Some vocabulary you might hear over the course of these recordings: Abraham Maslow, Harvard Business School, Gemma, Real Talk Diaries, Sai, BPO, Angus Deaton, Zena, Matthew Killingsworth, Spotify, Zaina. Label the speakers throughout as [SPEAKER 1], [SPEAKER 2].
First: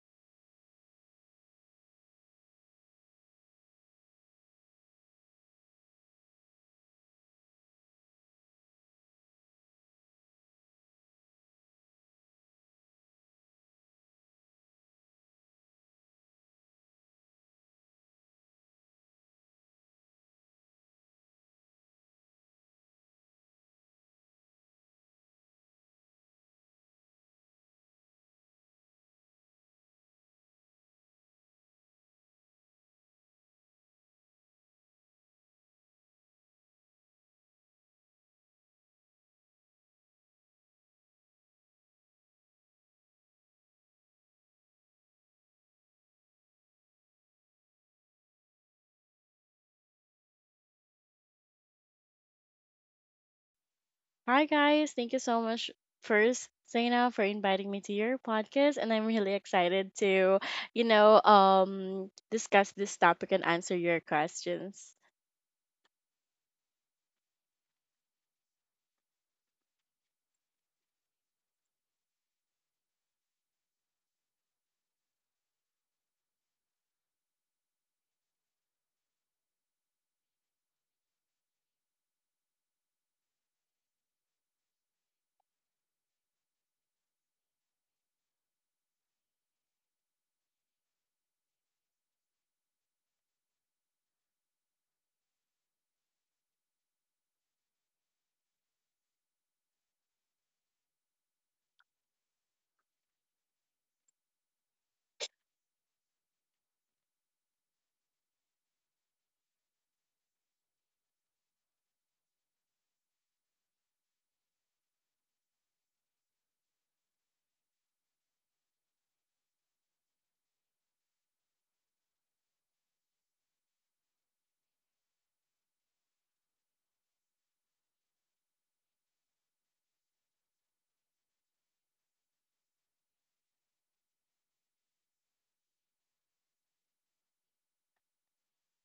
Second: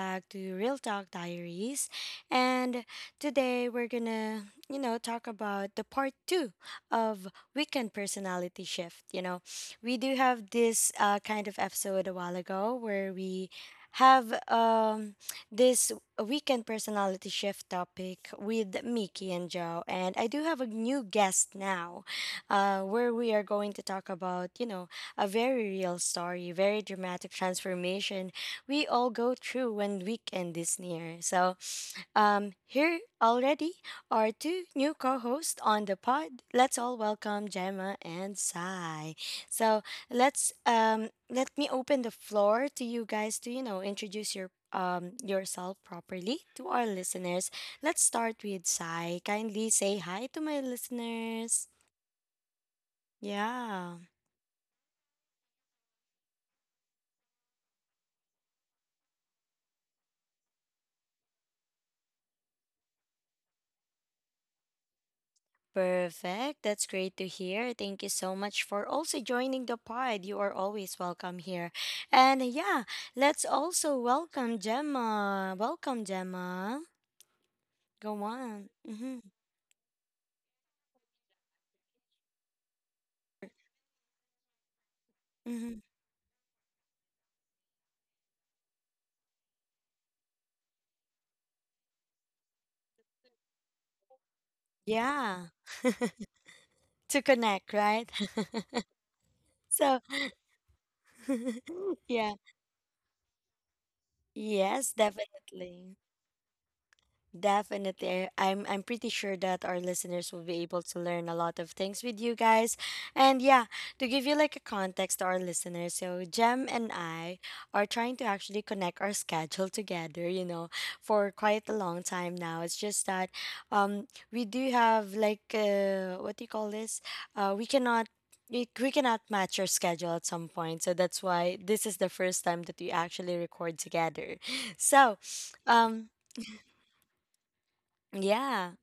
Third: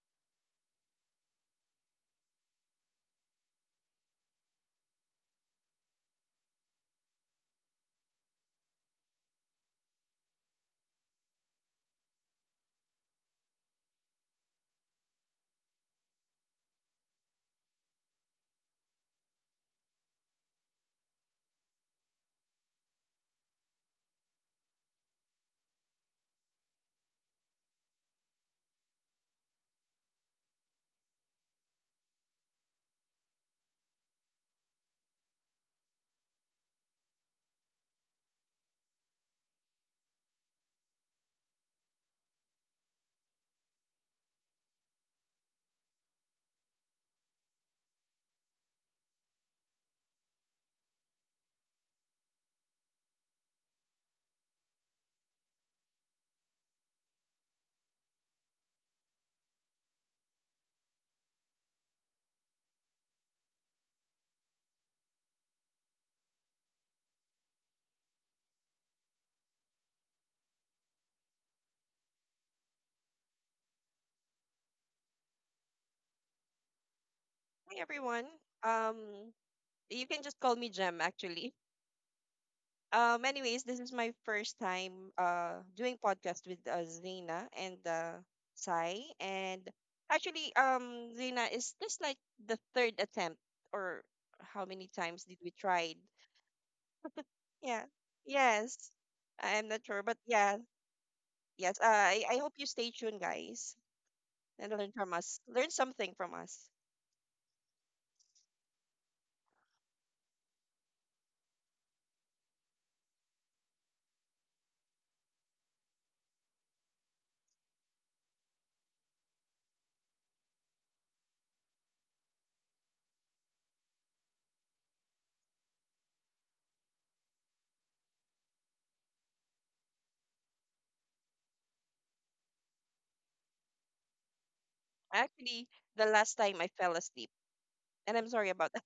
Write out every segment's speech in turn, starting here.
[SPEAKER 1] back to Real Talk Diaries. And today we're gonna, talk about the part two of weekend personality shift. You know, we do have this kind of episode a while ago where we have this weekend personality shift topic with Mickey and Joe, and I do have a new guest now, where we are going to talk about, you know, a very real story, very dramatic transformation we all go through when weekend is near. So, here already are two new co-hosts on the pod. Let's all welcome Gemma and Sai. So let's let me open the floor to you guys to you know introduce your yourself properly to our listeners. Let's start with Sai. Kindly say hi to my listeners. Yeah.
[SPEAKER 2] Hi, guys. Thank you so much, first, Zaina, for inviting me to your podcast. And I'm really excited to, discuss this topic and answer your questions.
[SPEAKER 1] Perfect. That's great to hear. Thank you so much for also joining the pod. You are always welcome here. And yeah, let's also welcome Gemma. Welcome, Gemma.
[SPEAKER 3] Hi everyone.
[SPEAKER 1] Go on.
[SPEAKER 3] Um, you can just call me Jem actually. Anyways, this is my first time
[SPEAKER 1] Hmm
[SPEAKER 3] doing podcast with Zena and Sai, and actually, Zena is this like the third attempt, or how many times did
[SPEAKER 1] Yeah,
[SPEAKER 3] we tried?
[SPEAKER 1] to connect,
[SPEAKER 3] Yeah.
[SPEAKER 1] right?
[SPEAKER 3] Yes. I'm not sure,
[SPEAKER 1] so,
[SPEAKER 3] but yeah, yes. Uh, I I
[SPEAKER 1] yeah.
[SPEAKER 3] hope you stay tuned, guys, and learn
[SPEAKER 1] Yes,
[SPEAKER 3] from us. Learn
[SPEAKER 1] definitely.
[SPEAKER 3] something from us.
[SPEAKER 1] Definitely. I'm pretty sure that our listeners will be able to learn a lot of things with you guys. And yeah, to give you like a context to our listeners, so Jem and I are trying to actually connect our schedule together, you know, for quite a long time now. It's just that we do have like what do you call this? Uh we cannot we cannot match our schedule at some point. So that's why this is the first time that we actually record together. So,
[SPEAKER 3] Actually, the
[SPEAKER 1] um
[SPEAKER 3] last time I fell asleep, and I'm sorry about
[SPEAKER 1] yeah.
[SPEAKER 3] that.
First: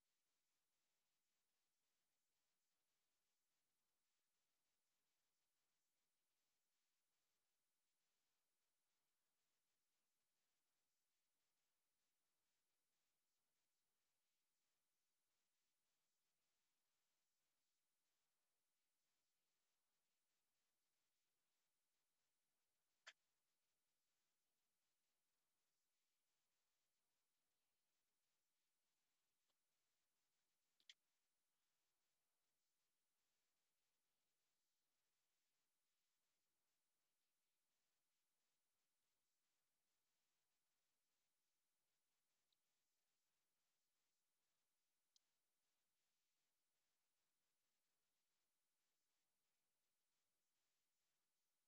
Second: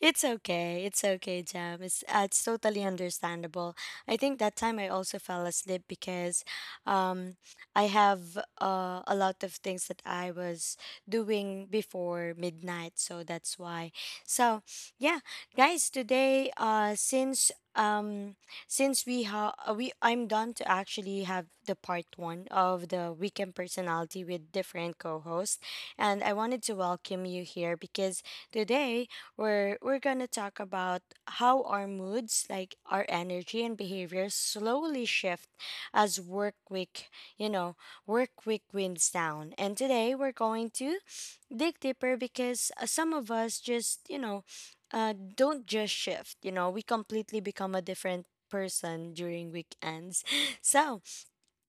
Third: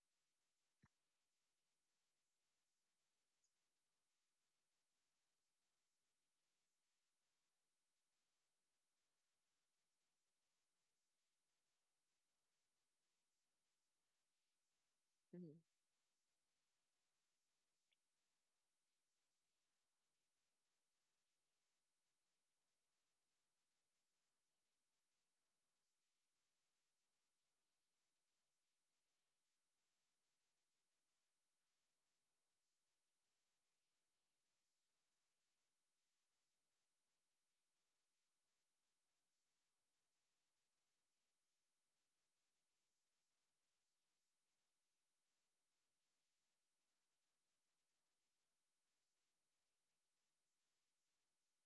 [SPEAKER 1] It's okay. It's okay, Jam. It's totally understandable. I think that time I also fell asleep because um I have a lot of things that I was doing before midnight, so that's why. So, yeah, guys, today since we have we I'm done to actually have the part 1 of the weekend personality with different co-hosts and I wanted to welcome you here because today where we're going to talk about how our moods, like our energy and behaviors, slowly shift as work week, you know, work week winds down. And today we're going to dig deeper because some of us just, you know, don't just shift, you know, we completely become a different person during weekends. So,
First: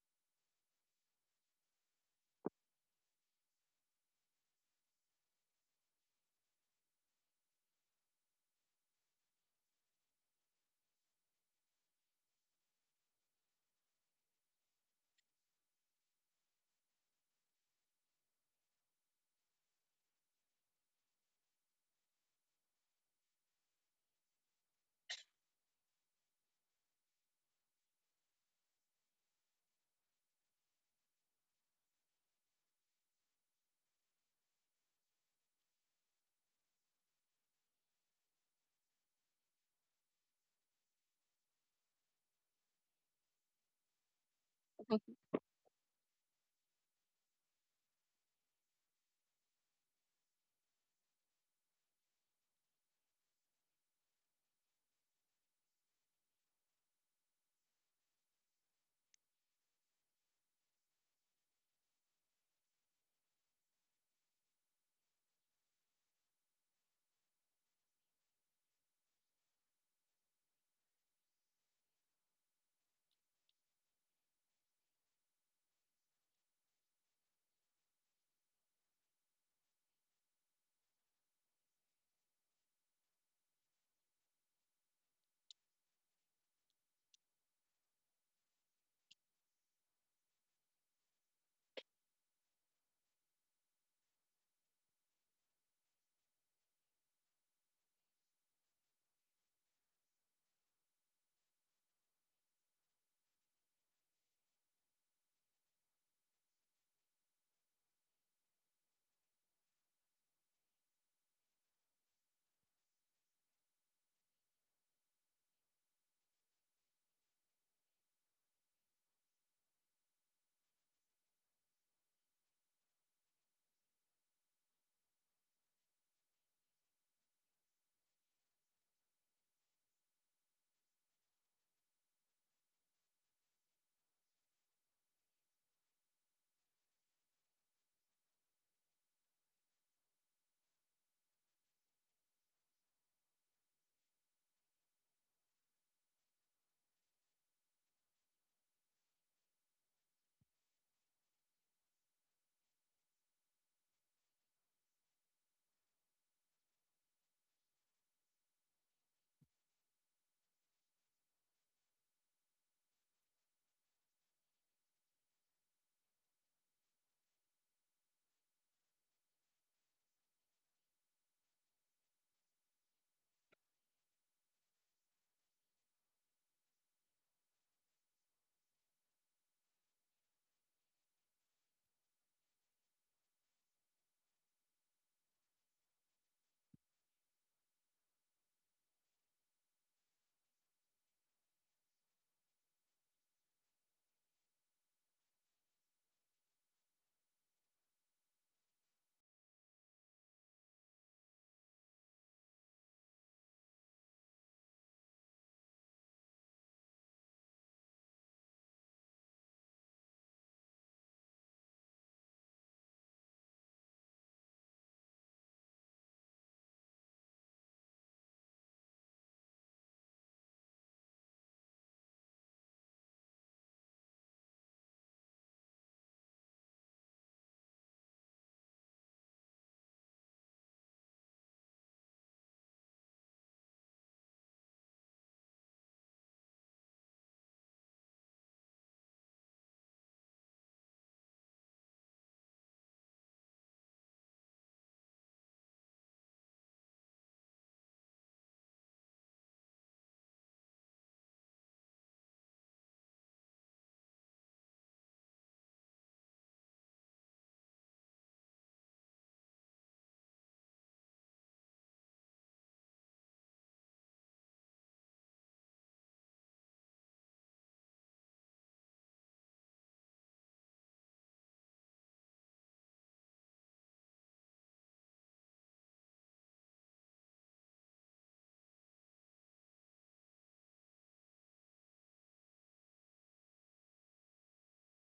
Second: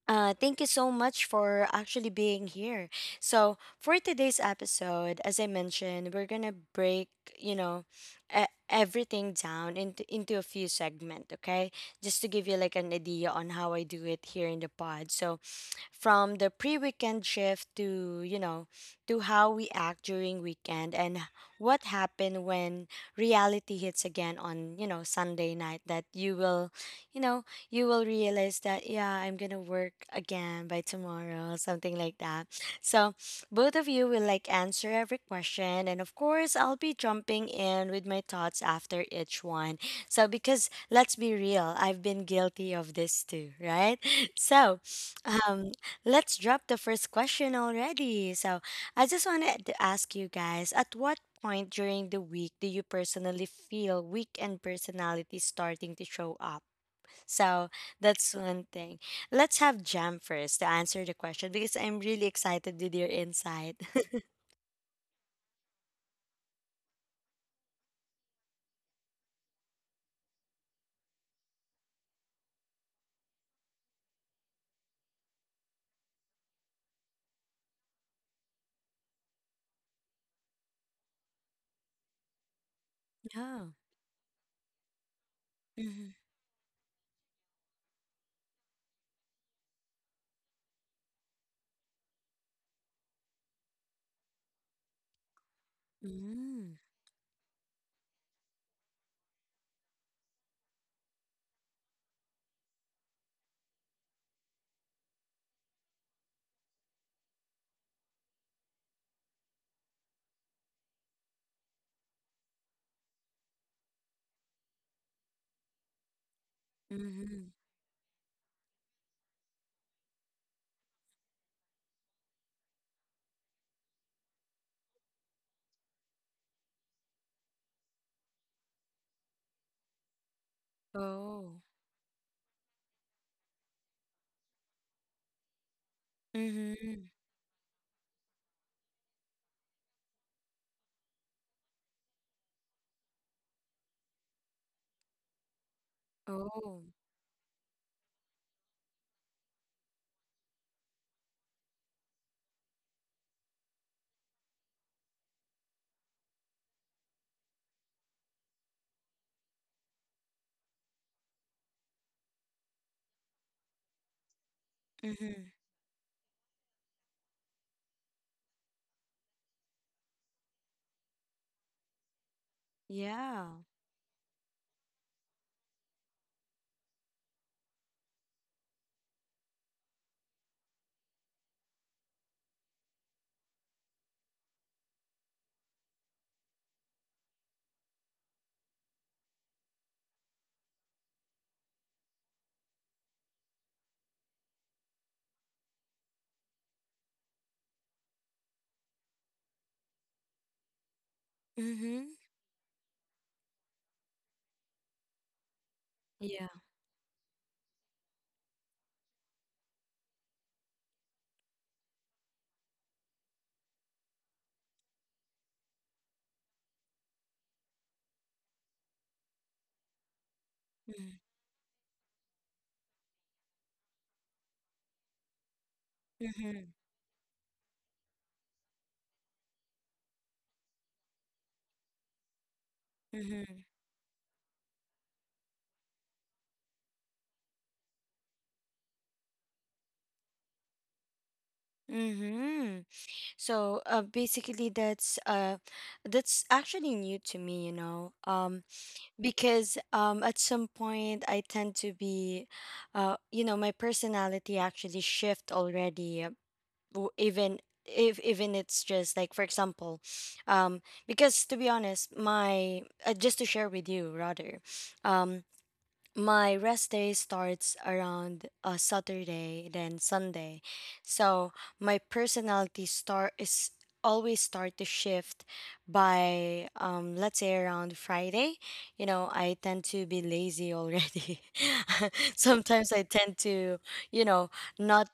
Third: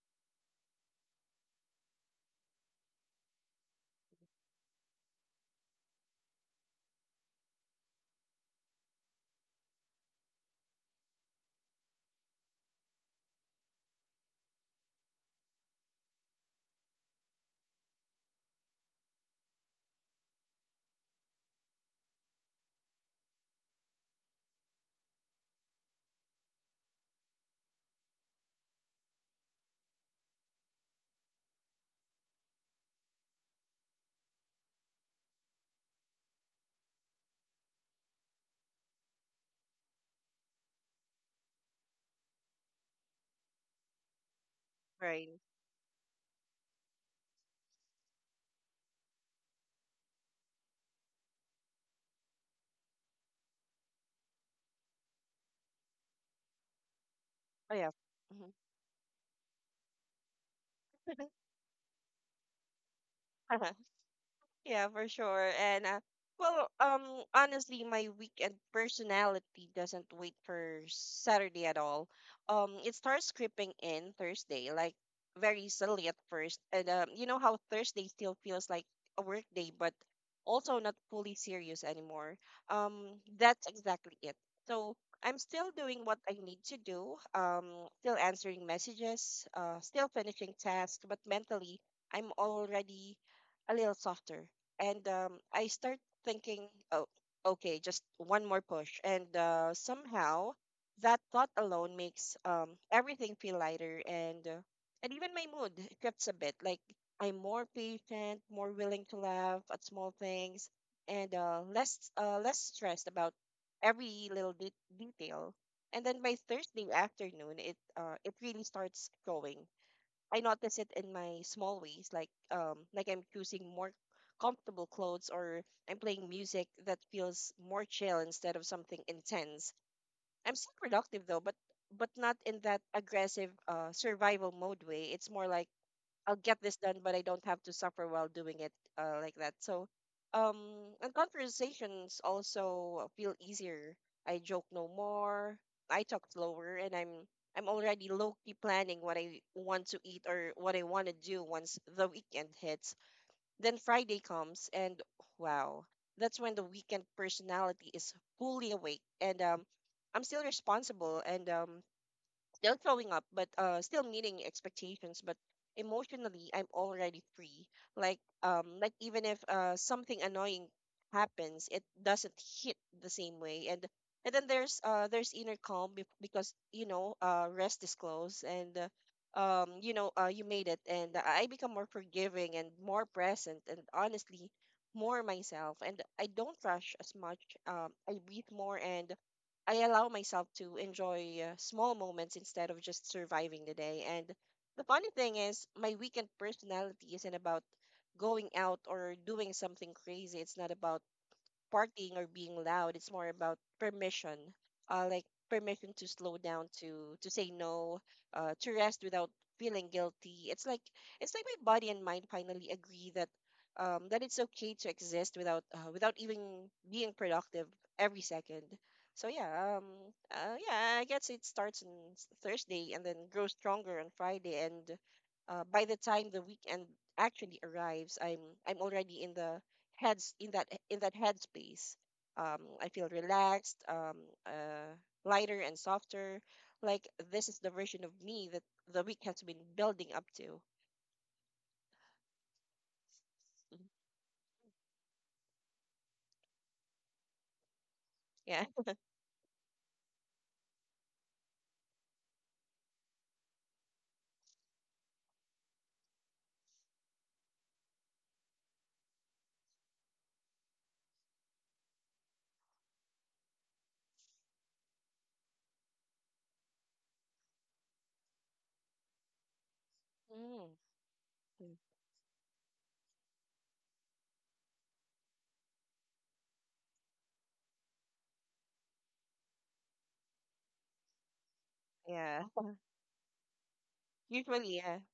[SPEAKER 1] thank you so much for actually being here. So, for today's episode, as I mentioned, we're gonna break, you know, everything down into a few segments, okay? Just to give you like an idea on how I do it here in the pod. So, from the pre-weekend shift to, you know, to how we act during weekend and what happened when reality hits again on, you know, Sunday night that you will, you know, you will realize that yeah, I'm gonna work again by tomorrow, something like that. So both of you will like answer every question, and of course I'll be jumping in with my thoughts after each one. So because let's be real, I've been guilty of this too, right? So
[SPEAKER 3] Right.
[SPEAKER 1] uh, let's drop the first question already. So I just wanted to ask you guys, at what point during the week do you personally feel weekend personality starting to show up? So
[SPEAKER 3] Oh, yeah.
[SPEAKER 1] that's
[SPEAKER 3] Hmm.
[SPEAKER 1] one thing. Let's have Jam first to answer the question because I'm really excited with your insight.
[SPEAKER 3] Yeah, for sure. Honestly, my weekend personality doesn't wait for Saturday at all. It starts creeping in Thursday, like very subtly at first. And You know how Thursday still feels like a work day, but also not fully serious anymore. That's
[SPEAKER 1] Oh.
[SPEAKER 3] exactly it. So I'm still doing
[SPEAKER 1] Mm-hmm.
[SPEAKER 3] what I need to do. Still answering messages. Still finishing tasks, but mentally, I'm already a little softer, and I start thinking,
[SPEAKER 1] Mm-hmm.
[SPEAKER 3] oh, okay, just one more push, and somehow that thought alone makes everything feel lighter, and even my mood shifts a bit. Like I'm more patient, more willing to laugh at small things, and less stressed about every little detail. And then by Thursday
[SPEAKER 1] Mm-hmm.
[SPEAKER 3] afternoon, it really starts going. I notice it in my small ways, like I'm choosing more comfortable clothes or I'm playing music that feels more chill instead of something intense. I'm still productive though, but
[SPEAKER 1] Oh.
[SPEAKER 3] but not in that aggressive survival mode way. It's more like I'll get this done,
[SPEAKER 1] Mm-hmm.
[SPEAKER 3] but I don't have to suffer while doing it like that. So, um, and conversations also feel easier. I joke no more. I talk slower,
[SPEAKER 1] Oh.
[SPEAKER 3] and I'm already low key planning what I want to eat or what I want to do once the weekend hits. Then Friday comes, and wow, that's when the weekend personality is fully awake, and I'm still responsible, and still showing up, but still meeting expectations. But
[SPEAKER 1] Mm-hmm.
[SPEAKER 3] emotionally, I'm already free. Like even if something annoying happens, it doesn't hit the same
[SPEAKER 1] Yeah.
[SPEAKER 3] way. And then there's inner calm because you know rest is close. And. You know, you made it, and I become more forgiving and more present, and honestly, more myself. And I don't rush as much. I breathe more, and I allow myself to enjoy small moments instead of just surviving the day. And the funny thing is, my weekend personality isn't about going out or doing something crazy. It's not about
[SPEAKER 1] Mm-hmm.
[SPEAKER 3] partying or being loud. It's more about permission, like permission to slow
[SPEAKER 1] Yeah.
[SPEAKER 3] down, to say no, to rest without feeling guilty. It's like my body and mind finally agree that that it's okay to exist without without even being productive every second. So um, yeah, I
[SPEAKER 1] Mm-hmm.
[SPEAKER 3] guess it starts on Thursday and then grows stronger on Friday, and by the time the
[SPEAKER 1] Mm-hmm.
[SPEAKER 3] weekend actually arrives, I'm already in the heads in that headspace. I feel
[SPEAKER 1] Mm-hmm.
[SPEAKER 3] relaxed, uh, lighter and softer. Like this is the version of me that the week has been building up to.
[SPEAKER 1] Mm-hmm. So
[SPEAKER 3] Mhm.
[SPEAKER 1] basically that's actually new to me, you know.
[SPEAKER 3] Yeah.
[SPEAKER 1] Because at some point I tend to be, you know, my personality actually shift already. Even if even it's just like, for example, um, because to be honest, my just to share with you rather, um, my rest day starts around Saturday, then Sunday.
[SPEAKER 3] Mm.
[SPEAKER 1] So
[SPEAKER 3] Mm.
[SPEAKER 1] my personality start is always start to shift by let's say around Friday. You know, I tend to be lazy already.
[SPEAKER 3] Yeah.
[SPEAKER 1] Sometimes I tend to, you know,
[SPEAKER 3] Usually, yeah.
[SPEAKER 1] not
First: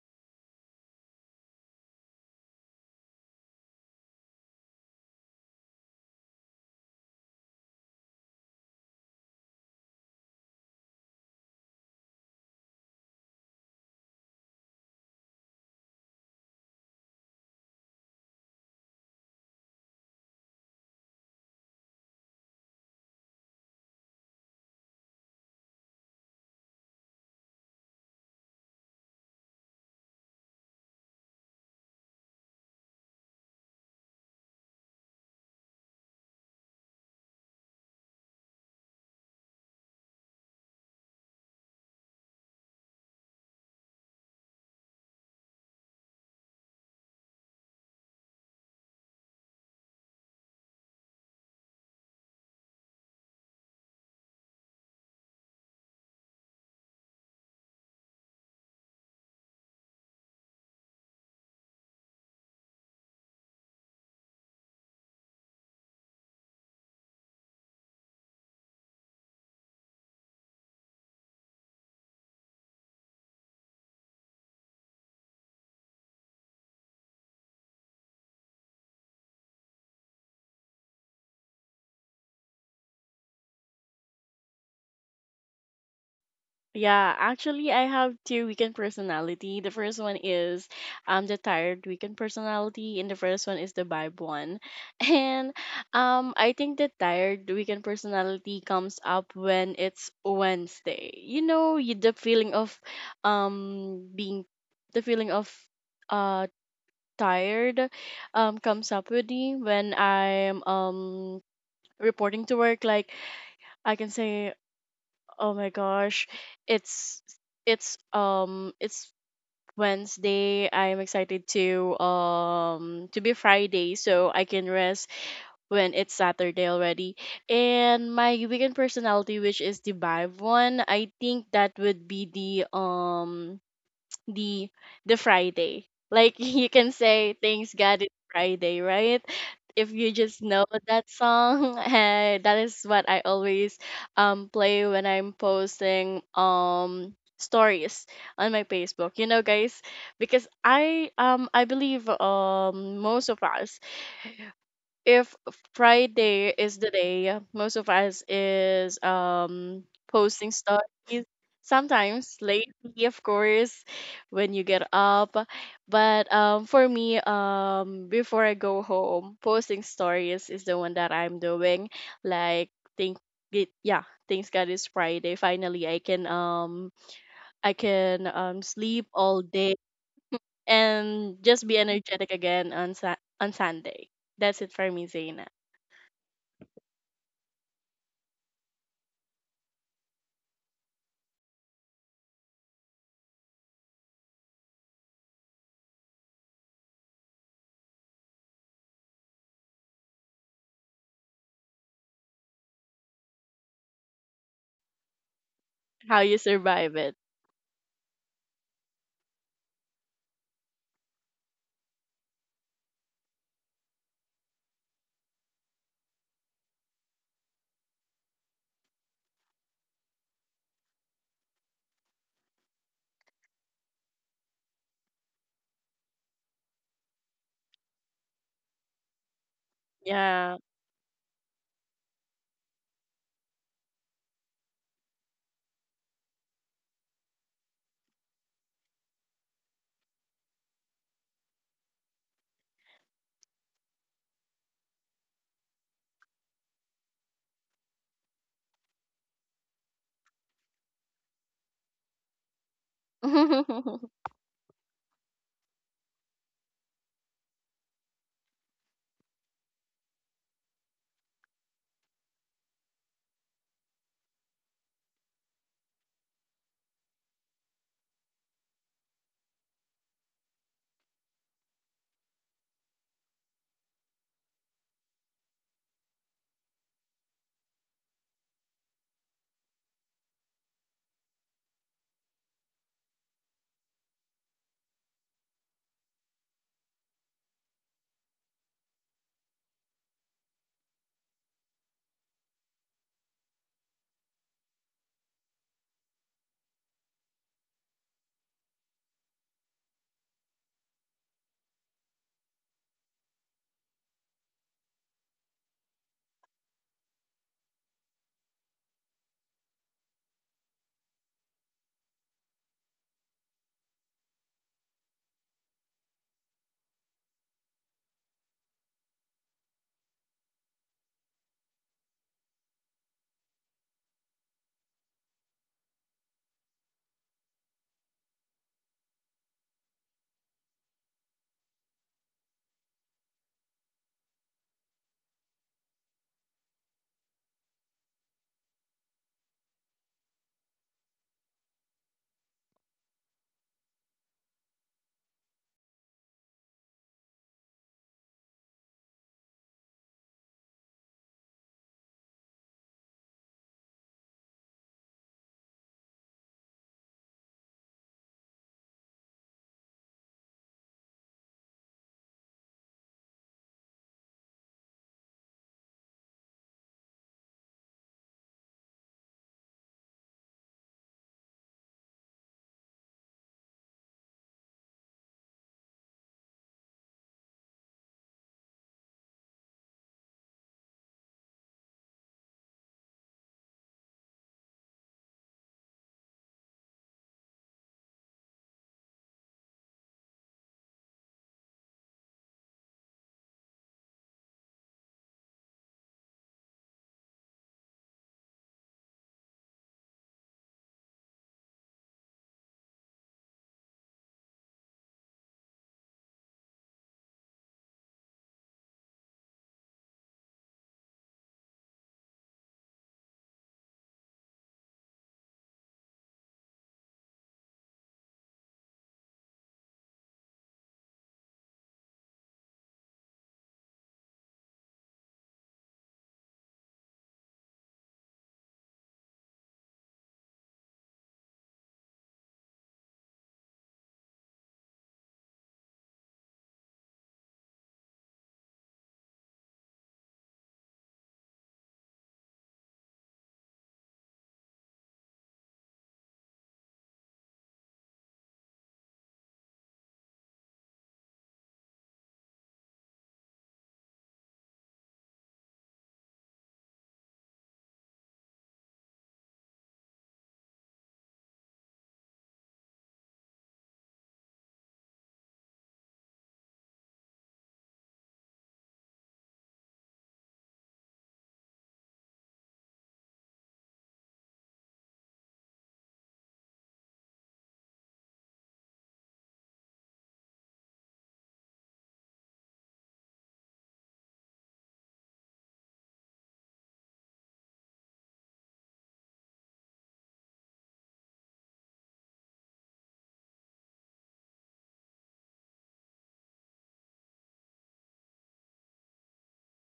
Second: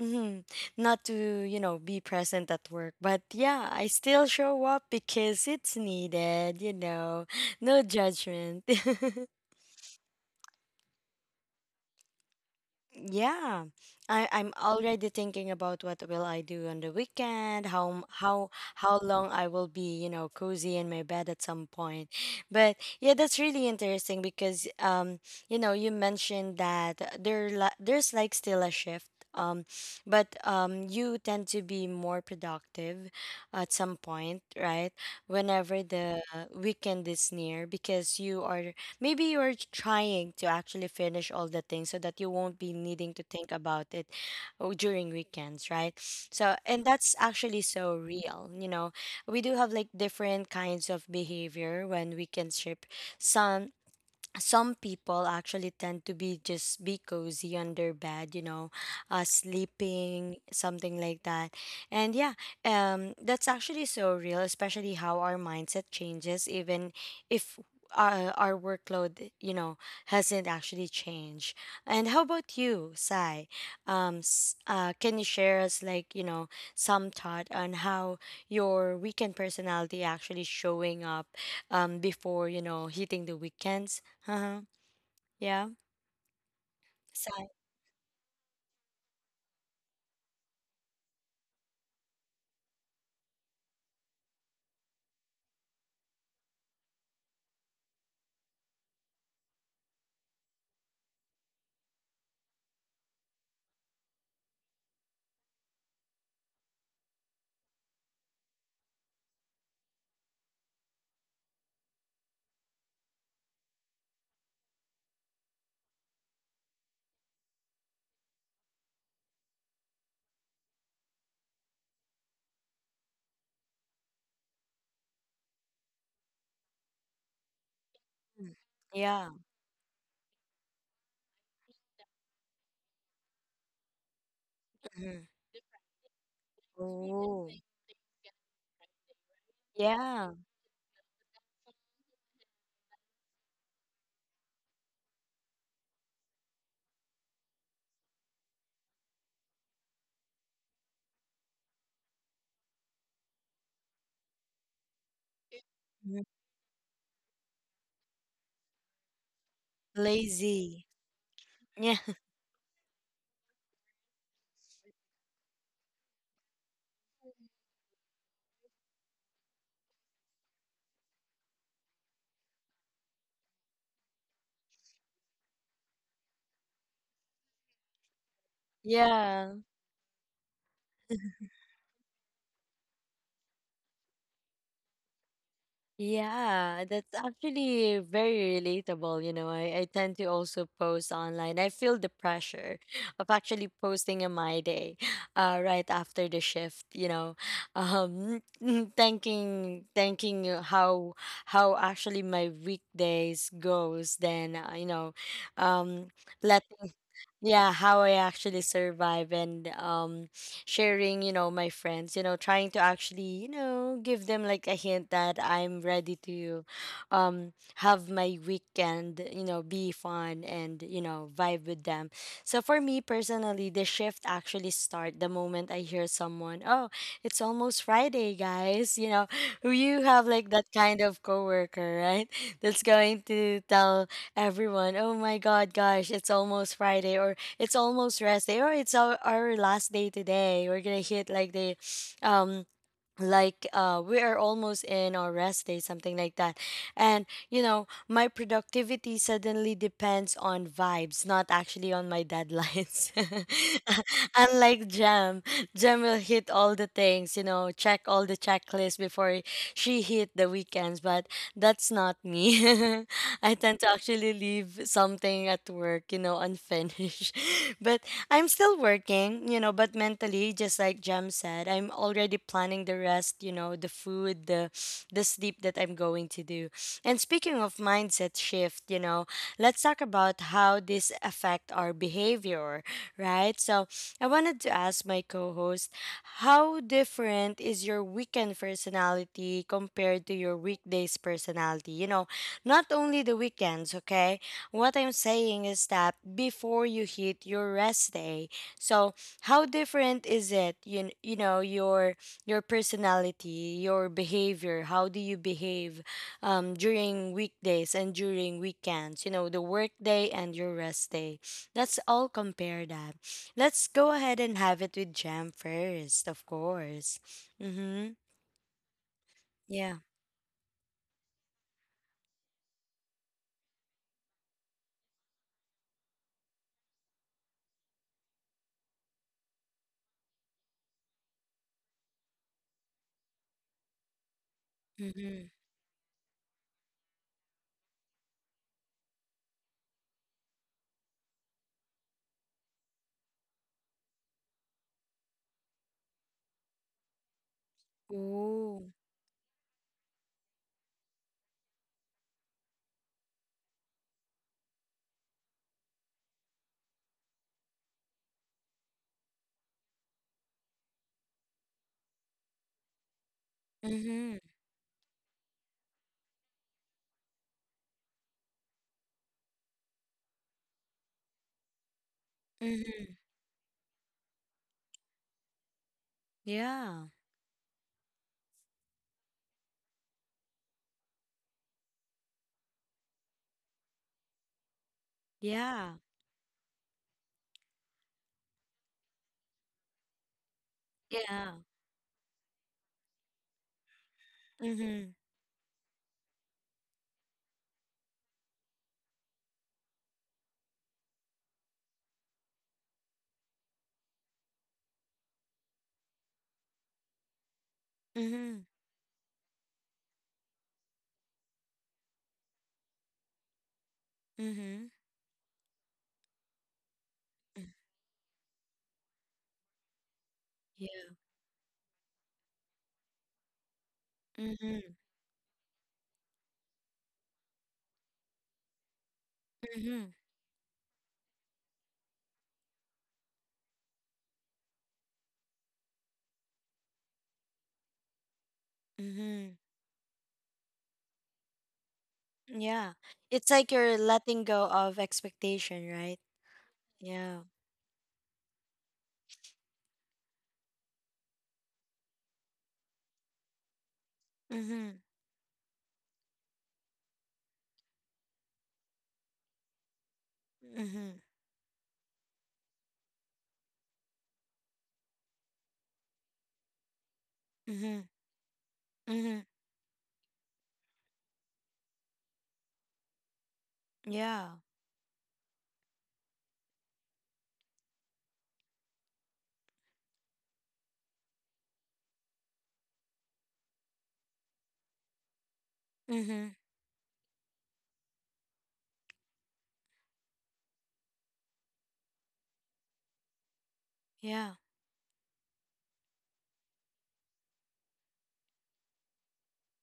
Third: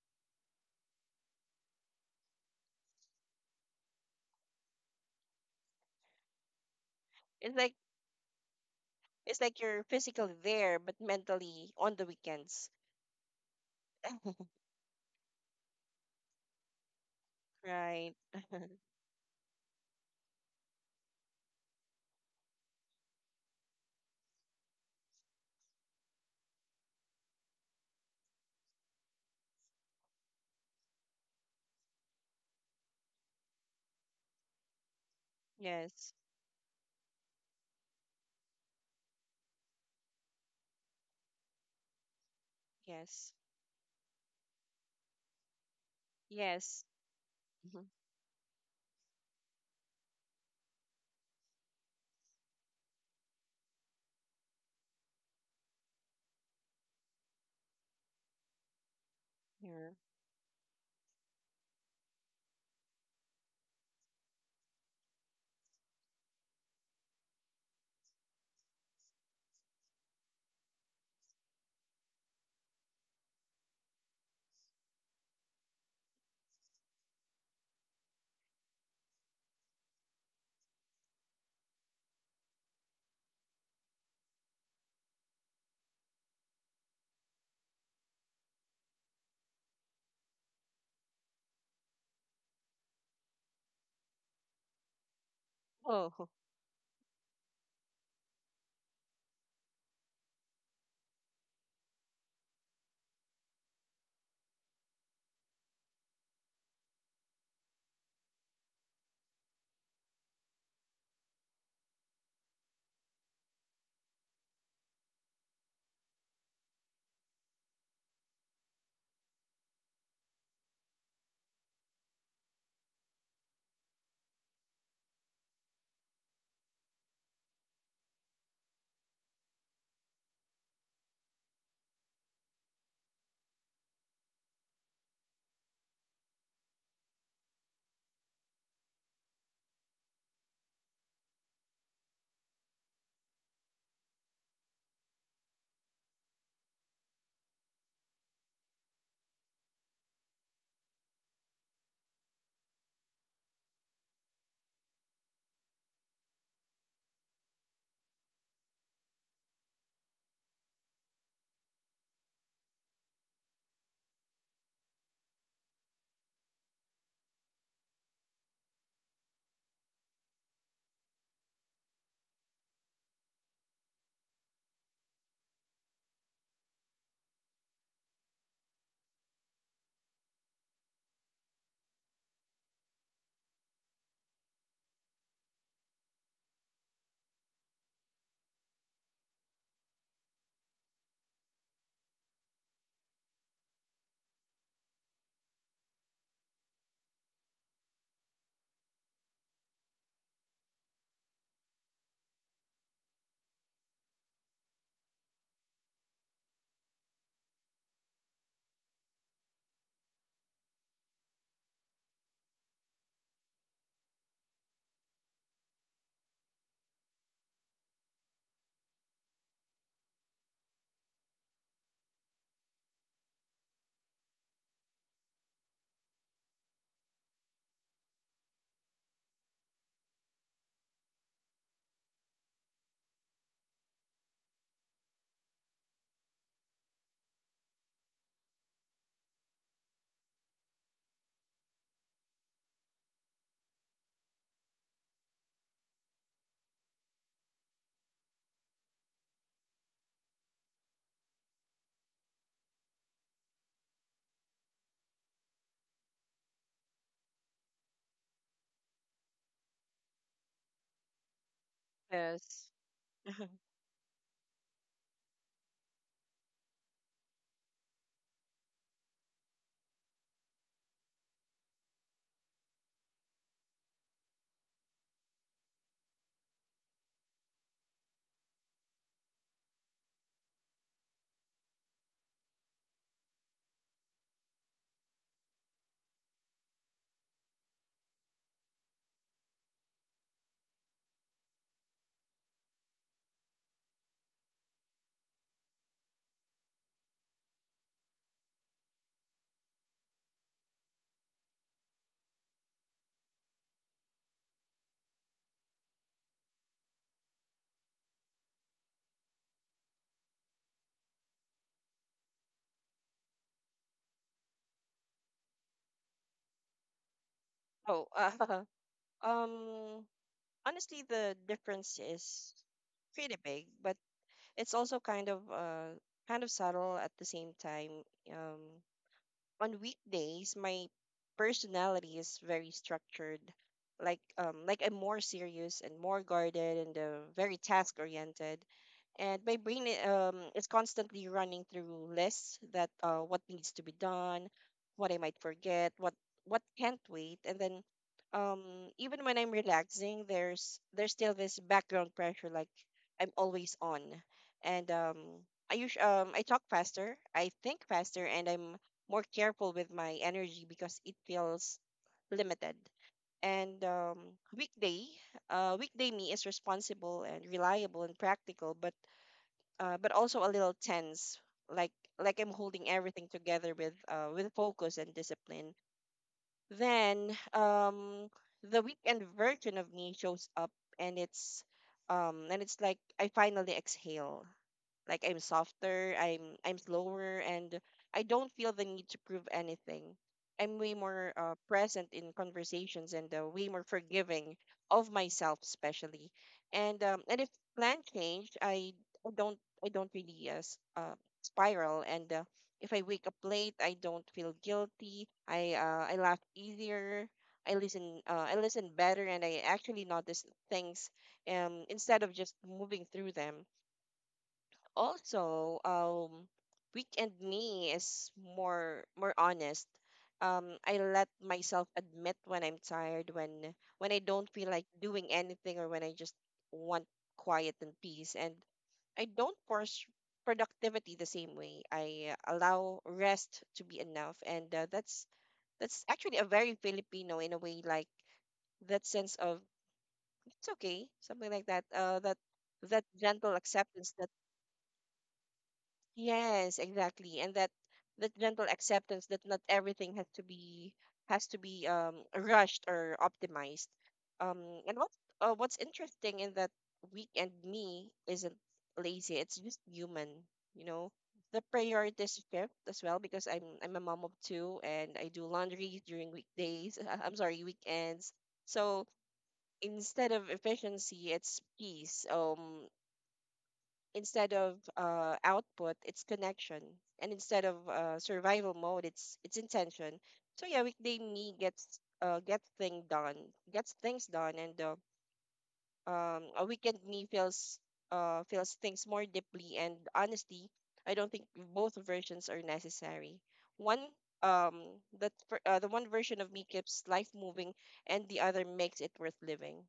[SPEAKER 1] mhm, not to, you know, be present at work. But yeah, I still show up because it's needed, you know.
[SPEAKER 3] It's like
[SPEAKER 1] No judgment.
[SPEAKER 3] it's like you're physically there, but mentally on the weekends.
[SPEAKER 1] Yeah, I'm already thinking about what will I do on the weekend, how m-
[SPEAKER 3] Right.
[SPEAKER 1] how long I will be, you know, cozy in my bed at some point. But yeah, that's really interesting because you know, you mentioned that there's like still a shift. Um, but you tend to be more productive at some point, right? Whenever
[SPEAKER 3] Yes.
[SPEAKER 1] the weekend is near, because you are maybe you're trying to actually finish all the things so that you won't be needing to
[SPEAKER 3] Yes.
[SPEAKER 1] think about it oh, during weekends, right? So,
[SPEAKER 3] Yes.
[SPEAKER 1] and that's actually
[SPEAKER 3] Mhm.
[SPEAKER 1] so real. You know, we do have like different kinds of behavior when weekends ship. Some some people actually tend to be just be cozy on their bed, you know,
[SPEAKER 3] Yeah.
[SPEAKER 1] sleeping, something like that. And yeah, that's actually so real, especially how our mindset changes even if our workload, you know, hasn't actually changed. And how about you, Sai? Um, can you share us like, you know, some thought on how your weekend personality actually showing up before, you know, hitting the weekends? Uh-huh. Yeah.
[SPEAKER 2] Yeah,
[SPEAKER 1] Sad.
[SPEAKER 2] actually, I have two weekend personality. The first one is the tired weekend personality, and the first one is the vibe one. And
[SPEAKER 3] Oh,
[SPEAKER 2] I think the tired weekend personality comes up when it's Wednesday. The feeling of being the feeling of uh tired comes up with me when I'm reporting to work. Like I can say, oh my gosh. It's it's Wednesday. I'm excited to be Friday so I can rest when it's Saturday already. And my
[SPEAKER 1] Mm.
[SPEAKER 2] weekend
[SPEAKER 1] Yeah.
[SPEAKER 2] personality, which is the vibe one, I think that would be the the
[SPEAKER 1] hmm
[SPEAKER 2] Friday. Like you can say
[SPEAKER 1] Oh.
[SPEAKER 2] thanks God it's Friday, right? If you
[SPEAKER 1] Yeah.
[SPEAKER 2] just know that song, that is what I always play when I'm posting stories on my Facebook. You know, guys, because I believe most of us, if
[SPEAKER 1] Mhm.
[SPEAKER 2] Friday is the day, most of us is posting
[SPEAKER 1] Lazy.
[SPEAKER 2] stories.
[SPEAKER 1] Yeah.
[SPEAKER 2] Sometimes lately, of course, when you get up. But for me, before I go home, posting stories is the one that I'm doing. Like think it, yeah, thanks God it's Friday. Finally I can sleep all
[SPEAKER 1] Yeah.
[SPEAKER 2] day and just be energetic again on Sunday. That's it for me, Zaina.
[SPEAKER 1] Yeah. That's actually very relatable. You know, I tend to also post online. I feel the pressure of actually posting in my day, right after the shift, you know. Um thanking you how actually my weekdays goes, then you know, um
[SPEAKER 2] How you
[SPEAKER 1] let
[SPEAKER 2] survive it.
[SPEAKER 1] yeah, how I actually survive, and sharing, you know, my friends, you know, trying to actually, you know, give them like a hint that I'm ready to have my weekend, you know, be fun and, you know, vibe with them. So for me personally, the shift actually start the moment I hear someone, oh, it's almost Friday, guys, you know. You have like
[SPEAKER 2] Yeah.
[SPEAKER 1] that kind of coworker, right? That's going to tell everyone, oh my god, gosh, it's almost Friday, or it's almost rest day, or it's our last day today. We're gonna hit like the um we are almost in our rest day, something like that. And you know, my productivity suddenly depends on vibes, not actually on my deadlines. Unlike Jam, Jam will hit all the things, you know, check all the checklists before she hit the weekends. But that's not me.
[SPEAKER 3] yes.
[SPEAKER 1] I tend to actually leave something at work, you know, unfinished. But I'm still working, you know, but mentally, just like Jam said, I'm already planning the rest, you know, the food, the sleep that I'm going to do. And speaking of mindset shift, you know, let's talk about how this affect our behavior, right? So I wanted to ask my co-host, how different is your weekend personality compared to your weekdays personality? You know, not only the weekends, okay? What I'm saying is that before you hit your rest day. So how different is it? You know your personality, your behavior. How do you behave during weekdays and during weekends? You know, the work day and your rest day. Let's all compare that. Let's go ahead and have it with Jam first, of course.
[SPEAKER 3] Oh,
[SPEAKER 1] Mm-hmm. Yeah.
[SPEAKER 3] um, honestly the difference is pretty big, but it's also kind of subtle at the same time. Um, on weekdays my personality is very structured, like I'm more
[SPEAKER 1] Mm-hmm.
[SPEAKER 3] serious and more guarded and very task oriented, and my brain is constantly running through lists that what needs to be done, what I might forget, what can't wait. And then um
[SPEAKER 1] Ooh.
[SPEAKER 3] Even when I'm relaxing, there's still this background pressure, like I'm always on. And um i usually um i talk faster, I think faster, and I'm more careful with my energy because it feels limited. And um,
[SPEAKER 1] Mm-hmm.
[SPEAKER 3] weekday, Weekday me is responsible and reliable and practical, but also a little tense, like like I'm holding
[SPEAKER 1] Mm-hmm.
[SPEAKER 3] everything together with focus and discipline.
[SPEAKER 1] Yeah.
[SPEAKER 3] Then the weekend version of me shows up, and it's and it's like I finally exhale. Like I'm
[SPEAKER 1] Yeah.
[SPEAKER 3] softer, I'm slower, and I don't feel the need to prove anything. I'm way more
[SPEAKER 1] Yeah.
[SPEAKER 3] present in conversations and way more forgiving of
[SPEAKER 1] Mhm.
[SPEAKER 3] myself especially. And if plan changed, I don't I don't really spiral, and if I wake up late, I don't feel guilty. I laugh easier. I
[SPEAKER 1] Mhm.
[SPEAKER 3] listen better and I actually notice things instead of just moving through them.
[SPEAKER 1] Mhm.
[SPEAKER 3] Also, weekend me is more honest. I
[SPEAKER 1] Yeah.
[SPEAKER 3] let myself admit when I'm tired, when I don't feel like
[SPEAKER 1] Mhm.
[SPEAKER 3] doing anything, or when I just want quiet and peace, and I don't force
[SPEAKER 1] Mhm.
[SPEAKER 3] productivity the same way. I allow rest to be enough, and that's actually a very Filipino in a way, like that sense
[SPEAKER 1] Mhm.
[SPEAKER 3] of it's okay, something like that,
[SPEAKER 1] Yeah.
[SPEAKER 3] that
[SPEAKER 1] It's
[SPEAKER 3] gentle
[SPEAKER 1] like you're
[SPEAKER 3] acceptance that—
[SPEAKER 1] letting go of expectation, right?
[SPEAKER 3] Yes, exactly.
[SPEAKER 1] Yeah.
[SPEAKER 3] And that that gentle acceptance that not everything has to be rushed or optimized. And
[SPEAKER 1] Mhm.
[SPEAKER 3] what What's interesting in that weekend me isn't lazy, it's just human, you know.
[SPEAKER 1] Mhm.
[SPEAKER 3] The priorities shift as well because I'm a mom of two and I do laundry during weekdays. I'm sorry,
[SPEAKER 1] Mhm.
[SPEAKER 3] weekends. So
[SPEAKER 1] Mhm.
[SPEAKER 3] instead of efficiency, it's peace. Instead
[SPEAKER 1] Yeah.
[SPEAKER 3] of output, it's connection, and instead of survival mode, it's intention. So yeah, weekday me gets things done, and
[SPEAKER 1] Mhm.
[SPEAKER 3] a weekend me feels things more deeply, and honestly, I don't think both versions are necessary. one
[SPEAKER 1] Yeah.
[SPEAKER 3] um that for, uh, the one version of me keeps life moving, and the other makes it worth living.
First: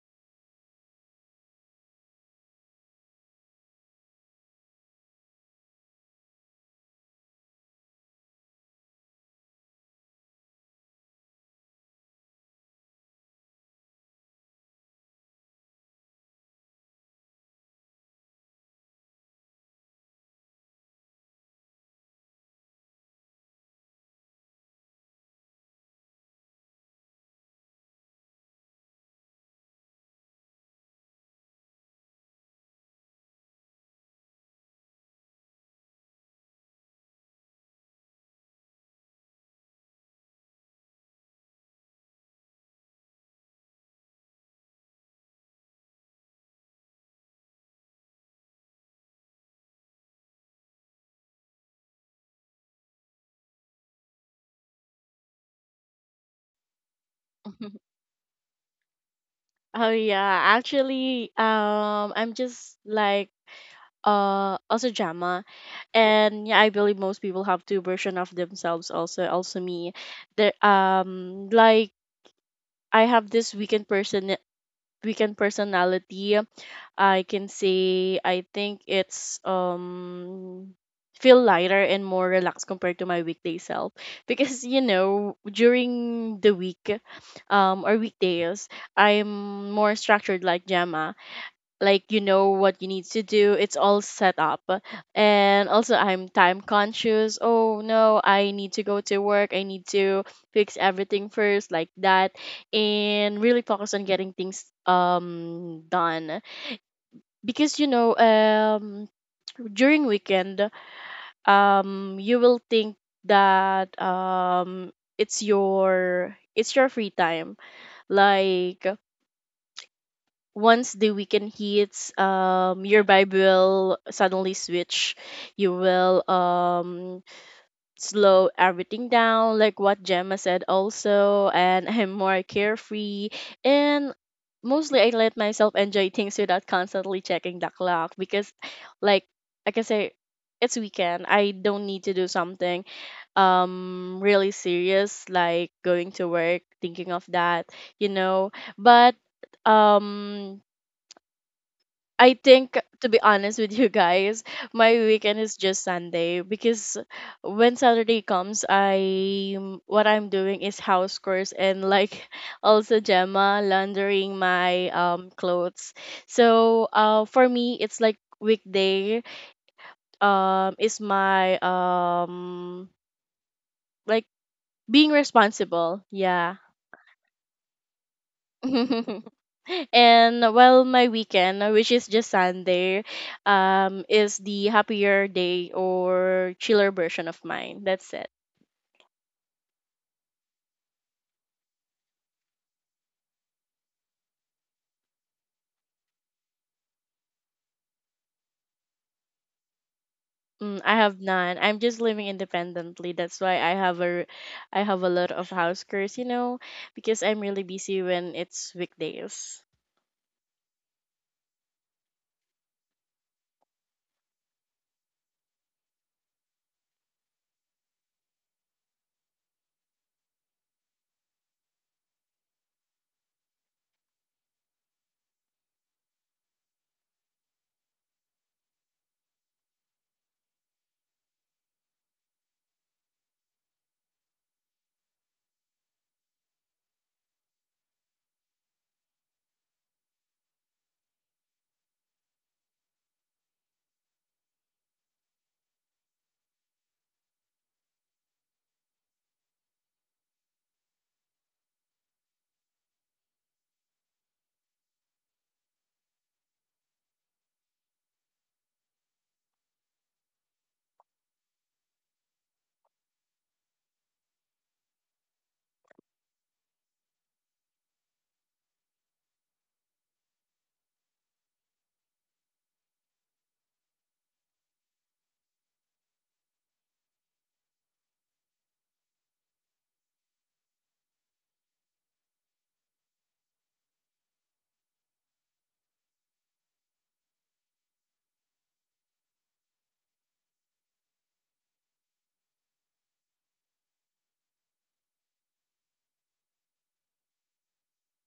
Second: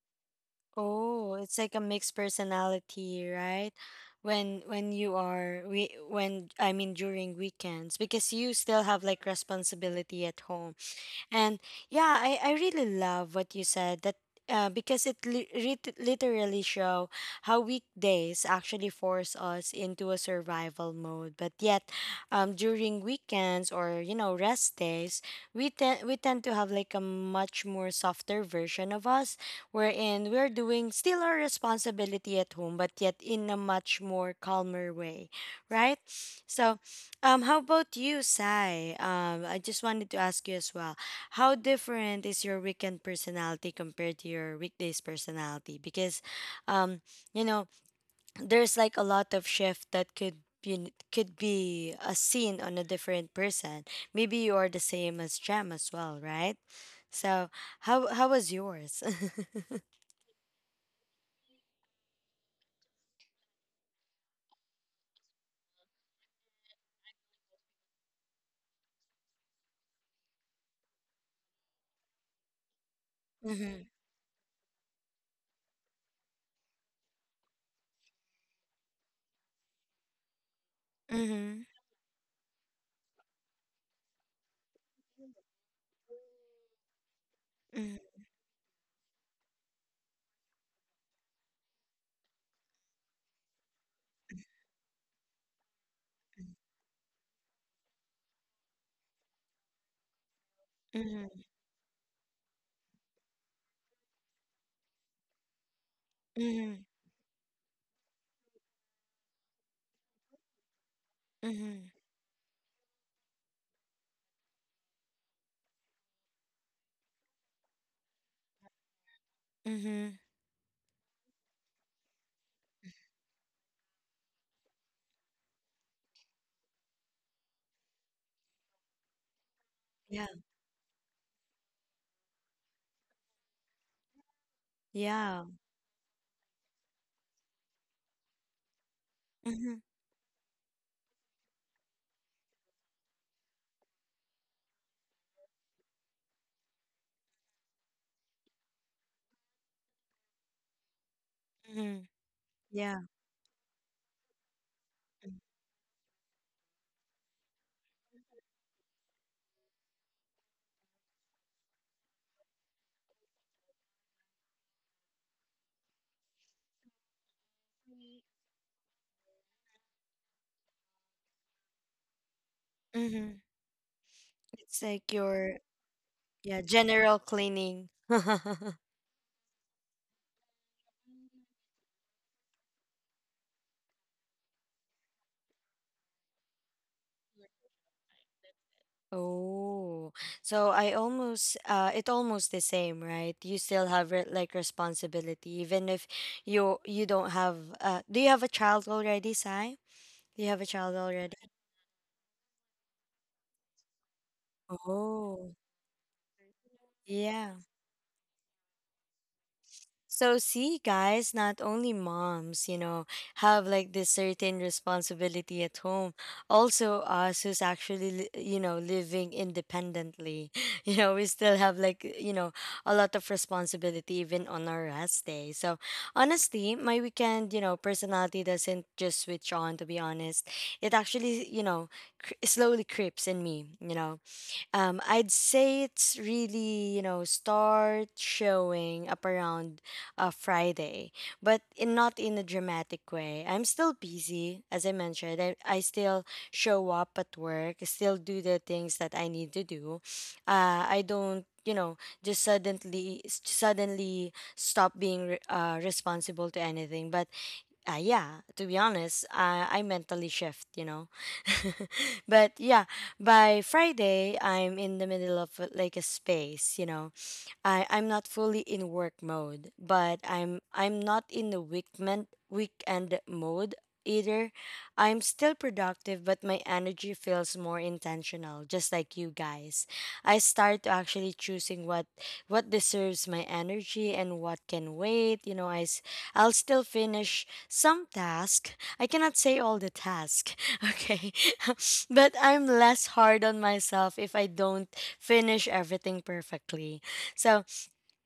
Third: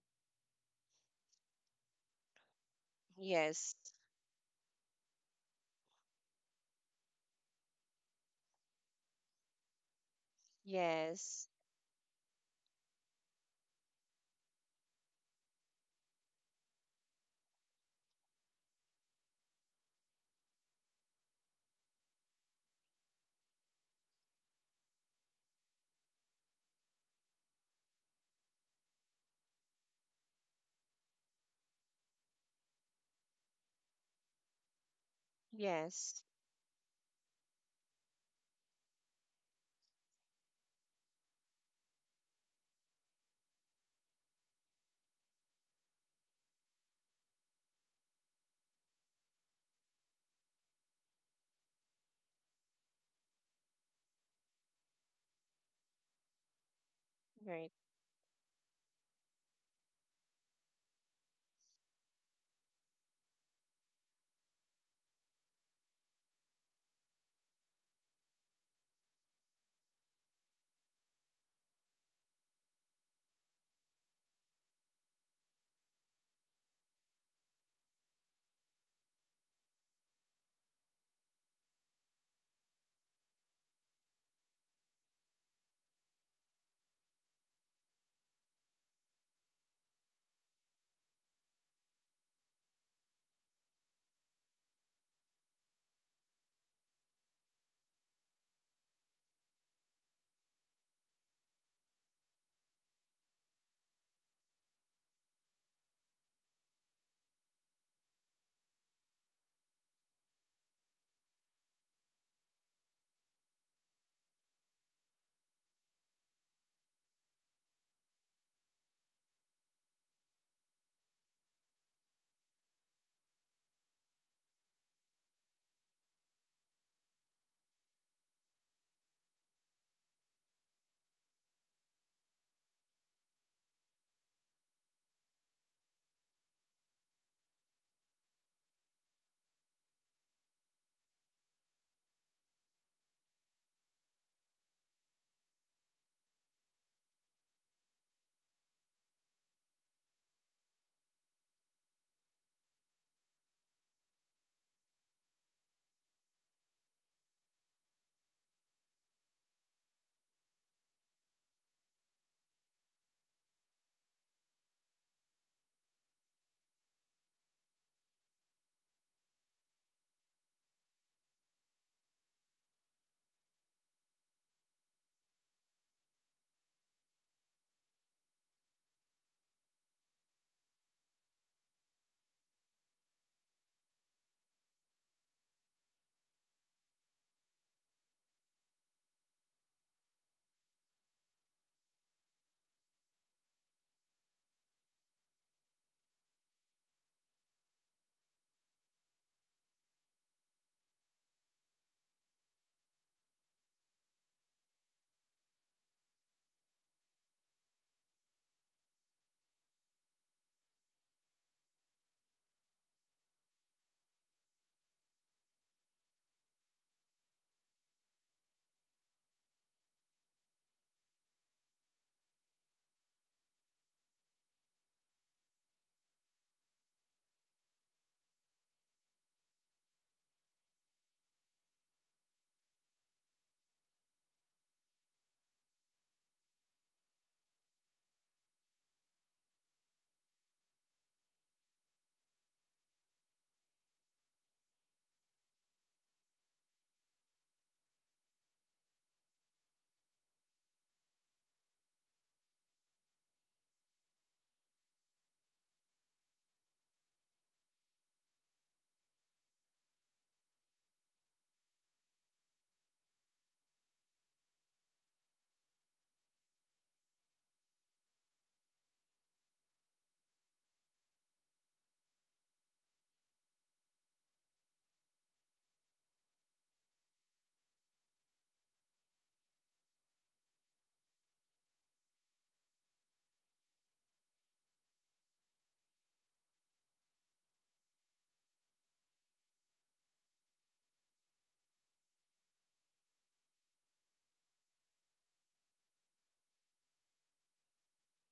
[SPEAKER 1] Oh, it's like a mixed personality, right?
[SPEAKER 3] Yes.
[SPEAKER 1] When you are we when I mean during weekends, because you still have like responsibility at home.
[SPEAKER 3] Yes.
[SPEAKER 1] And yeah, I really love what you said that because literally show how weekdays actually force us into a survival mode. But yet, during weekends, or you know, rest days, we tend to have like a much more softer version of us, wherein we're doing still our responsibility at home, but yet in a much more calmer way, right?
[SPEAKER 3] Yes.
[SPEAKER 1] So, how about you, Sai? I just wanted to ask you as well how different is your weekend personality compared to your weekdays personality? Because, um, you know, there's like a lot of shift that could be a seen on a different person. Maybe you are the same as Jam as well, right? So
[SPEAKER 3] Right.
[SPEAKER 1] how was yours?
[SPEAKER 2] Oh yeah, actually, I'm just like also drama, and yeah, I believe most people have two version of themselves. Also me, there like I have this
[SPEAKER 1] Mm-hmm.
[SPEAKER 2] weekend personality. I can say I think it's feel
[SPEAKER 1] Mm-hmm.
[SPEAKER 2] lighter and more relaxed compared to my weekday self. Because you know during the week or weekdays, I'm more structured like Gemma. Like you know what you need to do, it's all set up, and also I'm time conscious. Oh no, I need to go to work, I need to fix everything
[SPEAKER 1] Mm-hmm.
[SPEAKER 2] first, like that, and really focus on getting things done.
[SPEAKER 1] Mm-hmm.
[SPEAKER 2] Because you know during weekend
[SPEAKER 1] Mm-hmm.
[SPEAKER 2] you will think that it's your free time. Like
[SPEAKER 1] Mm-hmm.
[SPEAKER 2] once the weekend hits, your vibe will suddenly switch. You will slow everything down, like what
[SPEAKER 1] Yeah.
[SPEAKER 2] Gemma said also, and I'm more carefree. And mostly I let
[SPEAKER 1] Yeah.
[SPEAKER 2] myself enjoy things without constantly checking the clock. Because like like I
[SPEAKER 1] Mm-hmm.
[SPEAKER 2] can say, it's weekend. I don't need to do something really serious like going to work, thinking of that, you know. But um
[SPEAKER 1] Mm-hmm.
[SPEAKER 2] I think,
[SPEAKER 1] Yeah.
[SPEAKER 2] to be honest with you guys, my
[SPEAKER 1] Mm-hmm.
[SPEAKER 2] weekend is just Sunday. Because when Saturday comes, I what I'm doing is house chores, and like also Gemma laundering my clothes. So for me, it's like weekday is my
[SPEAKER 1] Mm-hmm.
[SPEAKER 2] like
[SPEAKER 1] It's
[SPEAKER 2] being
[SPEAKER 1] like your
[SPEAKER 2] responsible. Yeah.
[SPEAKER 1] Yeah, general cleaning.
[SPEAKER 2] And well, my weekend, which is just Sunday, is the happier day or chiller version of mine. That's it.
[SPEAKER 1] Oh, so I almost it almost the same, right? You still have re like responsibility even if you don't have do you have a child already, Sai? Do you have a
[SPEAKER 2] Mm. I
[SPEAKER 1] child
[SPEAKER 2] have
[SPEAKER 1] already?
[SPEAKER 2] none, I'm just living independently, that's why I have a lot of
[SPEAKER 1] Oh,
[SPEAKER 2] house chores, you know, because I'm
[SPEAKER 1] yeah.
[SPEAKER 2] really busy when it's weekdays.
[SPEAKER 1] So see guys, not only moms, have like this certain responsibility at home. Also us who's you know, living independently. You know, we still have like, you know, a lot of responsibility even on our rest day. So honestly, my weekend, you know, personality doesn't just switch on, to be honest. It actually, you know, slowly creeps in me, you know. I'd say it's really, you know, start showing up around Friday, but in, not in a dramatic way. I'm still busy, as I mentioned. I still show up at work, still do the things that I need to do. I don't, you know, just suddenly stop being responsible to anything. But yeah, to be honest, I mentally shift, you know. But yeah, by Friday, I'm in the middle of like a space, you know. I'm not fully in work mode, but I'm not in the weekend mode either. I'm still productive, but my energy feels more intentional, just like you guys. I start to actually choosing what deserves my energy and what can wait. I'll still finish some task. I cannot say all the task, okay, but I'm less hard on myself if I don't finish everything perfectly. So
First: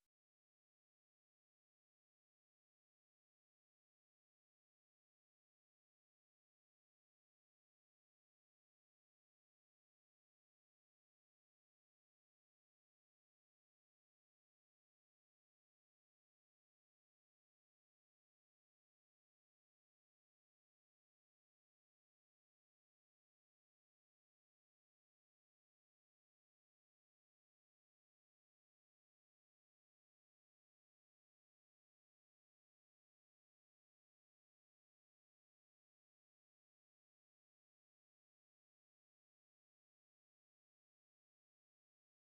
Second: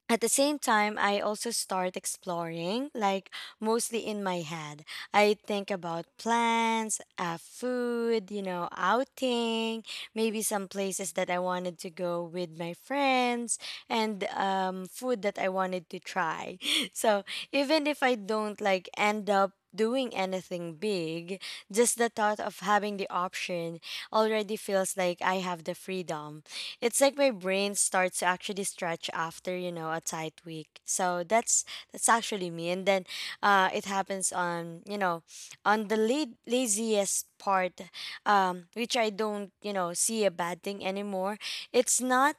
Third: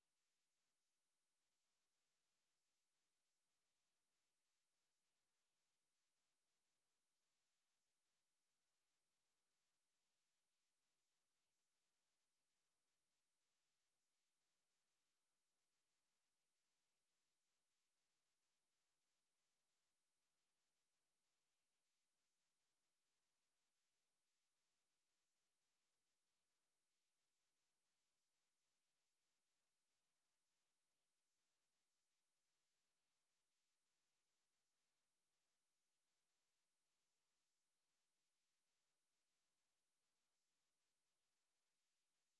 [SPEAKER 1] at the same time, I also start exploring, like, mostly in my head. I think about plans, food, you know, outing, maybe some places that I wanted to go with my friends, and food that I wanted to try. So even if I don't, like, end up doing anything big, just the thought of having the option already feels like I have the freedom. It's like my brain starts to actually stretch after, you know, a tight week. So that's actually me. And then it happens on, you know, on the laziest part, which I don't, you know, see a bad thing anymore. It's not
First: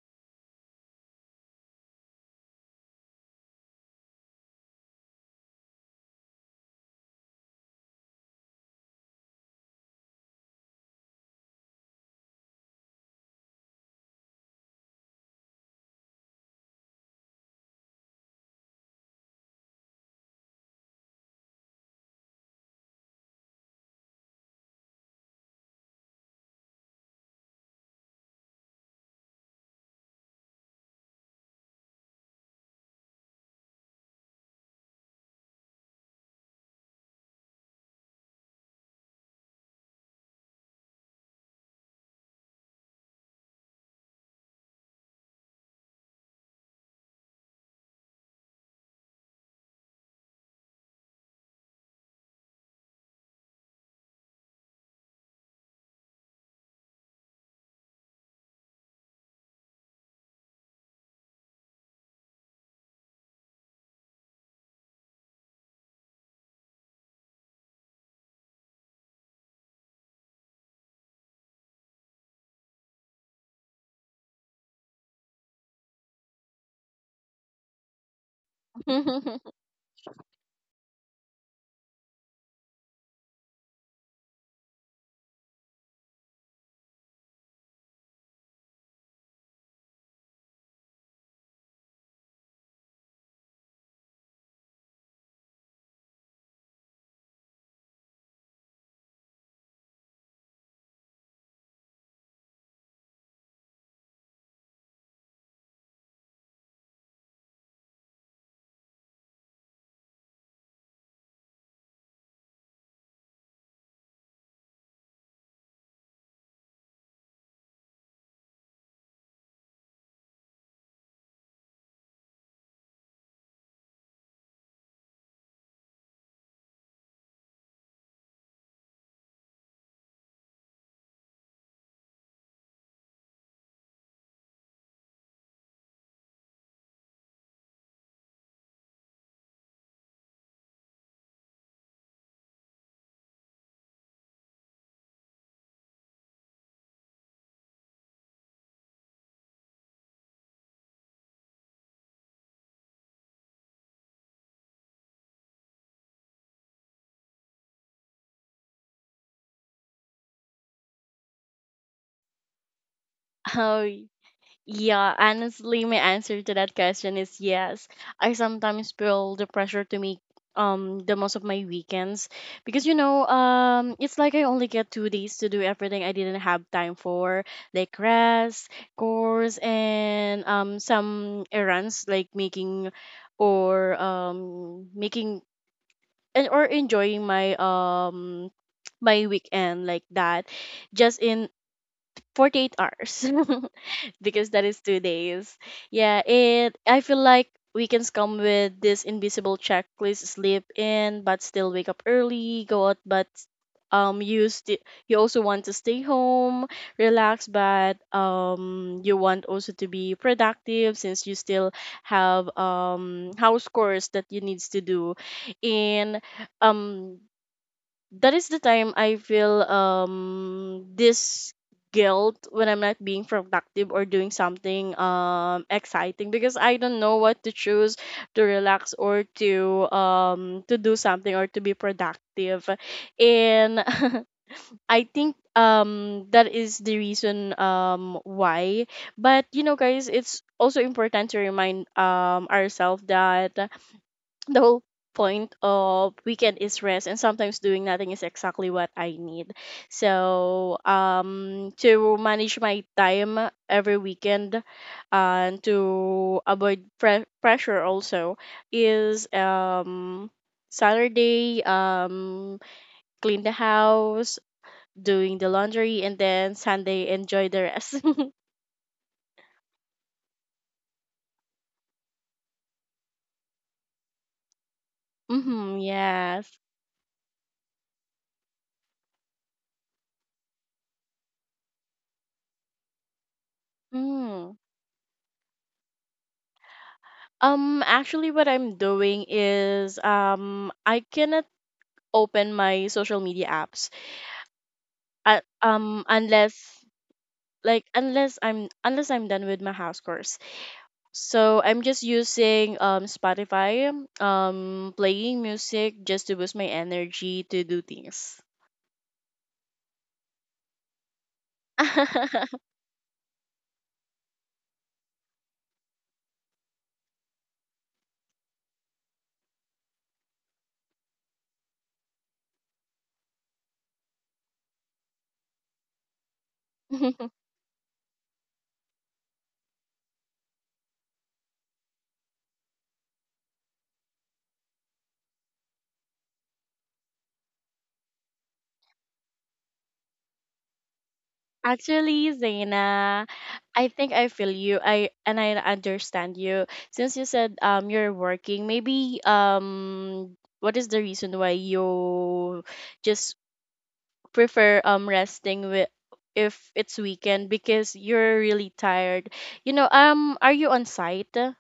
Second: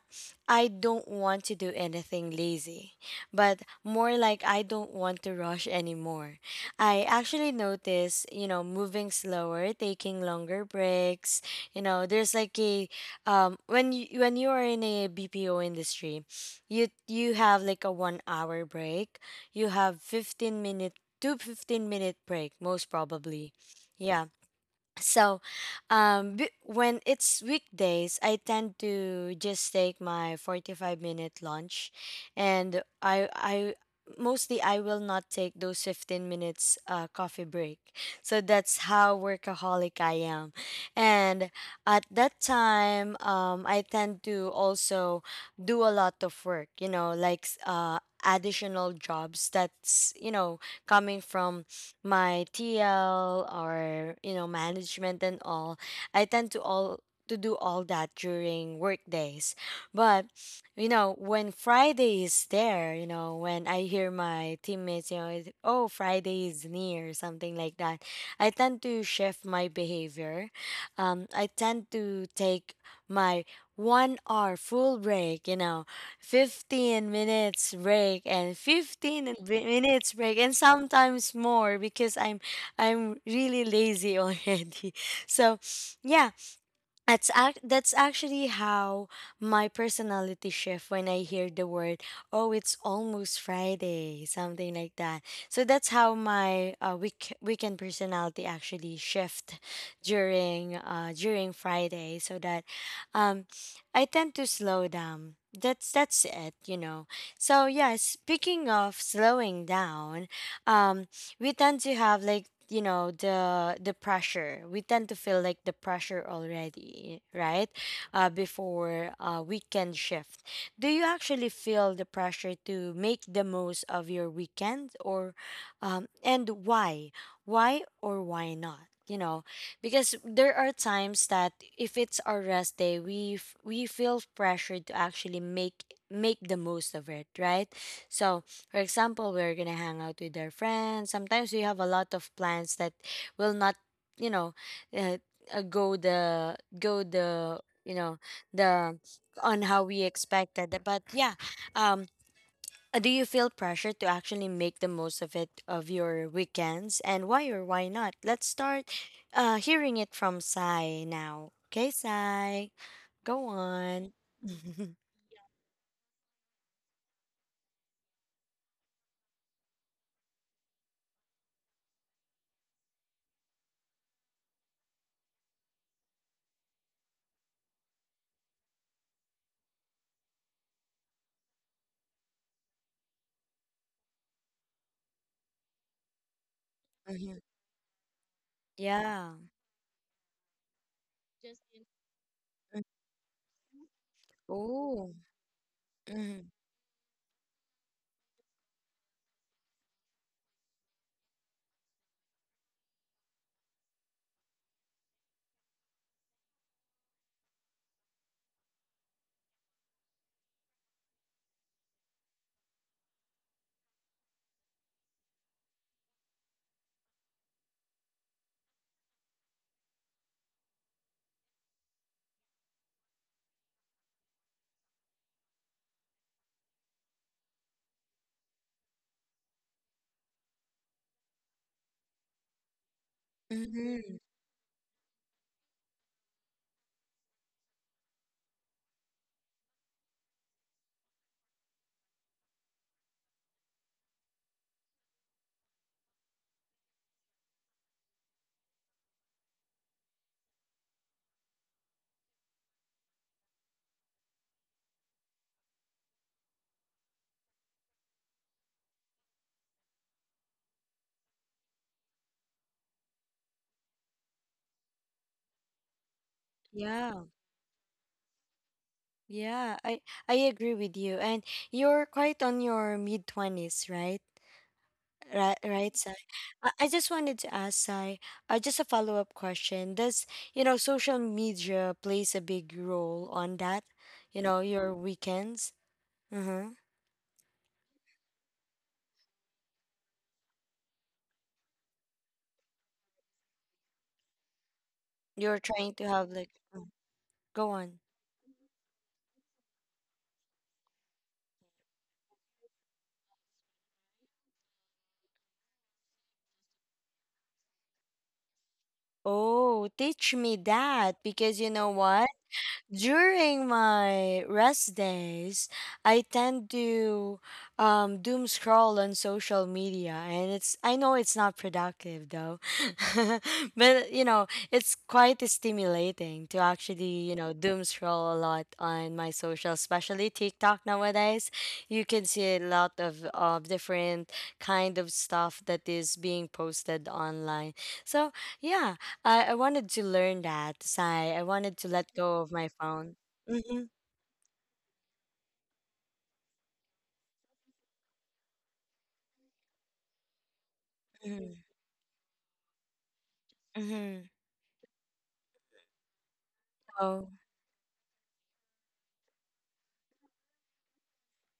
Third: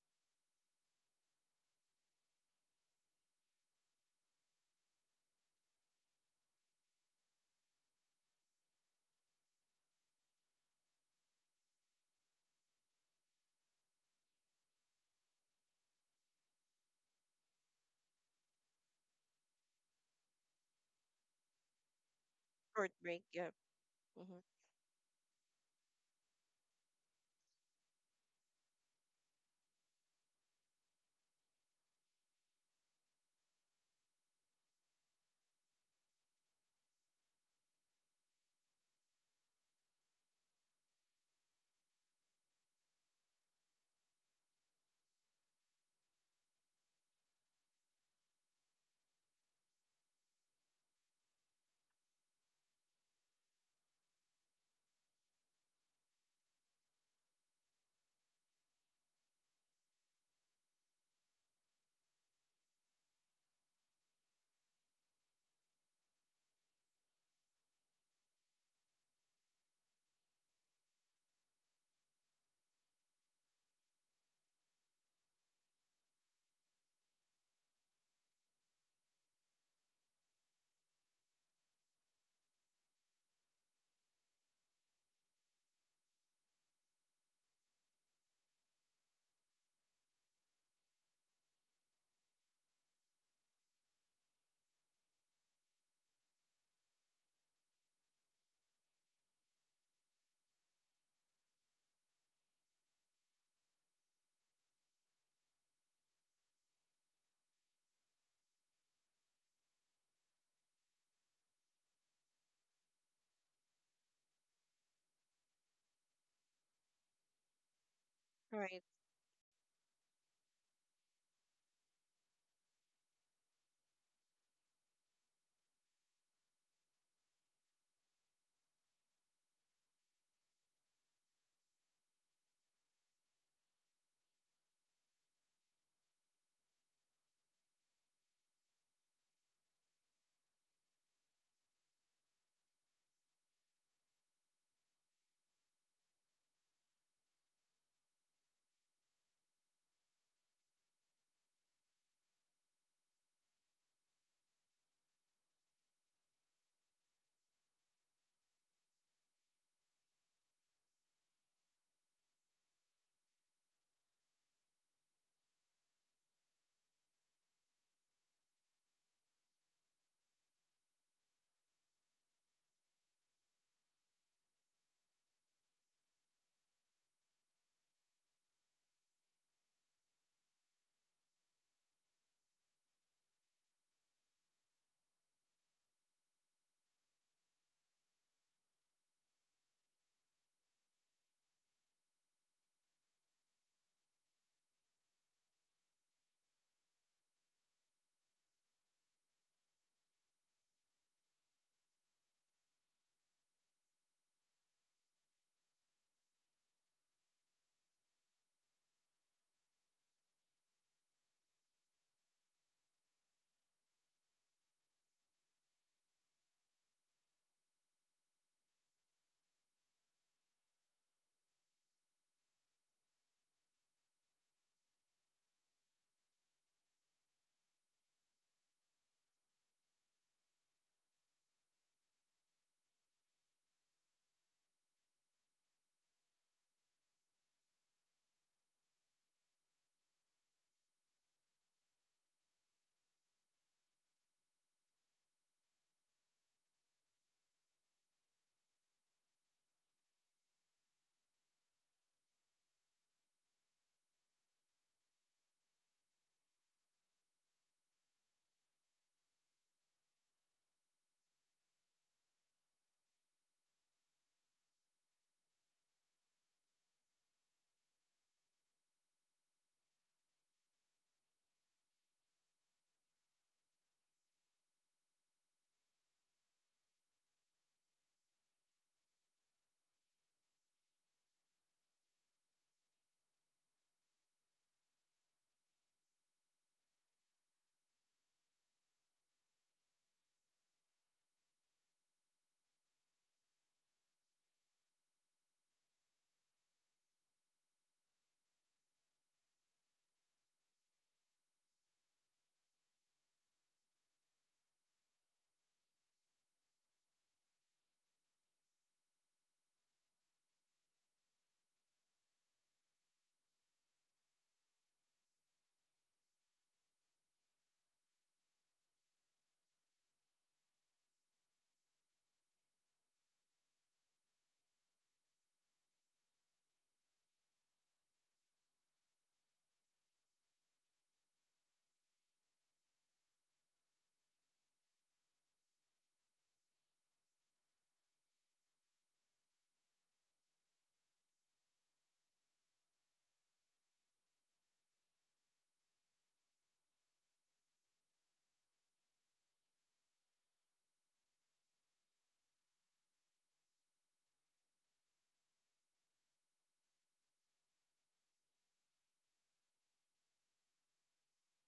[SPEAKER 1] I don't want to do anything lazy, but more like I don't want to rush anymore. I actually notice, you know, moving slower, taking longer breaks. You know, there's like a when you are in a BPO industry, you have like a 1 hour break. You have 15 minute to 15 minute break most
[SPEAKER 3] Short break. Yeah.
[SPEAKER 1] probably. Yeah.
[SPEAKER 3] Mm-hmm.
[SPEAKER 1] So, when it's weekdays, I tend to just take my 45 minute lunch, and I mostly I will not take those 15 minutes coffee break. So that's how workaholic I am, and at that time, I tend to also do a lot of work. You know, like additional jobs that's, you know, coming from my TL or, you know, management and all, I tend to all to do all that during work days. But you know when Friday is there, you know, when I hear my teammates, you know, is, oh Friday is near, something like that. I tend to shift my behavior. I tend to take my 1 hour full break. You know, 15 minutes break and 15 b- minutes break and sometimes more because I'm really lazy already. So, yeah, that's that's actually how my personality shift when I hear the word, oh it's almost Friday, something like that. So that's how my weekend personality actually shift during during Friday. So that um I tend to slow down. That's it, you know. So yeah, speaking of slowing down, um we tend to have like, you know, the pressure, we tend to feel like the pressure already, right,
[SPEAKER 3] Right.
[SPEAKER 1] before weekend shift. Do you actually feel the pressure to make the most of your weekend? Or and why or why not, you know? Because there are times that if it's our rest day, we feel pressured to actually make make the most of it, right? So for example, we're gonna hang out with our friends. Sometimes we have a lot of plans that will not, you know, uh, go the you know the on how we expected. But yeah, um, do you feel pressure to actually make the most of it, of your weekends, and why or why not? Let's start hearing it from Sai now. Okay, Sai, go
[SPEAKER 2] How.
[SPEAKER 1] on.
[SPEAKER 2] Yeah, honestly, my answer to that question is yes. I sometimes feel the pressure to make the most of my weekends because you know it's like I only get 2 days to do everything I didn't have time for, like rest, chores, and some errands, like making or making and or enjoying
[SPEAKER 1] Mhm.
[SPEAKER 2] my my
[SPEAKER 1] Yeah.
[SPEAKER 2] weekend, like that, just in 48 hours. Because that is two
[SPEAKER 1] Oh.
[SPEAKER 2] days. Yeah, and I feel like weekends come with this invisible checklist: sleep in, but still wake up early, go out, but you also want to stay home, relax, but you want also to be productive since you still have house chores that you needs to do, and um that is the time I feel this guilt when I'm not being productive or doing something exciting, because I don't know what to choose, to relax or to do something or to be productive. And
[SPEAKER 1] Mm-hmm.
[SPEAKER 2] I think that is the reason why. But you know guys, it's also important to remind ourselves that the whole point of weekend is rest, and sometimes doing nothing is exactly what I need. So to manage my time every weekend and to avoid pressure also is Saturday, clean the house, doing the laundry, and then Sunday
[SPEAKER 1] Yeah,
[SPEAKER 2] enjoy the rest.
[SPEAKER 1] yeah, I agree with you. And you're quite on your mid twenties, right? Right,
[SPEAKER 2] Mm-hmm,
[SPEAKER 1] right, Sai.
[SPEAKER 2] yes.
[SPEAKER 1] I just wanted to ask Sai, just a follow up question. Does, you know, social media plays a big role on that? You
[SPEAKER 2] Mm.
[SPEAKER 1] know, your weekends? Mm-hmm.
[SPEAKER 2] Actually, what I'm doing is, I cannot open my social media apps.
[SPEAKER 1] You're trying to have like,
[SPEAKER 2] Unless
[SPEAKER 1] mm, go on.
[SPEAKER 2] unless I'm done with my house chores. So I'm just using Spotify, playing music just to boost my energy to do things.
[SPEAKER 1] Oh, teach me that because you know what? During my rest days, I tend to doom scroll on social media, and it's I know it's not productive though, but you know it's quite stimulating to actually, you know, doom scroll a lot on my social, especially TikTok nowadays. You can see a lot of different kind of stuff that is being posted online. So yeah, I wanted to learn that, Sai. I wanted to let
[SPEAKER 2] Actually,
[SPEAKER 1] go of my phone.
[SPEAKER 2] Zaina,
[SPEAKER 1] Mm-hmm.
[SPEAKER 2] I think I feel you. I understand you. Since you said you're working, maybe what is the reason why
[SPEAKER 1] Mm-hmm.
[SPEAKER 2] you just
[SPEAKER 1] Mm-hmm.
[SPEAKER 2] prefer resting with if it's
[SPEAKER 1] Oh.
[SPEAKER 2] weekend, because you're really tired. You know, are you on site?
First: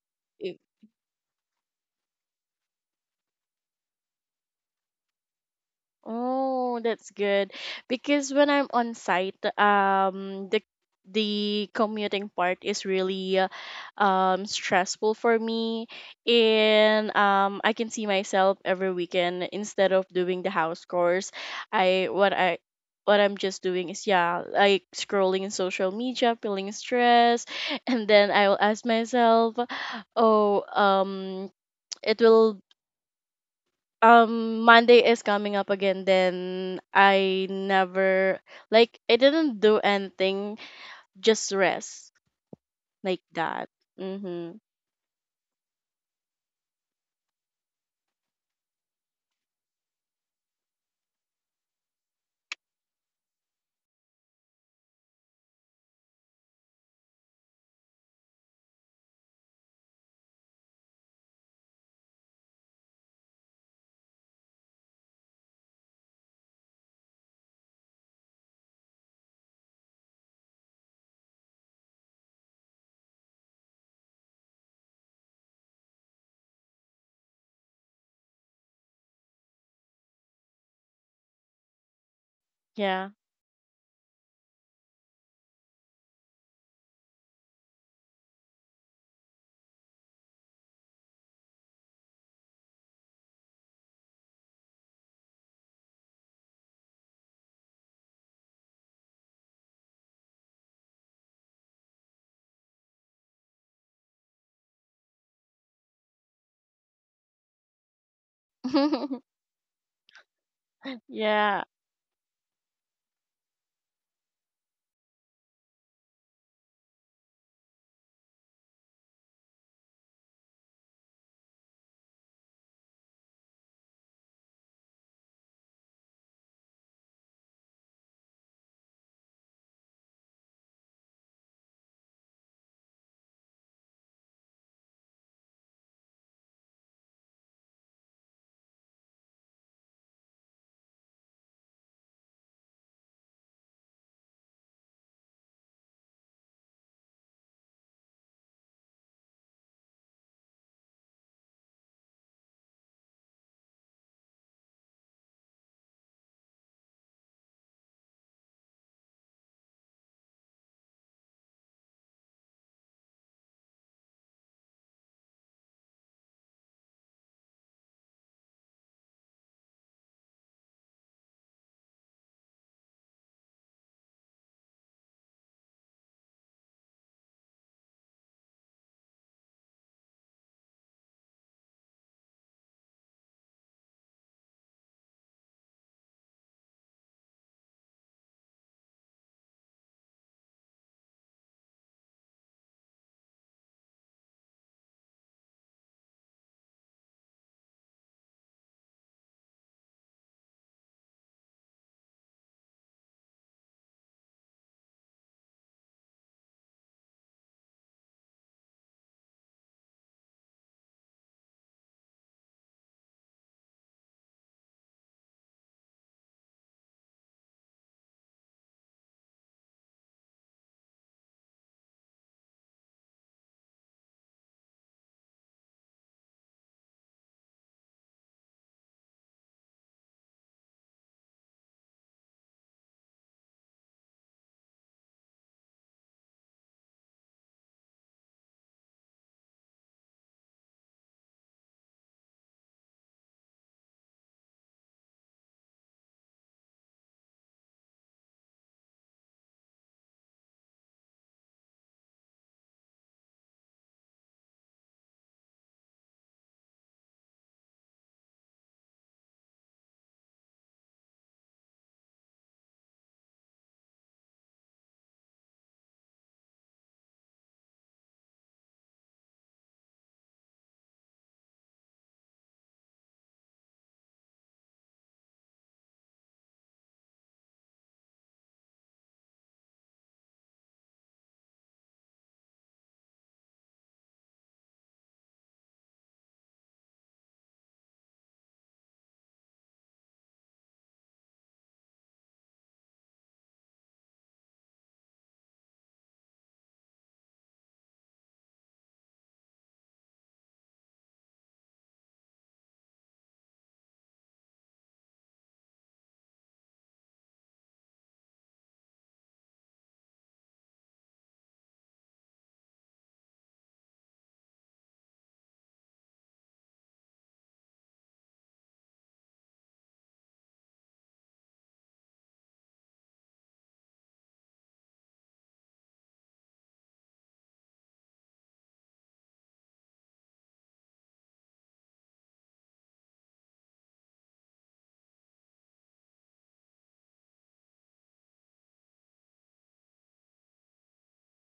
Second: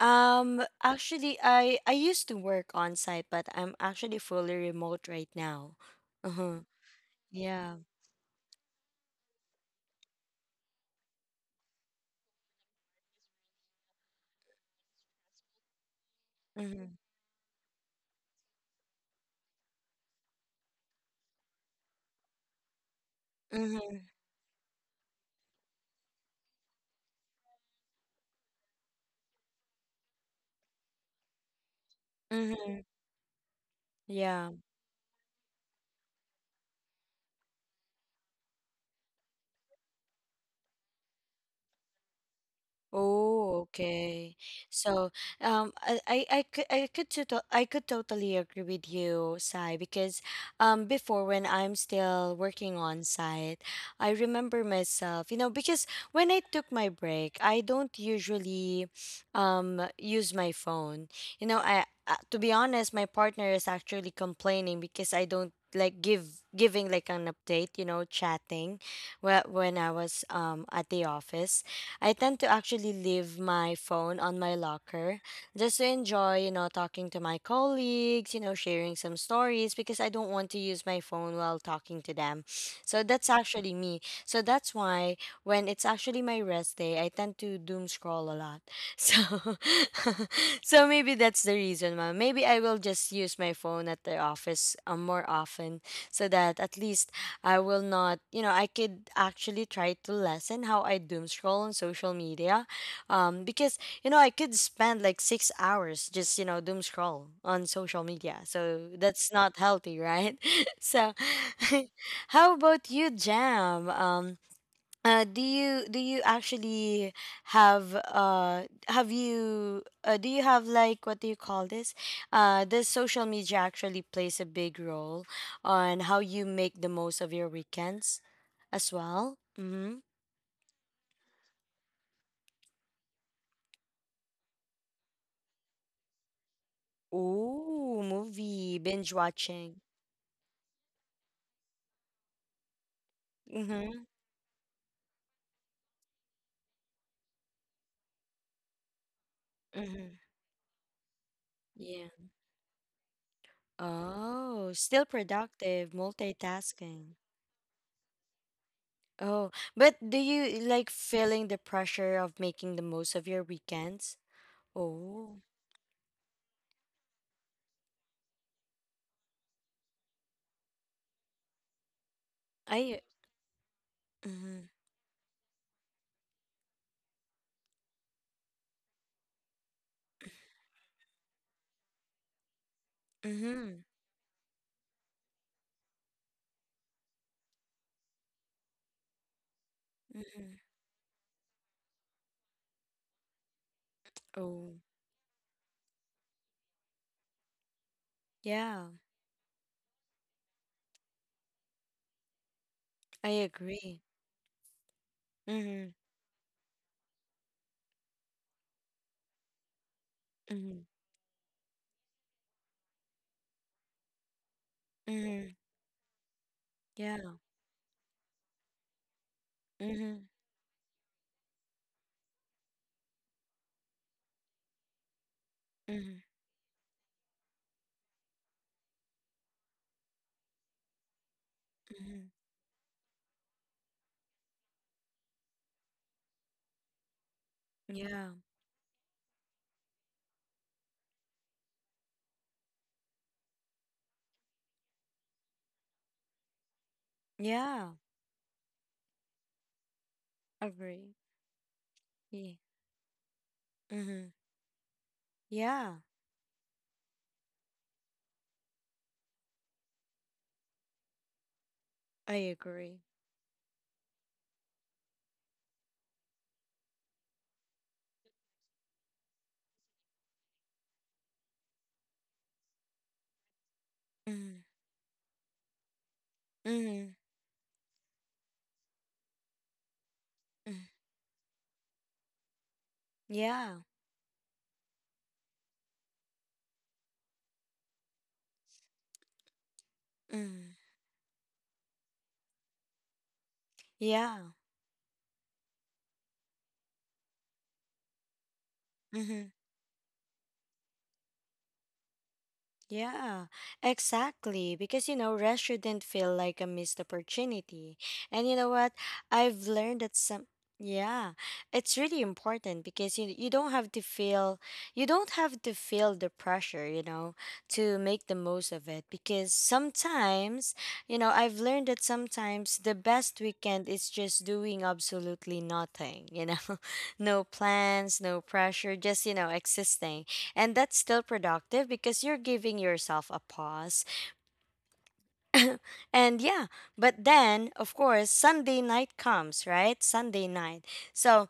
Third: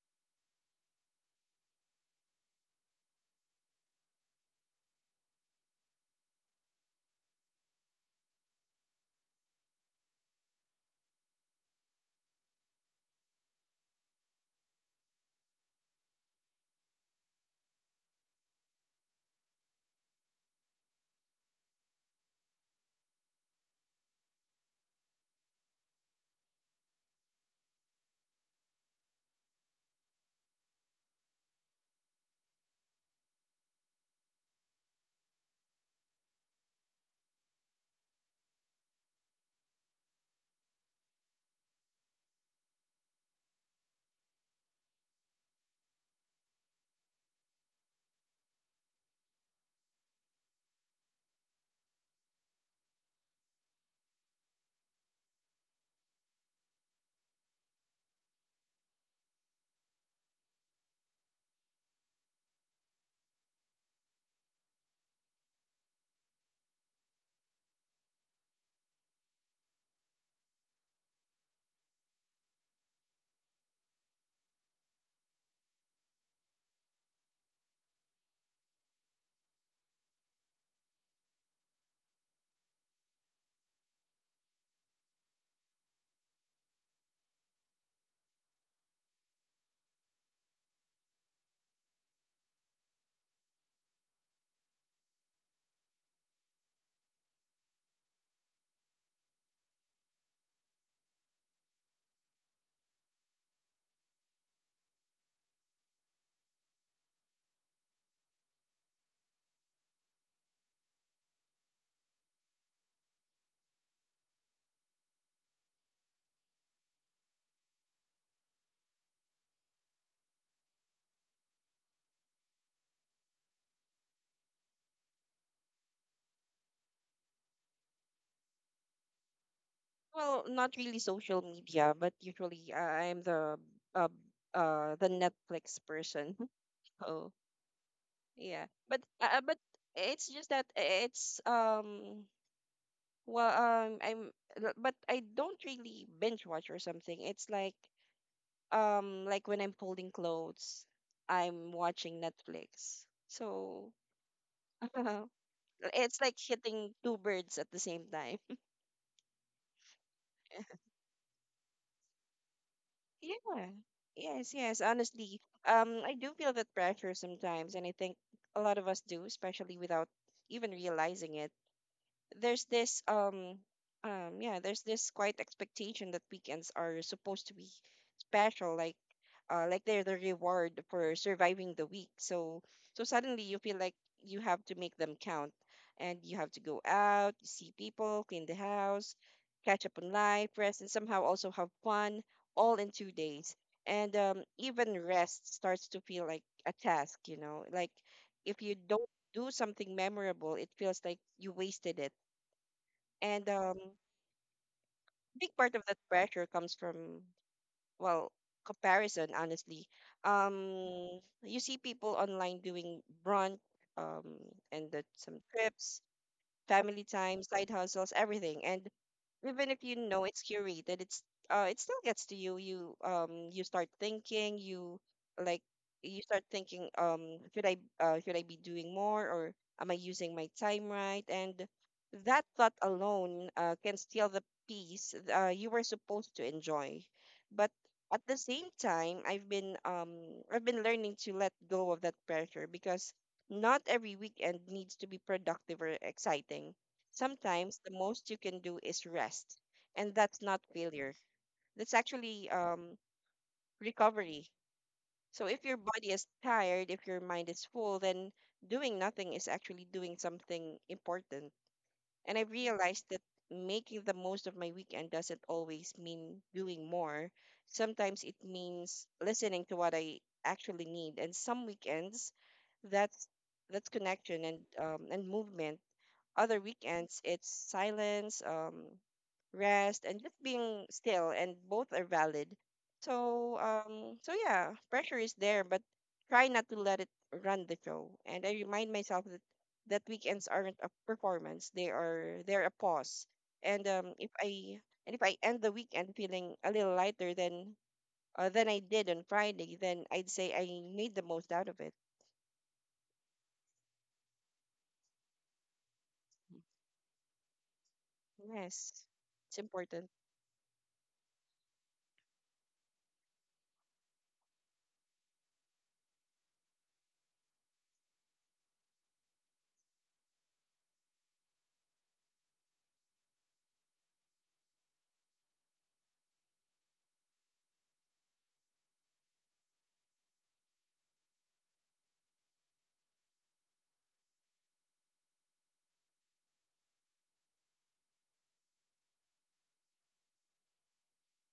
[SPEAKER 1] Actually, I used to work on site, but I'm actually fully remote right now. Uh-huh.
[SPEAKER 2] Oh, that's good.
[SPEAKER 1] Yeah.
[SPEAKER 2] Because when I'm on site, the commuting part is really stressful for me,
[SPEAKER 1] Mm-hmm.
[SPEAKER 2] and I can see myself every weekend instead of doing the house chores, I what I'm just doing
[SPEAKER 1] Mm-hmm.
[SPEAKER 2] is yeah, like scrolling in social media, feeling stress, and then I will ask myself, oh, it will
[SPEAKER 1] Mm-hmm. Yeah.
[SPEAKER 2] Monday is coming up again, then I never, like I didn't do anything, just rest, like
[SPEAKER 1] Oh,
[SPEAKER 2] that.
[SPEAKER 1] okay.
[SPEAKER 2] Mhm.
[SPEAKER 1] So, I could totally agree with you, Sai, because, before, when I'm still working on site, I remember myself, you know, because when I took my break, I don't usually, use my phone. You know, to be honest, my partner is actually complaining because I don't like give giving like an update, you know, chatting, when I was at the office. I tend to actually leave my phone on my locker just to enjoy, you know, talking to my colleagues, you know, sharing some stories because I don't want to use my phone while talking to them. So
[SPEAKER 2] Yeah.
[SPEAKER 1] that's actually me. So that's why when it's actually my rest day, I tend to doom scroll a lot. So so maybe that's the reason, ma'am. Maybe I will just use my phone at the office more often so that at least I will not, you know, I could actually try to lessen how I doom scroll on social media. Because, you know, I could spend like 6 hours just, you know, doom scroll on social media. So that's not healthy, right? So
[SPEAKER 2] Yeah,
[SPEAKER 1] how about you, Jam? Do you actually have you do you have like what do you call this? Does social media actually plays a big role on how you make the most of your weekends as well? Mm-hmm.
[SPEAKER 3] Well, not really social media, but usually I'm uh, the Netflix person. Oh,
[SPEAKER 1] Ooh,
[SPEAKER 3] yeah.
[SPEAKER 1] movie binge
[SPEAKER 3] But
[SPEAKER 1] watching.
[SPEAKER 3] it's just that it's well
[SPEAKER 1] Mm-hmm.
[SPEAKER 3] I'm but I don't really binge watch or something. It's like when I'm folding
[SPEAKER 1] Mm-hmm.
[SPEAKER 3] clothes, I'm
[SPEAKER 1] Yeah.
[SPEAKER 3] watching Netflix. So
[SPEAKER 1] Oh, still productive,
[SPEAKER 3] it's like hitting
[SPEAKER 1] multitasking.
[SPEAKER 3] two birds at the same time.
[SPEAKER 1] Oh, but do you like feeling the pressure of making the most of your
[SPEAKER 3] Yeah.
[SPEAKER 1] weekends?
[SPEAKER 3] Yes, yes, honestly.
[SPEAKER 1] Oh.
[SPEAKER 3] I do feel that pressure sometimes, and I think a lot of us do, especially without even realizing it. There's
[SPEAKER 1] I
[SPEAKER 3] this Yeah,
[SPEAKER 1] mhm
[SPEAKER 3] there's this quite expectation that weekends are supposed to be special, like they're the reward for surviving the week. So so suddenly you feel
[SPEAKER 1] mhm
[SPEAKER 3] like you have to make them count, and you have to go out, see people, clean the house, catch up on life,
[SPEAKER 1] mhm
[SPEAKER 3] rest, and somehow also have fun, all in two days. And
[SPEAKER 1] oh
[SPEAKER 3] even rest starts to feel like a task, you know. Like if you
[SPEAKER 1] yeah
[SPEAKER 3] don't do something memorable, it feels like you wasted it.
[SPEAKER 1] I
[SPEAKER 3] And
[SPEAKER 1] agree
[SPEAKER 3] big part of
[SPEAKER 1] mhm
[SPEAKER 3] that pressure comes from, well, comparison, honestly.
[SPEAKER 1] mhm
[SPEAKER 3] You see people online doing brunch, um, and that some
[SPEAKER 1] mhm
[SPEAKER 3] trips, family
[SPEAKER 1] yeah
[SPEAKER 3] time, side hustles, everything. And even if you know
[SPEAKER 1] mhm
[SPEAKER 3] it's curated, it's it still gets to you. You you start thinking, you like You
[SPEAKER 1] mhm
[SPEAKER 3] start thinking, should I be doing more, or am I using my time right? And
[SPEAKER 1] mhm
[SPEAKER 3] that thought alone can steal the peace you were supposed to enjoy. But at
[SPEAKER 1] yeah
[SPEAKER 3] the same time, I've been learning to let go of that pressure, because not every weekend needs to be productive or exciting. Sometimes the
[SPEAKER 1] yeah
[SPEAKER 3] most you can do is rest, and that's not failure.
[SPEAKER 1] agree
[SPEAKER 3] That's actually
[SPEAKER 1] yeah mhm
[SPEAKER 3] recovery. So if your
[SPEAKER 1] yeah
[SPEAKER 3] body is tired, if your mind is full, then doing nothing is actually doing something important. And
[SPEAKER 1] I
[SPEAKER 3] I
[SPEAKER 1] agree
[SPEAKER 3] realized that making the most of my weekend doesn't always mean doing more. Sometimes it means listening to what I actually need. And some weekends, that's that's connection
[SPEAKER 1] mhm
[SPEAKER 3] and movement. Other
[SPEAKER 1] mhm
[SPEAKER 3] weekends, it's silence, rest, and just being
[SPEAKER 1] mm.
[SPEAKER 3] still, and both are valid. So,
[SPEAKER 1] Yeah
[SPEAKER 3] um, so yeah, pressure is there, but try not to let it run the show. And I remind myself that weekends
[SPEAKER 1] mhm
[SPEAKER 3] aren't a performance; they're a pause. And um, if
[SPEAKER 1] yeah
[SPEAKER 3] I and if I end the weekend feeling a little lighter than I did on
[SPEAKER 1] mhm.
[SPEAKER 3] Friday, then I'd say I made the most out of it.
[SPEAKER 1] Yeah, exactly. Because, you know, rest shouldn't feel like a missed opportunity. And you know what?
[SPEAKER 3] Yes, it's
[SPEAKER 1] I've learned
[SPEAKER 3] important.
[SPEAKER 1] that some, yeah, it's really important because you don't have to feel you don't have to feel the pressure, you know, to make the most of it. Because sometimes, you know, I've learned that sometimes the best weekend is just doing absolutely nothing, you know, no plans, no pressure, just, you know, existing, and that's still productive because you're giving yourself a pause. And yeah, but then of course Sunday night comes, right? Sunday night. So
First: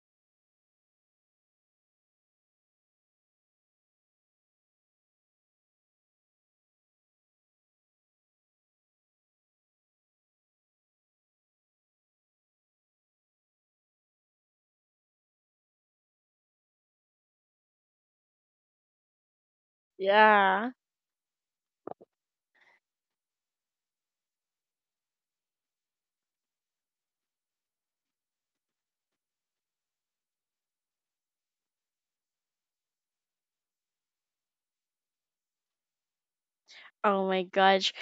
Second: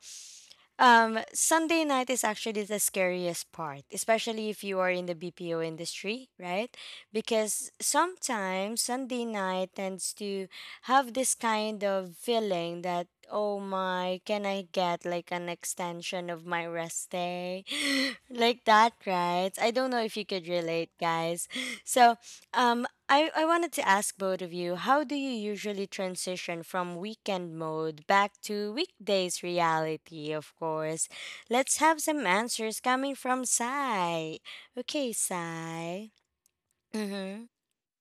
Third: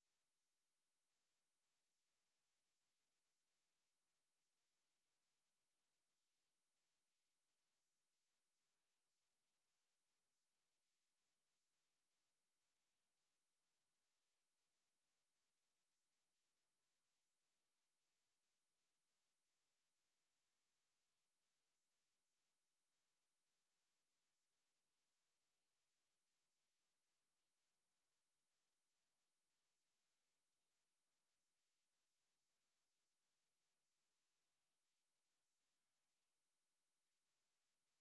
[SPEAKER 1] Sunday night is actually the scariest part, especially if you are in the BPO industry, right? Because sometimes Sunday night tends to have this kind of feeling that, oh my, can I get like an extension of my rest day? Like that, right? I don't know if you could
[SPEAKER 2] yeah.
[SPEAKER 1] relate, guys. So, um, I wanted to ask both of you, how do you usually transition from weekend mode back to weekdays reality, of course? Let's have some answers coming from Sai. Okay, Sai.
[SPEAKER 2] Oh my
[SPEAKER 1] Mm-hmm.
[SPEAKER 2] gosh.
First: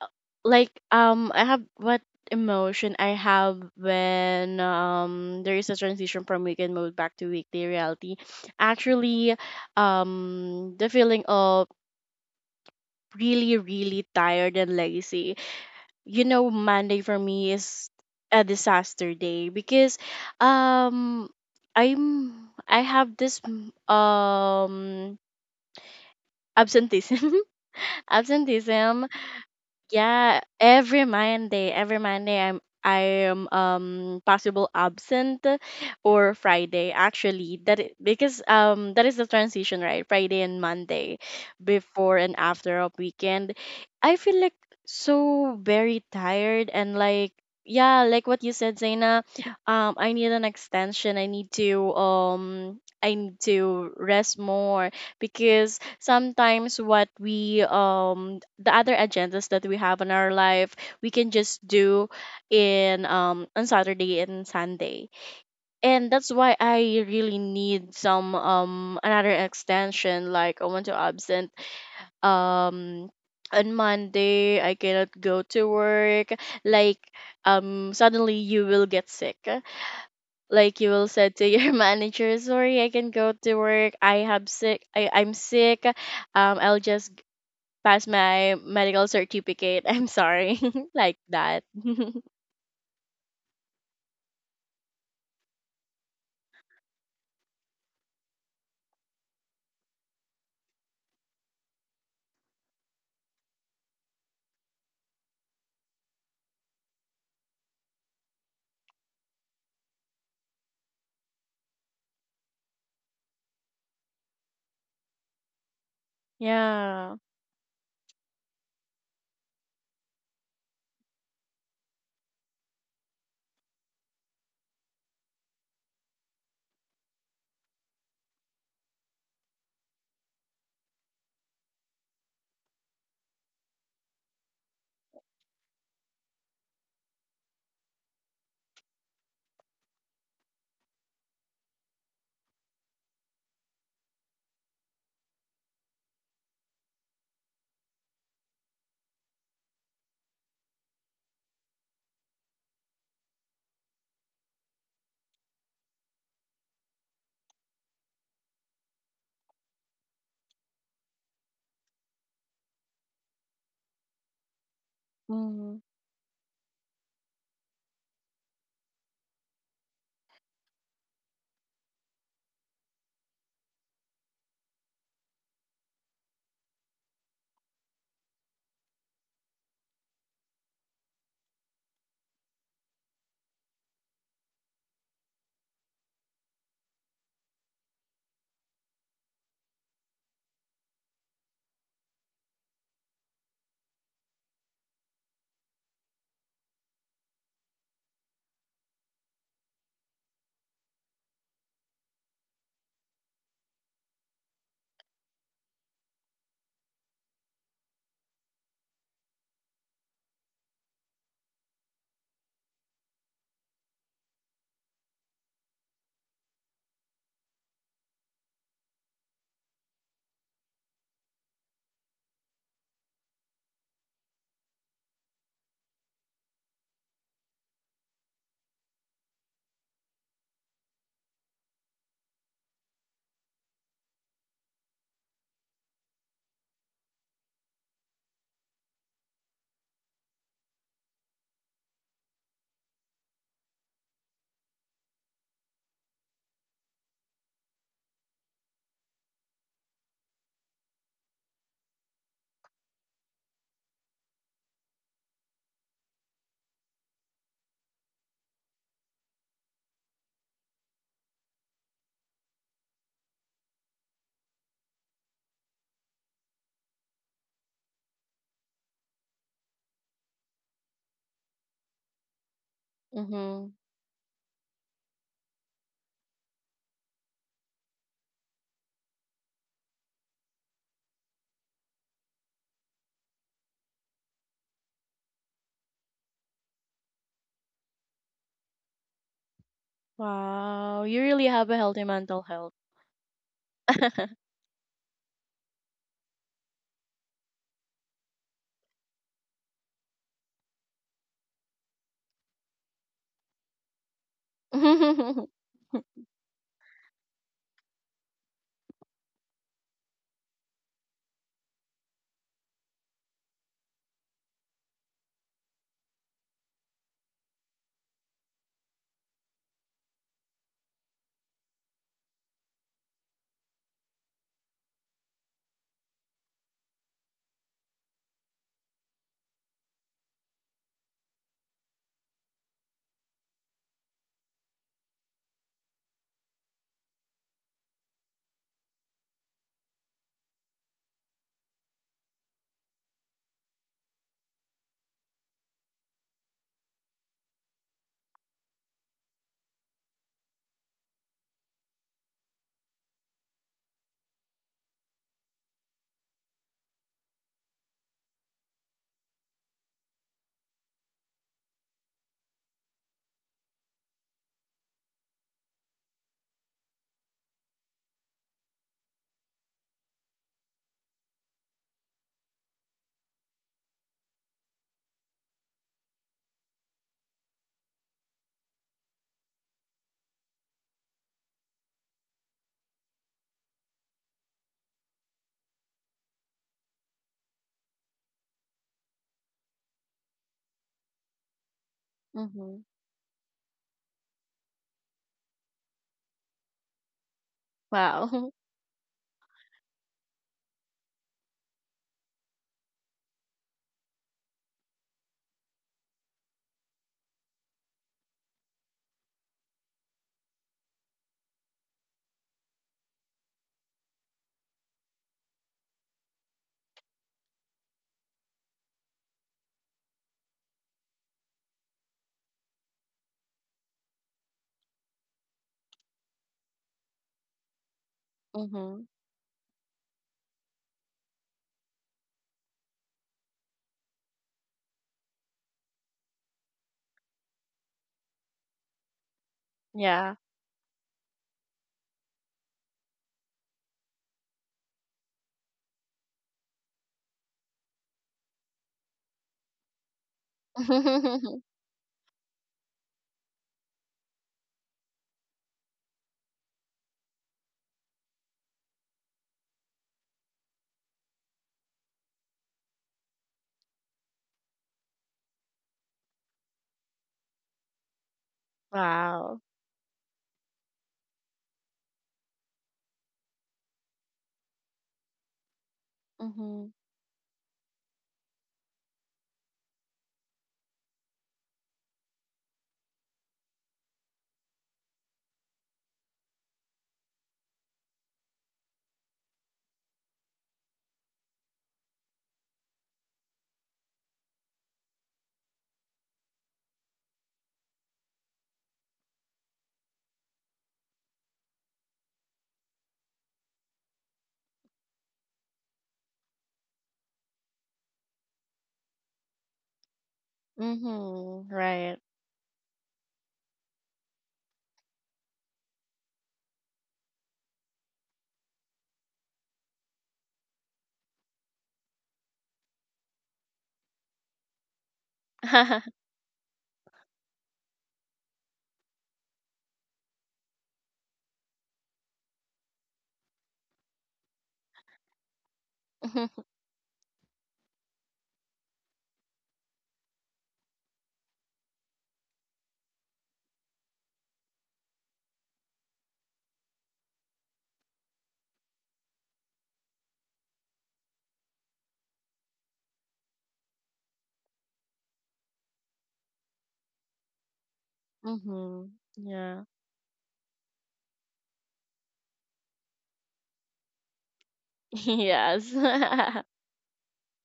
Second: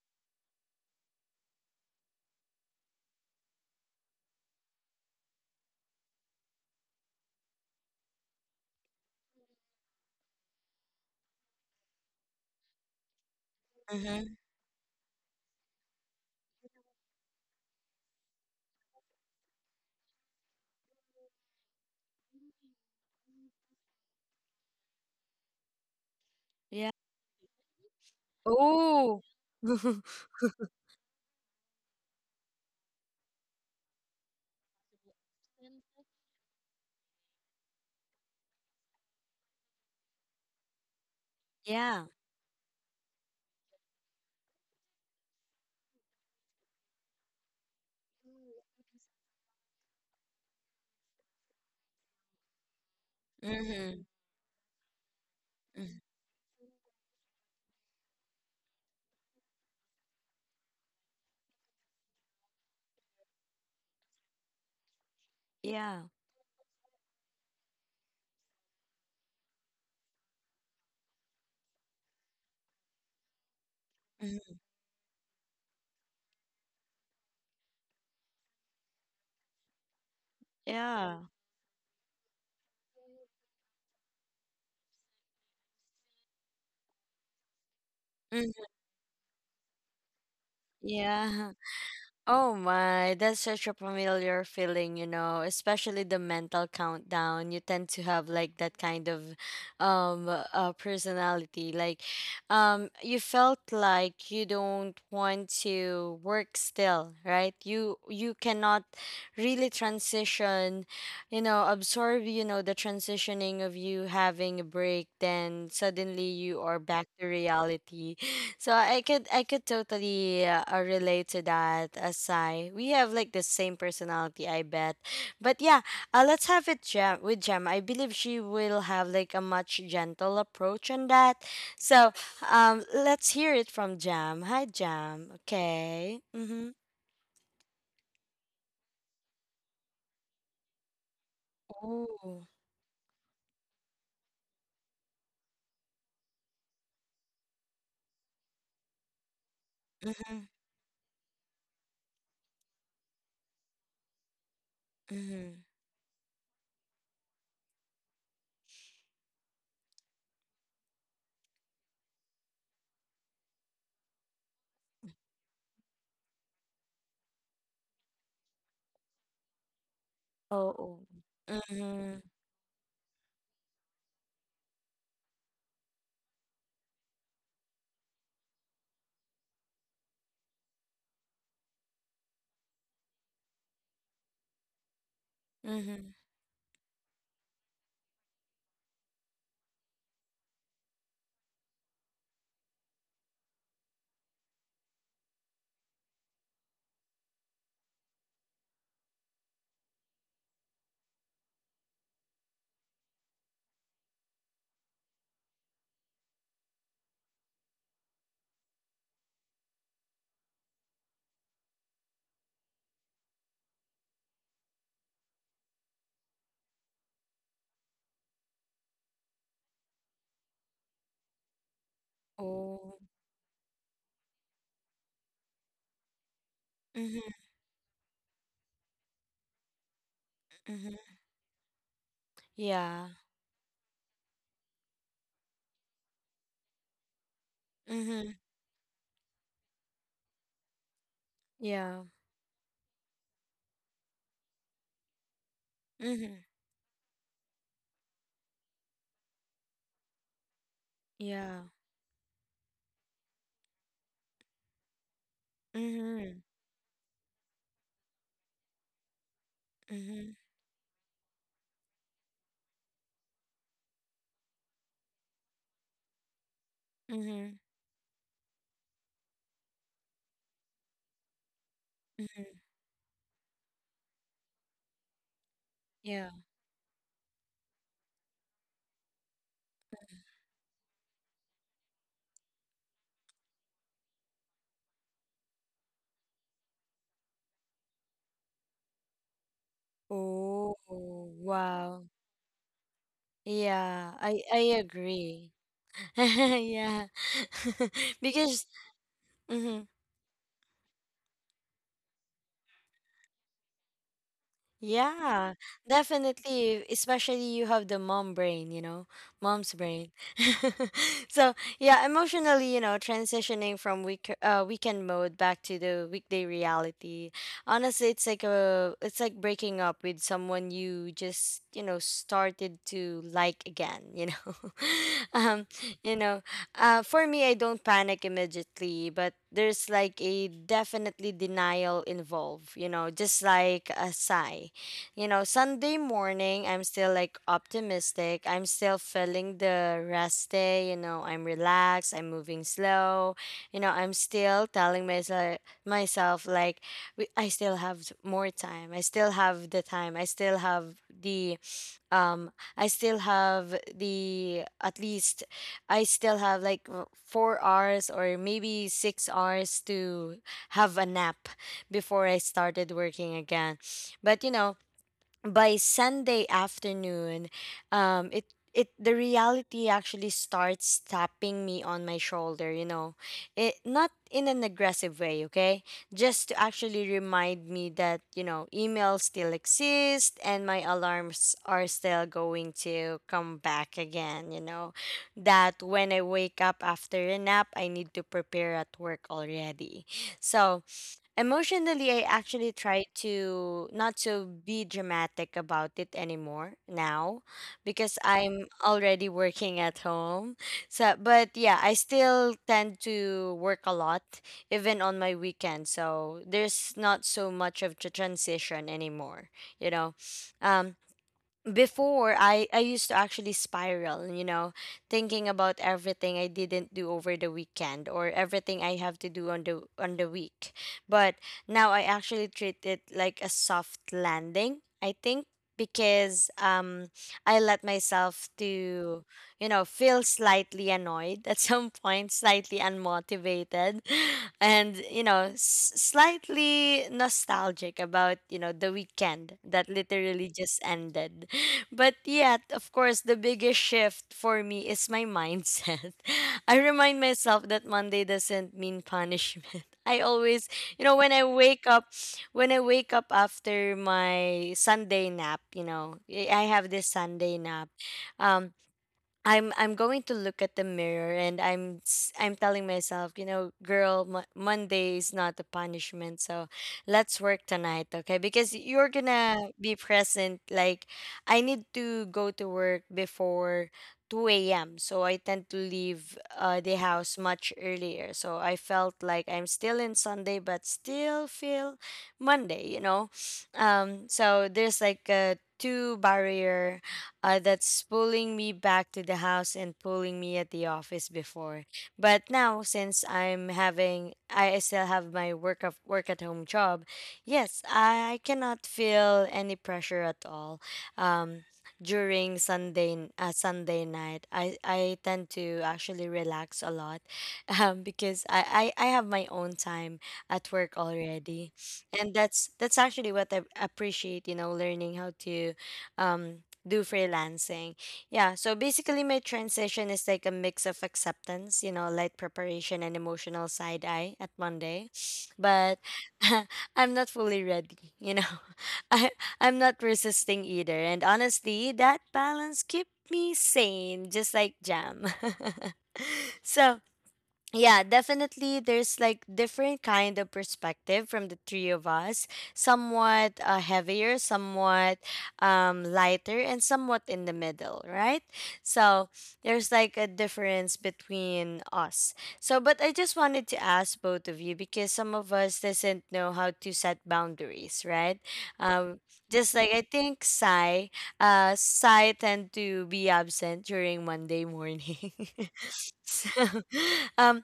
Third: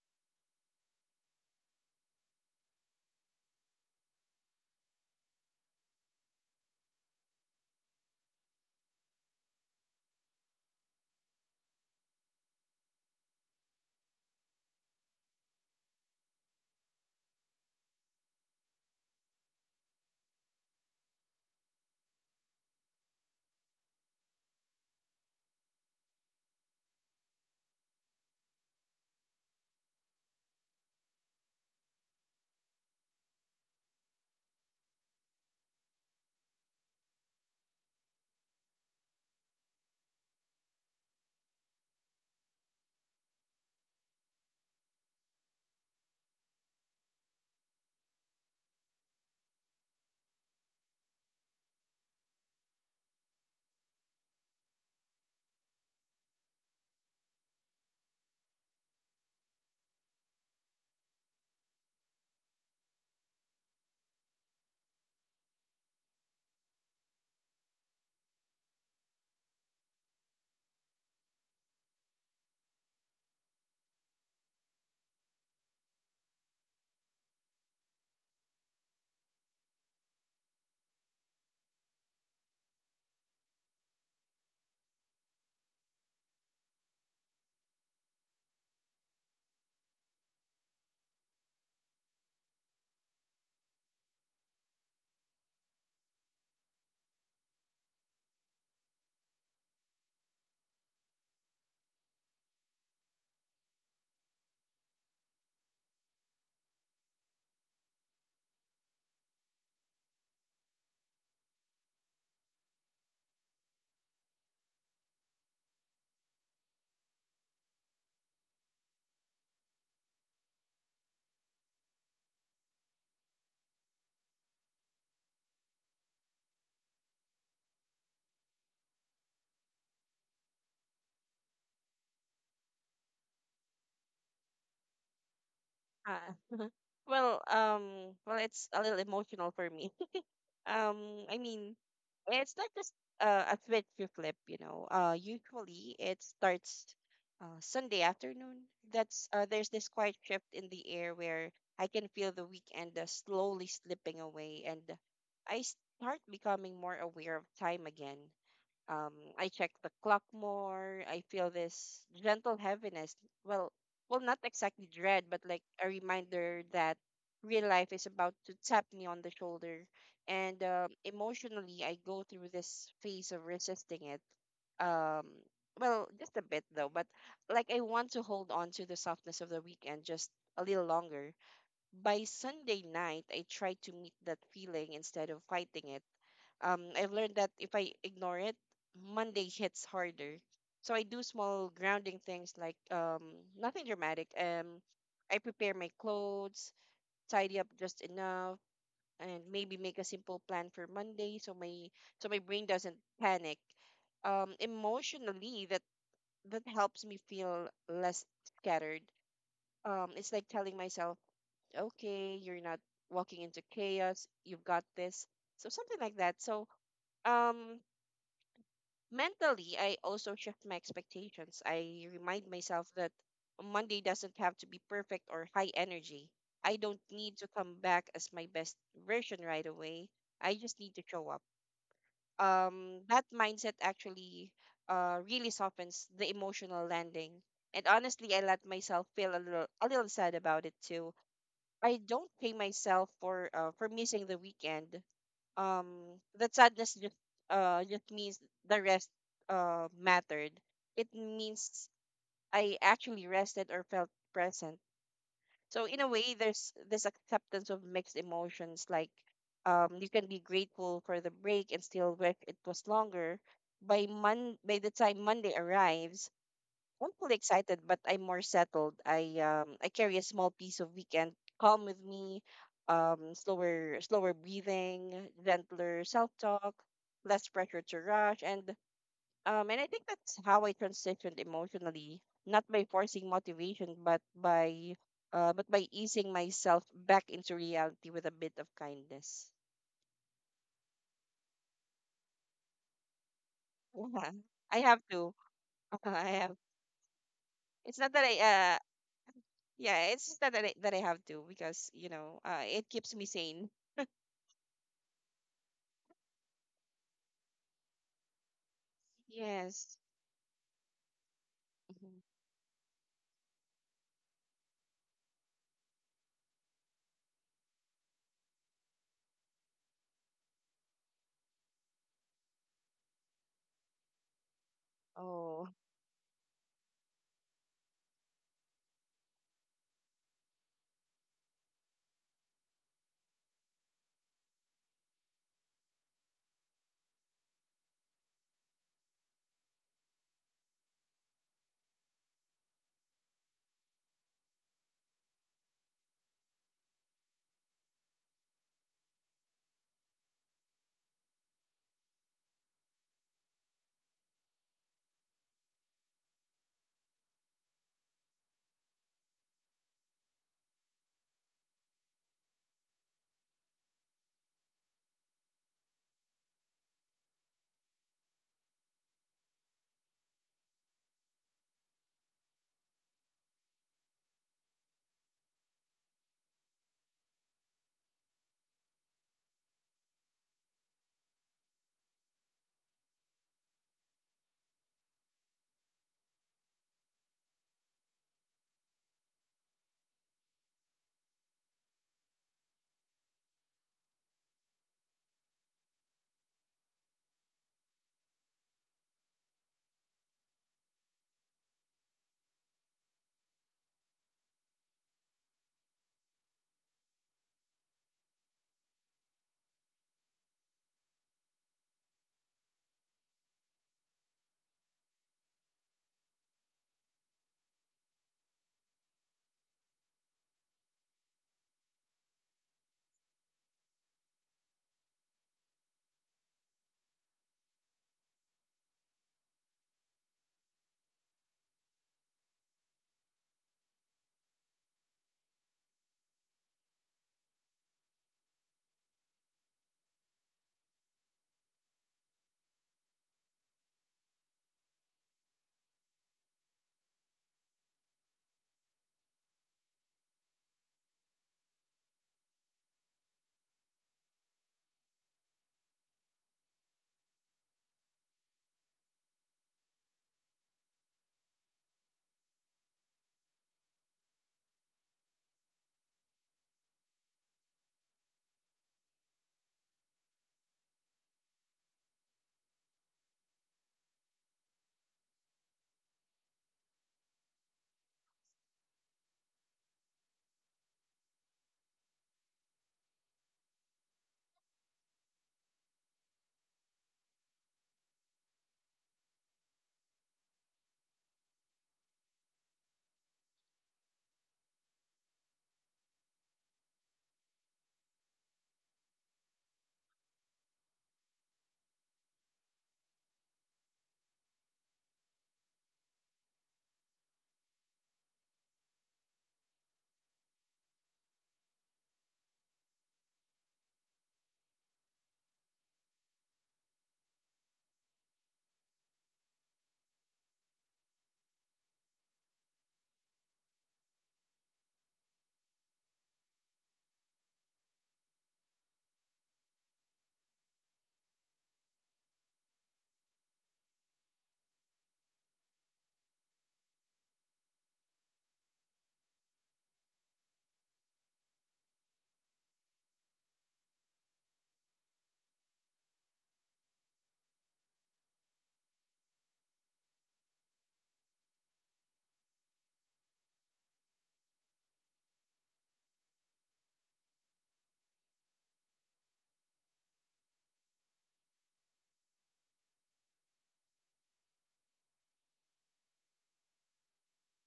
[SPEAKER 2] Uh, like I have what emotion I have when there is a transition from weekend mode back to weekday reality. Actually, the feeling of really really
[SPEAKER 1] Mm-hmm.
[SPEAKER 2] tired and lazy, you know, Monday for me is a disaster day, because um I'm I have this um
[SPEAKER 1] Yeah.
[SPEAKER 2] absenteeism. Absenteeism.
[SPEAKER 1] Oh.
[SPEAKER 2] Yeah, every Monday I'm I am possible absent, or Friday actually, because that is the transition, right? Friday and Monday,
[SPEAKER 1] Yeah.
[SPEAKER 2] before and after of weekend. I feel like so very tired, and like, yeah, like what you said Zaina, I need an extension, I need to
[SPEAKER 1] Mm-hmm.
[SPEAKER 2] rest more, because sometimes what we the other agendas that we have in our life, we can just do in on Saturday and Sunday.
[SPEAKER 1] Yeah.
[SPEAKER 2] And that's why I really need some another extension, like I want to absent um on Monday,
[SPEAKER 1] Mhm.
[SPEAKER 2] I cannot go to work, like suddenly you will get sick, like you will
[SPEAKER 1] Yeah.
[SPEAKER 2] said to your manager, sorry I can go to work, I have sick, I I'm sick, I'll just pass my
[SPEAKER 1] Mhm.
[SPEAKER 2] medical certificate. I'm sorry. Like
[SPEAKER 1] Yeah.
[SPEAKER 2] that.
[SPEAKER 1] Oh my, that's such a familiar feeling, you know, especially the mental countdown. You tend to have like that kind of personality. Like you felt like you don't want to work still, right? You cannot really transition, you know, absorb, you know, the transitioning of you having a break, then suddenly you are
[SPEAKER 2] Yeah.
[SPEAKER 1] back to reality. So I could totally relate to that, Asai. We have like the same personality, I bet. But yeah, let's have it with Gem. I believe she will have like a much gentle approach on that. So let's hear it from Jam. Hi, Jam. Okay.
[SPEAKER 3] Ah.
[SPEAKER 1] Mhm.
[SPEAKER 3] Well, it's a little emotional for me. I mean,
[SPEAKER 1] Oh.
[SPEAKER 3] it's not just a switch you flip, you know. Usually it starts Sunday afternoon. That's There's this quiet shift
[SPEAKER 1] Mhm.
[SPEAKER 3] in the air where I can feel the weekend slowly slipping away, and I
[SPEAKER 1] Mhm.
[SPEAKER 3] start becoming more aware of time again. Um, I check the clock more. I feel this gentle heaviness. Well, well, not exactly dread, but like
[SPEAKER 2] Mm-hmm.
[SPEAKER 3] a reminder that real life is about to tap me on the shoulder. And
[SPEAKER 1] Oh. Oh.
[SPEAKER 3] emotionally, I go
[SPEAKER 1] Mhm.
[SPEAKER 3] through this phase of resisting it. Um, well, just a bit though, but like I want to hold on to the softness of the weekend just a little longer. By Sunday night, I try to meet that feeling instead of fighting it
[SPEAKER 1] Mhm.
[SPEAKER 3] um, I've learned that if I ignore it, Monday hits harder. So I do small grounding things like nothing dramatic. I prepare my clothes, tidy up just enough, and maybe make a simple plan for Monday so my brain doesn't panic. Emotionally, that helps me feel less scattered. It's like telling myself, okay, you're not walking into chaos. You've got this. So something like that. So um mentally, I also shift my expectations. I remind myself
[SPEAKER 1] Oh.
[SPEAKER 3] that Monday doesn't have to be perfect or high energy. I don't
[SPEAKER 1] Mhm.
[SPEAKER 3] need to come back as my best version right away. I just need to
[SPEAKER 1] Mhm.
[SPEAKER 3] show up.
[SPEAKER 1] Yeah.
[SPEAKER 3] That mindset actually really softens the emotional landing, and honestly, I
[SPEAKER 1] Mhm.
[SPEAKER 3] let myself feel a little sad about it too. I
[SPEAKER 1] Yeah.
[SPEAKER 3] don't pay myself for missing the weekend um
[SPEAKER 1] Mhm.
[SPEAKER 3] that sadness just means the rest mattered. It
[SPEAKER 1] Yeah.
[SPEAKER 3] means I actually rested or felt present. So in a way
[SPEAKER 1] Mhm.
[SPEAKER 3] there's this acceptance of mixed emotions like you can
[SPEAKER 1] Mm-hmm.
[SPEAKER 3] be grateful for the break and still wish it was longer. By the time Monday arrives, I'm fully
[SPEAKER 1] Mm-hmm.
[SPEAKER 3] excited, but I'm more settled. I carry a small piece of weekend calm with me,
[SPEAKER 1] Mm-hmm.
[SPEAKER 2] Mm-hmm.
[SPEAKER 3] slower breathing, gentler self
[SPEAKER 1] Yeah.
[SPEAKER 3] talk, less pressure to rush, and I think that's how I transitioned emotionally, not by forcing motivation, but by easing myself back into reality with a bit of kindness.
[SPEAKER 1] Oh,
[SPEAKER 2] Wow, you really have a healthy
[SPEAKER 1] wow.
[SPEAKER 2] mental health.
[SPEAKER 1] Yeah,
[SPEAKER 3] Yeah,
[SPEAKER 1] I
[SPEAKER 3] I have to.
[SPEAKER 1] agree.
[SPEAKER 3] I have.
[SPEAKER 1] Yeah.
[SPEAKER 3] It's not that I
[SPEAKER 1] Because
[SPEAKER 3] uh.
[SPEAKER 1] mhm,
[SPEAKER 3] Yeah, it's just that that I have to because, you know, it keeps me sane.
[SPEAKER 2] Mm-hmm.
[SPEAKER 1] yeah, definitely. Especially you have the mom brain, you know, mom's
[SPEAKER 3] Yes.
[SPEAKER 1] brain. So yeah,
[SPEAKER 3] Mhm.
[SPEAKER 1] emotionally, you know, transitioning from weekend mode back to the weekday reality. Honestly, it's like breaking up with someone you just started to like again. You know, um,
[SPEAKER 3] Oh,
[SPEAKER 1] you know, for me, I don't panic immediately, but there's like a definitely denial involved. You know, just like a sigh. You know, Sunday morning, I'm still like optimistic. I'm still feeling the rest day. You know, I'm relaxed. I'm moving slow. You know, I'm still telling myself like, I still have more time. I still have the time. I still have the, um, I still have the, at least, I still have like 4 hours or maybe 6 hours to have a nap before I started working again. But, you know, by Sunday afternoon, it it the reality actually starts tapping me on my shoulder. You know, it not in an aggressive way. Okay, just to actually remind me that emails still exist and my alarms are still going to come back again. You know, that when I wake up after a nap, I need to prepare at work already. So, emotionally, I actually try to not to be dramatic about it anymore now because
[SPEAKER 2] Wow.
[SPEAKER 1] I'm already working at home. So, but yeah, I still tend to work a lot even on my weekend. So there's not so much of a transition anymore, you know. Um, Before I used to actually spiral, you know, thinking about everything I didn't do over the weekend or everything I have to do on the week. But now I actually treat it like a soft landing, I think, because I let myself
[SPEAKER 2] Mm-hmm.
[SPEAKER 1] to, you know, feel slightly annoyed at some point, slightly unmotivated and, you know, slightly nostalgic about, you know, the weekend that
[SPEAKER 2] Yeah.
[SPEAKER 1] literally just ended. But yet, of course, the biggest shift for me is my mindset. I remind myself that Monday doesn't mean punishment. I always, you know, when I wake up, when I wake up after my Sunday nap, you know, I have this Sunday nap. Um, I'm going to look at the mirror and I'm telling myself, you know, girl, Monday is not a punishment, so let's work tonight, okay? Because you're
[SPEAKER 2] Wow.
[SPEAKER 1] gonna be present. Like, I need to go to work before 2 a.m., so I tend to leave
[SPEAKER 2] Mm-hmm.
[SPEAKER 1] the house much earlier. So I felt like I'm still in Sunday, but still feel Monday, you know. So there's like a two barrier that's pulling me back to the house and pulling me at the office before. But now, since I'm having, I still have my work of work at home job. Yes, I cannot feel any pressure at all. Um, During Sunday night, I tend to actually relax a lot, because I have my own time at work
[SPEAKER 2] Mm-hmm.
[SPEAKER 1] already,
[SPEAKER 2] Right.
[SPEAKER 1] and that's actually what I appreciate. You know, learning how to, um do freelancing. Yeah, so basically my transition is like a mix of acceptance, you know, light preparation and emotional side eye at Monday. But I'm not fully ready, you know. I I'm not resisting either. And honestly, that balance keep me sane just like Jam. So yeah, definitely there's like different kind of perspective from the three of us, somewhat heavier, somewhat lighter, and somewhat in the middle, right? So there's like a difference between us. So, but I just wanted to ask both of you because some of us doesn't know how to set boundaries, right?
[SPEAKER 2] Mm-hmm.
[SPEAKER 1] um, just
[SPEAKER 2] Yeah.
[SPEAKER 1] like, I think, Sai tend to be absent during Monday morning.
[SPEAKER 2] Yes.
[SPEAKER 1] So, um,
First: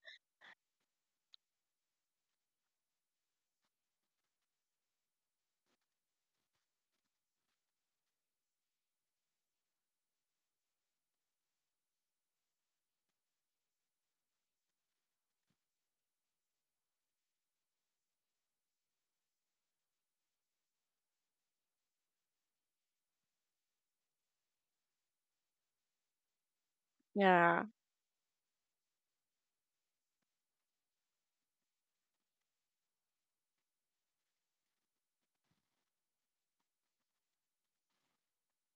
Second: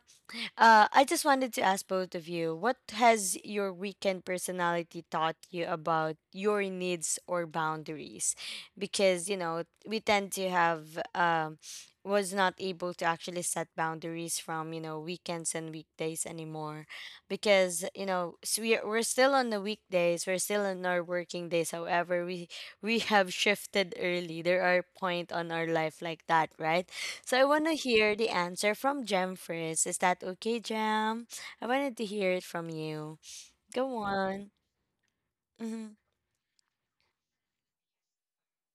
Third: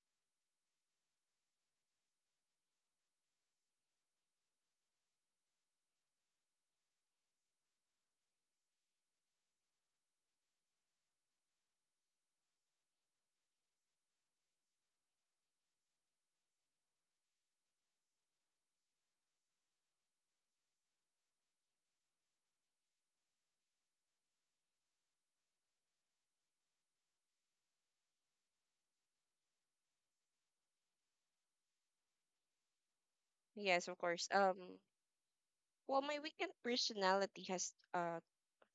[SPEAKER 1] I just wanted to ask both of you, what has your weekend personality taught you about your needs or boundaries? Because, you know, we tend to have was not able to actually set boundaries from, you know, weekends and weekdays anymore. Because, you know, s we we're still on the weekdays, we're still on our working days. However, we have shifted early. There are point on our life like that, right? So I
[SPEAKER 2] Yeah.
[SPEAKER 1] want to hear the answer from Jem first. Is that okay, Jem? I wanted to hear it from you.
[SPEAKER 3] yes,
[SPEAKER 1] Go
[SPEAKER 3] of course.
[SPEAKER 1] on. Mhm.
[SPEAKER 3] Well, my weekend personality has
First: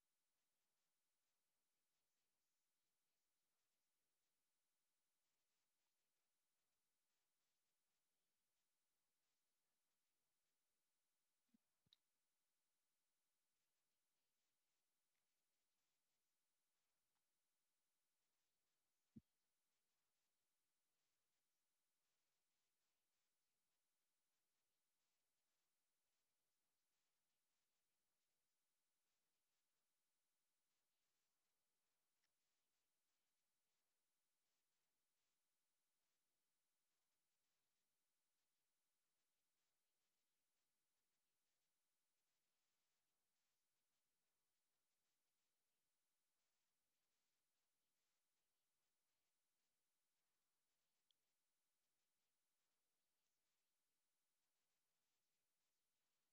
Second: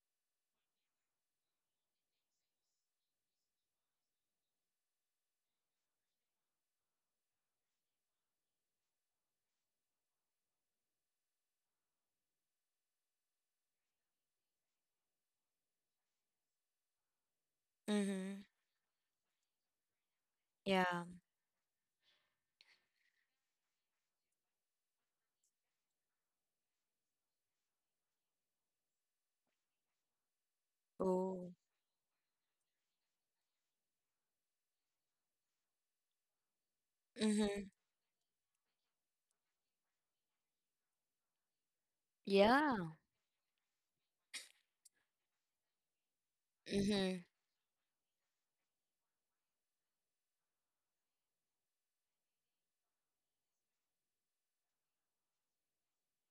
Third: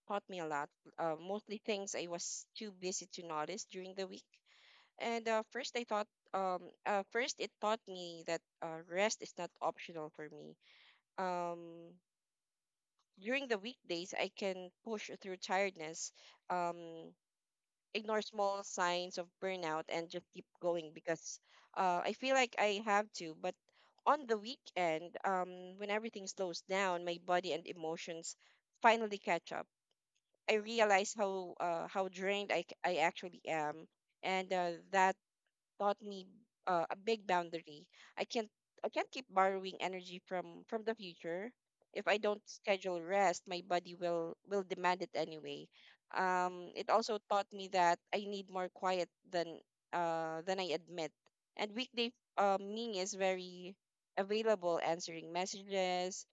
[SPEAKER 3] taught me a lot. Mostly things I was too busy to notice during the week. And first, I thought first it taught me that rest is not optional for me. Um, During the weekdays, I can push through tiredness. Um, Ignore
[SPEAKER 1] Mhm.
[SPEAKER 3] small signs of burnout and just keep going
[SPEAKER 1] Yeah.
[SPEAKER 3] because I feel like I have to. But on the weekend, when everything slows down, my body and emotions finally catch up. I realize
[SPEAKER 1] Oh.
[SPEAKER 3] how drained I actually am, and that taught me a big
[SPEAKER 1] Mhm.
[SPEAKER 3] boundary. I can't I can't keep borrowing energy from the future. If I don't
[SPEAKER 1] Yeah.
[SPEAKER 3] schedule rest, my body will demand it anyway. It also
[SPEAKER 1] Mhm.
[SPEAKER 3] taught me that I need more quiet than I admit. And weekday me is very available, answering messages,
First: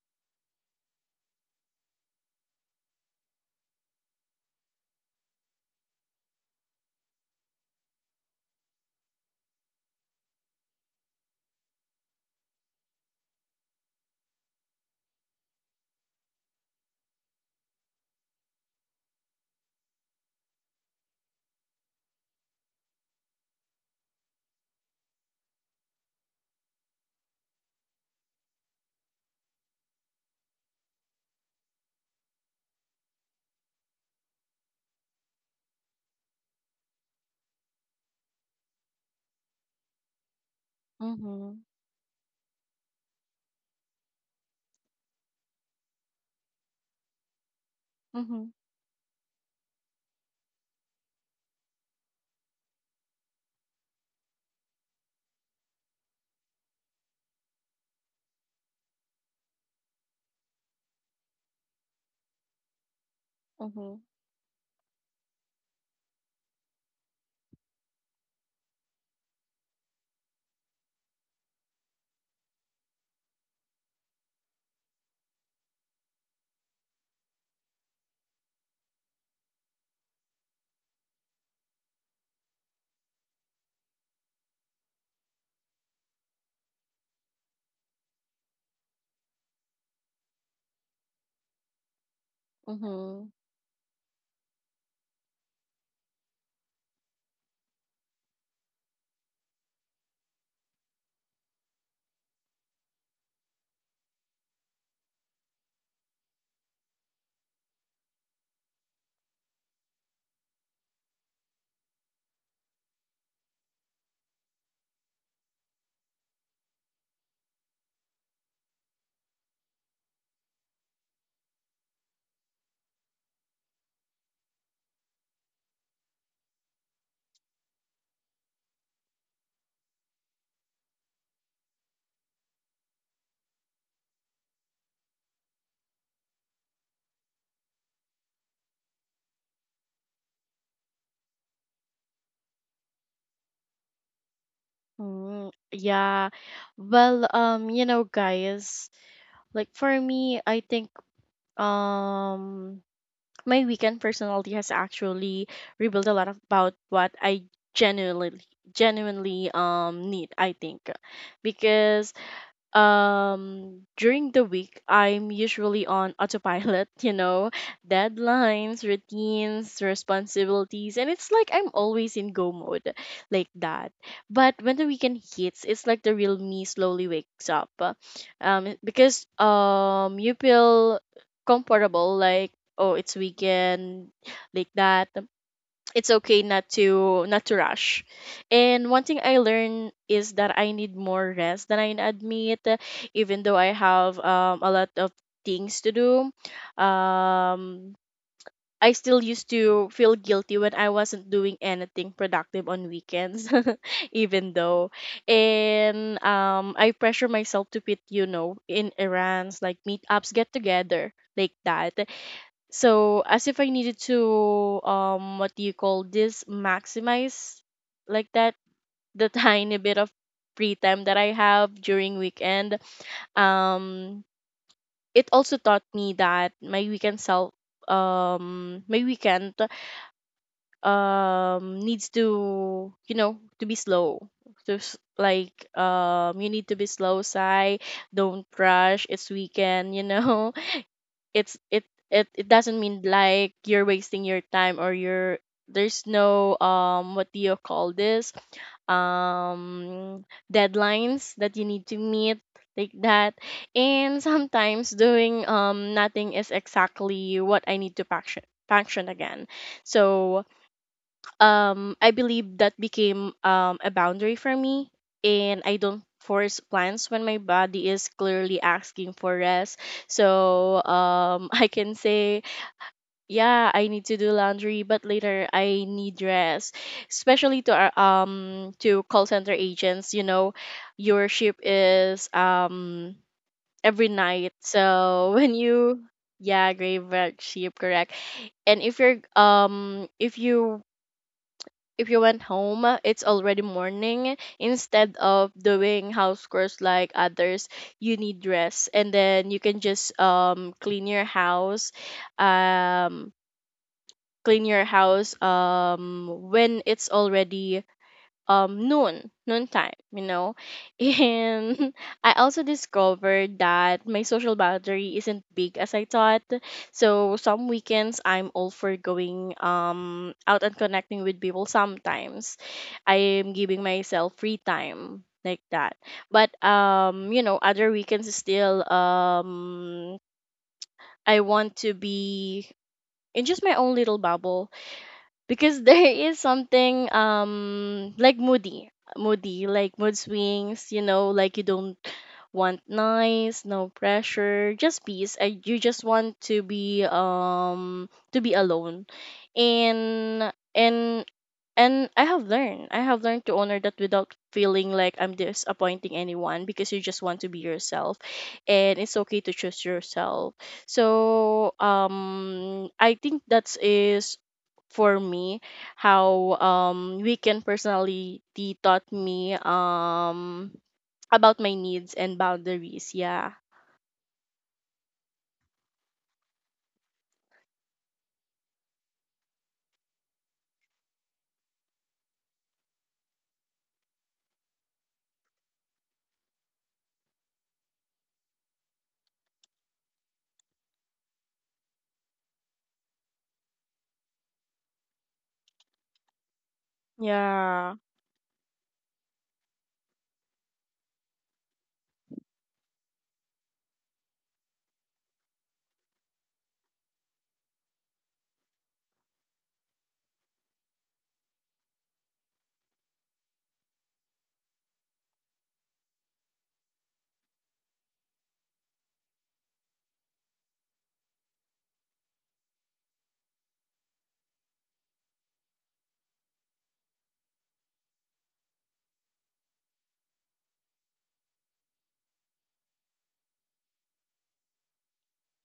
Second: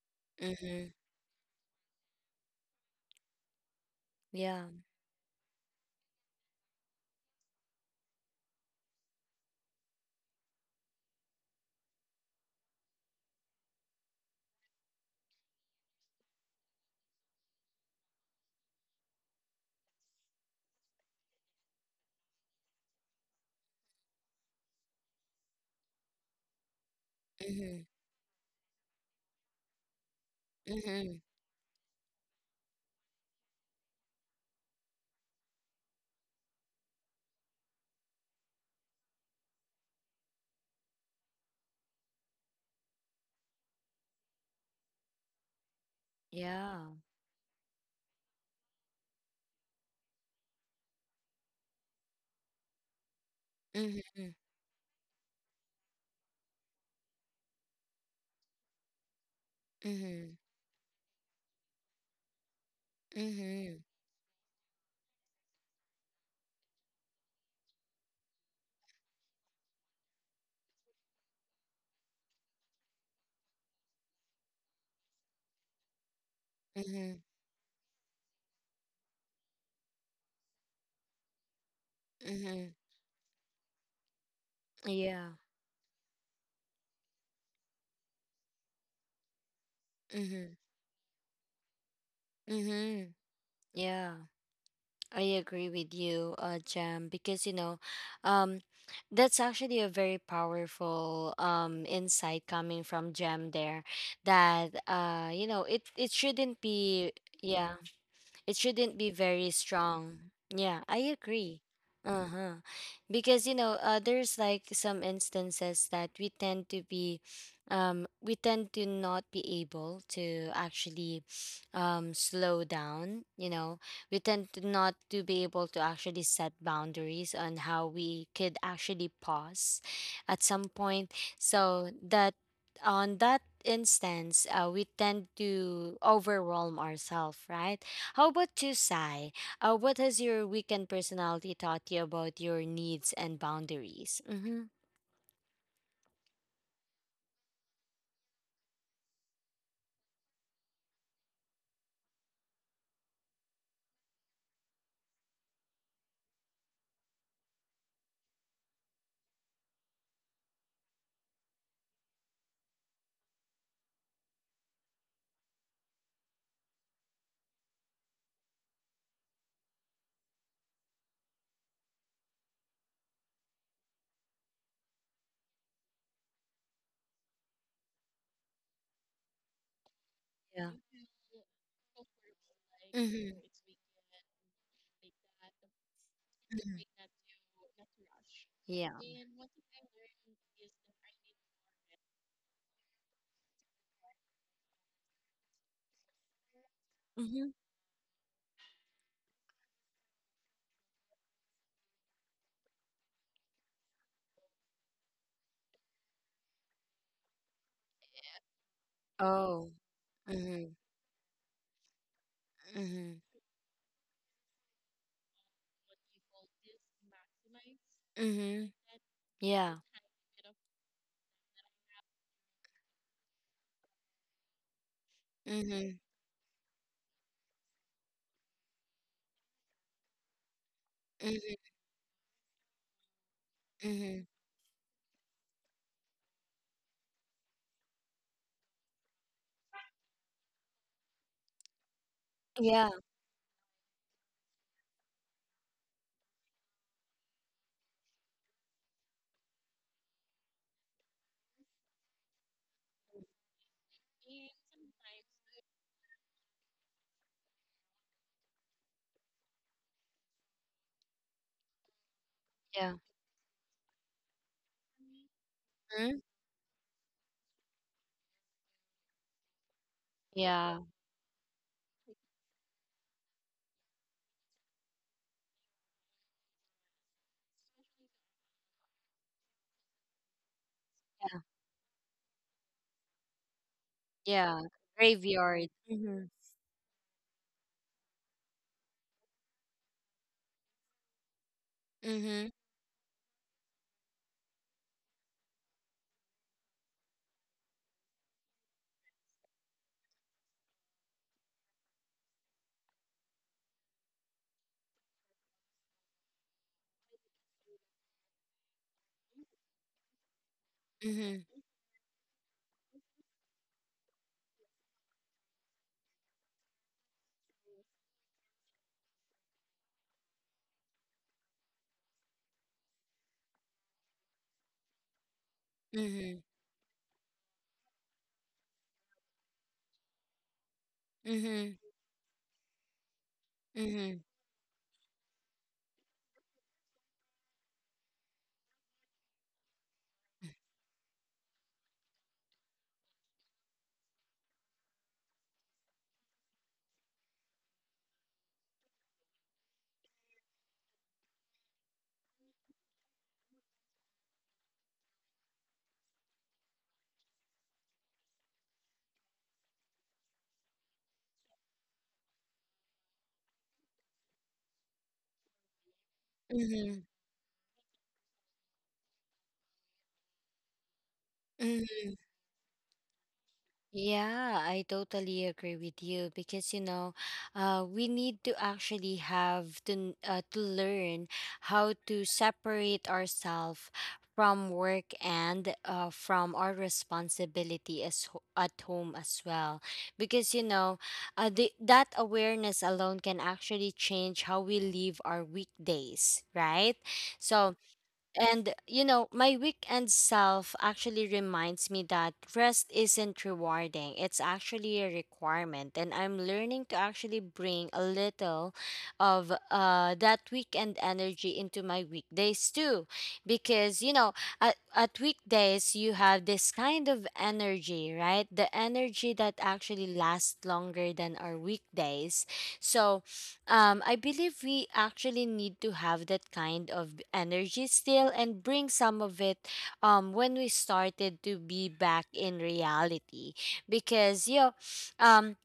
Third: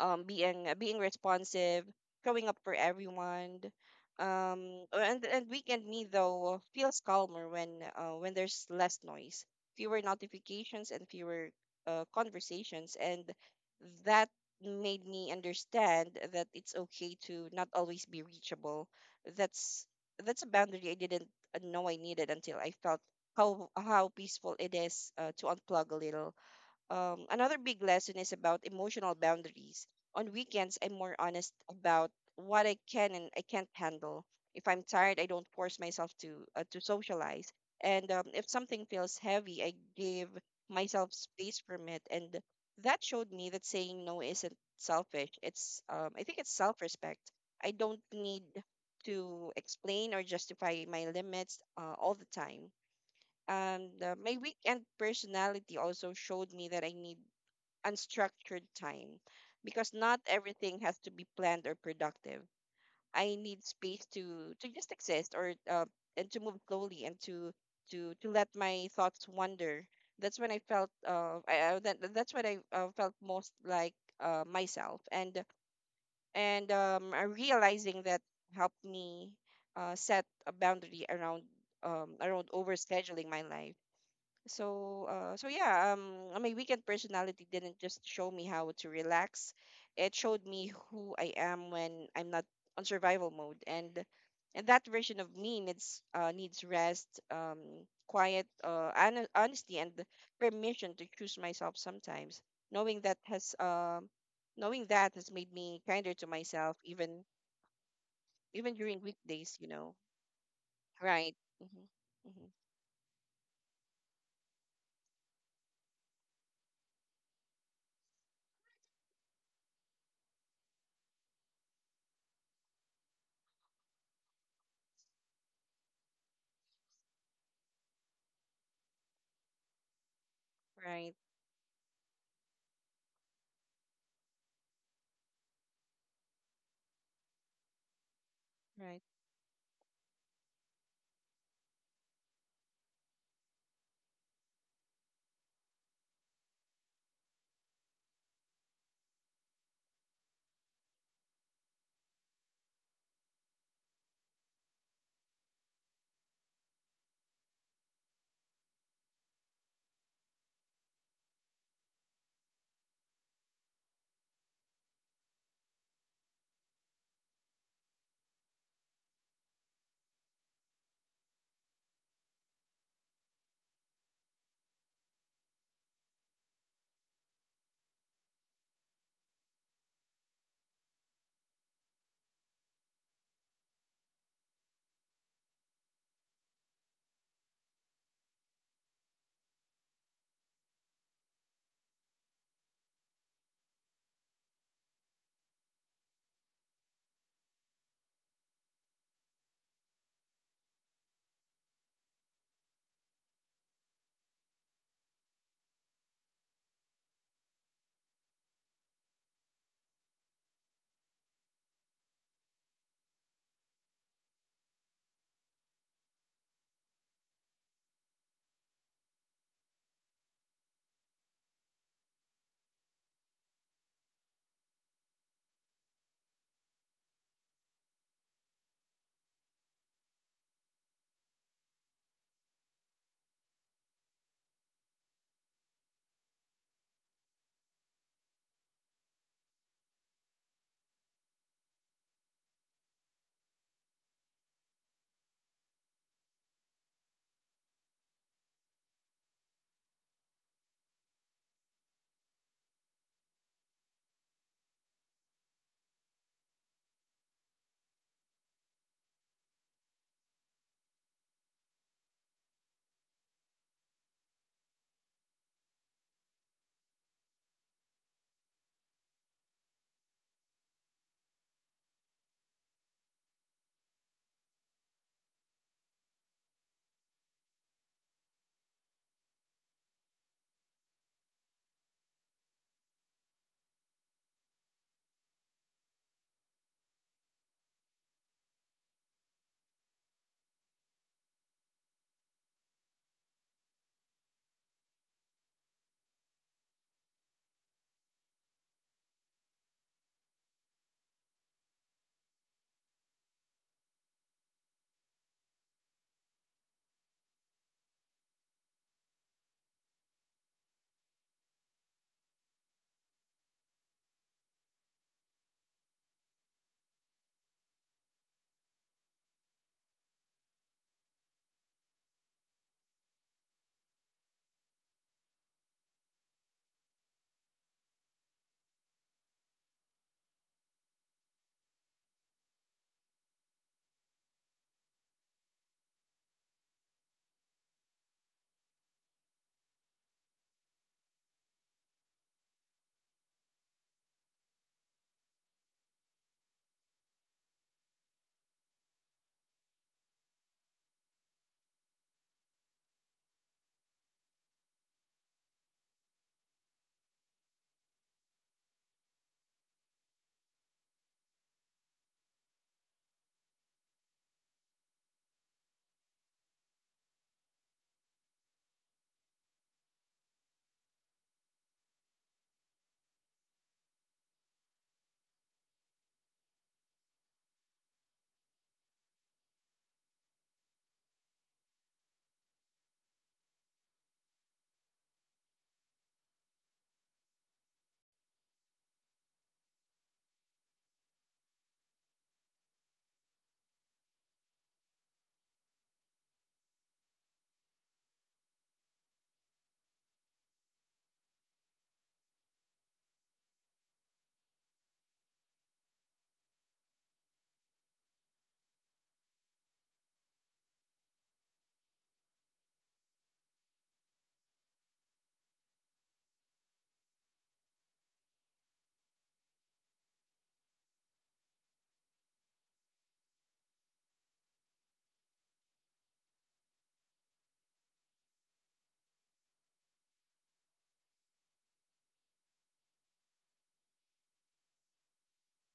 [SPEAKER 3] being
[SPEAKER 1] Mhm.
[SPEAKER 3] being responsive, showing up for everyone.
[SPEAKER 1] Yeah.
[SPEAKER 3] And weekend me though feels calmer when there's less noise, fewer notifications and fewer conversations, and that made me understand that it's okay to not always be reachable. That's that's a boundary I didn't know I needed until I felt how peaceful it is to unplug a little. Another big
[SPEAKER 1] Mhm.
[SPEAKER 3] lesson is about emotional boundaries. On weekends, I'm more
[SPEAKER 1] Mhm.
[SPEAKER 3] honest about what I can and I can't handle. If I'm tired, I don't force myself to socialize. And if something feels heavy, I give myself space
[SPEAKER 2] Mm-hmm.
[SPEAKER 3] from it. And that showed me that saying no isn't selfish. It's I think it's
[SPEAKER 1] Yeah.
[SPEAKER 3] self-respect. I don't need
[SPEAKER 2] Mm-hmm.
[SPEAKER 3] to explain or justify my limits all the time. And
[SPEAKER 1] Mhm.
[SPEAKER 3] my weekend personality also showed me that I need unstructured time because not
[SPEAKER 1] Mhm.
[SPEAKER 3] everything has to be planned or productive. I need
[SPEAKER 1] Mhm.
[SPEAKER 2] Mm-hmm.
[SPEAKER 3] space to just exist or and to move slowly and to let my thoughts wander. That's when I felt that's when I felt most like myself. And
[SPEAKER 1] Mhm.
[SPEAKER 3] realizing that helped me set a boundary around around
[SPEAKER 1] Mhm.
[SPEAKER 3] overscheduling my life. so,
[SPEAKER 1] Yeah.
[SPEAKER 3] uh, so yeah, my weekend personality didn't just show me how to relax. It showed
[SPEAKER 1] Mhm.
[SPEAKER 3] me who I am when I'm not on
[SPEAKER 1] Mhm.
[SPEAKER 2] Mm-hmm.
[SPEAKER 3] survival mode,
[SPEAKER 1] Yeah.
[SPEAKER 3] and that version
[SPEAKER 1] I
[SPEAKER 3] of me
[SPEAKER 1] agree with
[SPEAKER 3] needs
[SPEAKER 1] you,
[SPEAKER 3] needs
[SPEAKER 1] Jam,
[SPEAKER 3] rest,
[SPEAKER 1] because you know,
[SPEAKER 3] quiet,
[SPEAKER 1] um, that's
[SPEAKER 3] honesty,
[SPEAKER 1] actually a
[SPEAKER 3] and
[SPEAKER 1] very
[SPEAKER 3] permission to
[SPEAKER 1] powerful
[SPEAKER 3] choose myself sometimes.
[SPEAKER 1] insight coming
[SPEAKER 3] Knowing
[SPEAKER 1] from
[SPEAKER 3] that
[SPEAKER 1] Jam
[SPEAKER 3] has
[SPEAKER 1] there.
[SPEAKER 3] um,
[SPEAKER 1] That
[SPEAKER 3] Knowing that has
[SPEAKER 1] you
[SPEAKER 3] made
[SPEAKER 1] know,
[SPEAKER 3] me
[SPEAKER 1] it
[SPEAKER 3] kinder to
[SPEAKER 1] shouldn't
[SPEAKER 3] myself,
[SPEAKER 1] be.
[SPEAKER 3] even
[SPEAKER 1] Yeah, it
[SPEAKER 3] even
[SPEAKER 1] shouldn't
[SPEAKER 3] during
[SPEAKER 1] be very
[SPEAKER 3] weekdays. You know,
[SPEAKER 1] strong. Yeah, I
[SPEAKER 3] right?
[SPEAKER 1] agree.
[SPEAKER 3] Mm-hmm. Mm-hmm.
[SPEAKER 1] Uh-huh. Because you know, there's like some instances that we tend to be we tend to not be able to actually slow down, you know. We tend to not to be able to actually set boundaries on how we could actually pause at some point.
[SPEAKER 3] Right.
[SPEAKER 1] So that on that instance, we tend to overwhelm ourselves, right? How about you,
[SPEAKER 3] Right.
[SPEAKER 1] Sai? What has your weekend personality taught you about your needs and boundaries? Mm-hmm.
[SPEAKER 2] Mm, yeah. Well, you know, guys, like for me, I think um my weekend personality has actually revealed a lot about what I genuinely genuinely need, I think. Because during the week I'm usually on autopilot. You know, deadlines, routines, responsibilities, and it's like I'm always in go mode, like that. But when the weekend hits, it's like the real me slowly wakes up. Because you
[SPEAKER 1] Yeah.
[SPEAKER 2] feel comfortable, like, oh it's
[SPEAKER 1] Mm-hmm.
[SPEAKER 2] weekend, like that, it's okay not
[SPEAKER 1] hmm.
[SPEAKER 2] to not to rush. And
[SPEAKER 1] Yeah.
[SPEAKER 2] one thing I learned is that I need more rest than I admit, even though I have, a lot of things to do.
[SPEAKER 1] Mm-hmm.
[SPEAKER 2] um I still used to feel guilty when I wasn't doing anything productive on weekends. Even though, and I pressure myself to fit, you know, in errands
[SPEAKER 1] Oh.
[SPEAKER 2] like meetups, get
[SPEAKER 1] Mm-hmm.
[SPEAKER 2] together, like that,
[SPEAKER 1] Mm-hmm.
[SPEAKER 2] so as if I needed to what do you call this maximize, like that,
[SPEAKER 1] Mm-hmm.
[SPEAKER 2] the tiny
[SPEAKER 1] Yeah.
[SPEAKER 2] bit of free time that I have during weekend. Um it also taught
[SPEAKER 1] Mm-hmm.
[SPEAKER 2] me that my weekend self, my weekend
[SPEAKER 1] Mm-hmm.
[SPEAKER 2] needs to, you know, to be
[SPEAKER 1] Mm-hmm.
[SPEAKER 2] slow. To s- like you need to be slow, Sai. Don't rush. It's weekend, you know, it's it it it doesn't
[SPEAKER 1] Yeah.
[SPEAKER 2] mean like you're wasting your time or you're, there's no what do you call this um deadlines that you need to meet, like that. And sometimes doing nothing is exactly what I need to function again. So I believe that
[SPEAKER 1] Yeah.
[SPEAKER 2] became a boundary for me, and I don't
[SPEAKER 1] Mm-hmm.
[SPEAKER 2] force plans when my body is clearly asking for rest. So
[SPEAKER 1] Yeah.
[SPEAKER 2] I can say, yeah, I need to do laundry but later I need rest. Especially to our to call center agents, you know, your shift is every night.
[SPEAKER 1] Yeah.
[SPEAKER 2] So when
[SPEAKER 1] Graveyard.
[SPEAKER 2] you
[SPEAKER 1] Mm-hmm.
[SPEAKER 2] yeah, graveyard shift, correct. And if you're if you went
[SPEAKER 1] Mm-hmm.
[SPEAKER 2] home, it's already morning. Instead of doing house chores like others, you need rest, and then you can just clean your um house when it's already noontime, you know.
[SPEAKER 1] Mm-hmm.
[SPEAKER 2] And I also discovered that my social boundary isn't big as I thought. So some weekends I'm all for going out and connecting with people. Sometimes I am giving myself free time like that,
[SPEAKER 1] Mm-hmm.
[SPEAKER 2] but other weekends is still I want
[SPEAKER 1] Mm-hmm.
[SPEAKER 2] to be in just my own little bubble, because there is something like moody like mood swings, you know, like you don't want nice, no pressure, just peace. You just want to be alone. And and I have learned. I have learned to honor that without feeling like I'm disappointing anyone, because you just want to be yourself, and it's okay to choose yourself. So, I think that is, for me, how
[SPEAKER 1] Mm-hmm.
[SPEAKER 2] weekend personality taught me about my
[SPEAKER 1] Mm-hmm.
[SPEAKER 2] needs and boundaries. Yeah.
[SPEAKER 1] Yeah, I totally agree with you because you know, we need to actually have to to learn how to separate ourselves from work and from our responsibility as at home as well. Because you know, that awareness alone can actually change how we live our weekdays, right? So
[SPEAKER 2] Yeah.
[SPEAKER 1] and you know, my weekend self actually reminds me that rest isn't rewarding. It's actually a requirement. And I'm learning to actually bring a little of that weekend energy into my weekdays too. Because you know, at weekdays you have this kind of energy, right? The energy that actually lasts longer than our weekdays. So I believe we actually need to have that kind of energy still and bring some of it when we started to be back in reality. Because, you know, um,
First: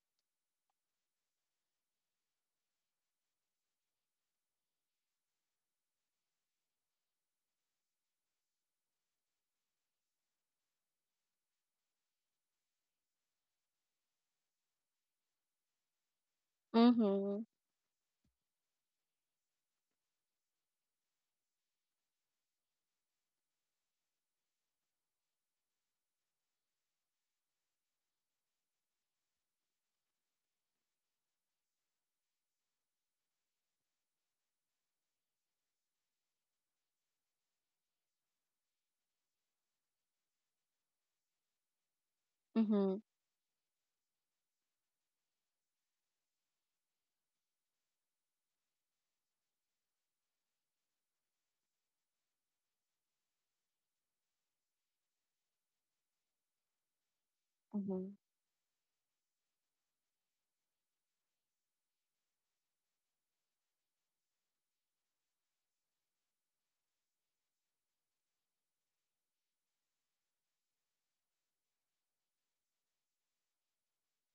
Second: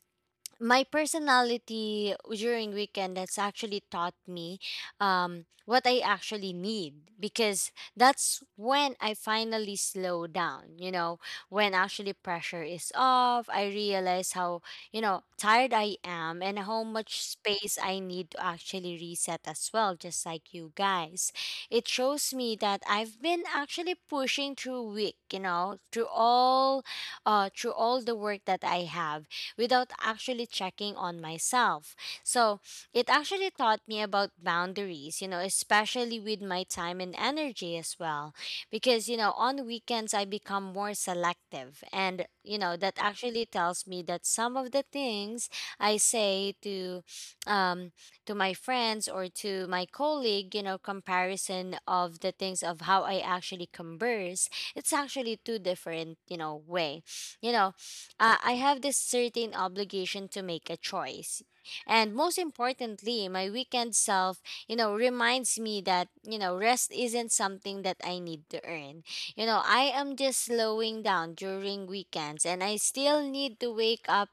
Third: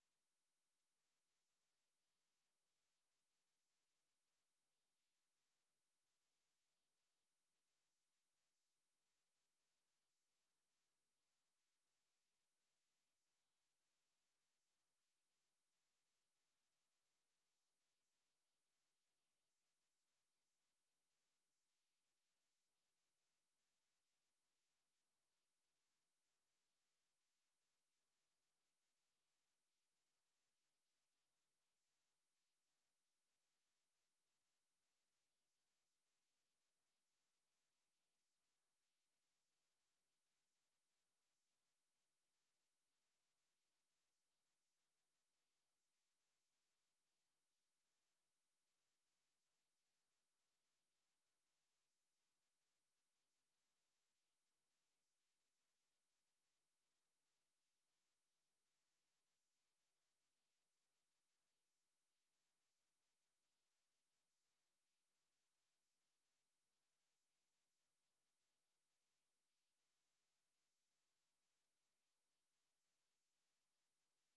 [SPEAKER 1] my personality during weekend that's actually taught me what I actually need because that's when I finally slow down. You know, when actually pressure is off, I realize how tired I am and how much
[SPEAKER 2] Mhm.
[SPEAKER 1] space I need to actually reset as well. Just like you guys, it shows me that I've been actually pushing through week. You know, through all the work that I have without actually checking on myself. So it actually taught me about boundaries, you know, especially with my time and energy as well. Because, you know, on weekends, I become more selective. And, you know, that
[SPEAKER 2] Mhm.
[SPEAKER 1] actually tells me that some of the things I say um, to my friends or to my colleague, you know, comparison of the things of how I actually converse, it's actually two different, you know, way. You know,
[SPEAKER 2] Mhm.
[SPEAKER 1] I have this certain obligation to make a choice. And most importantly, my weekend self, you know, reminds me that, you know, rest isn't something that I need to earn. You know, I am just slowing down during weekends and I still need to wake up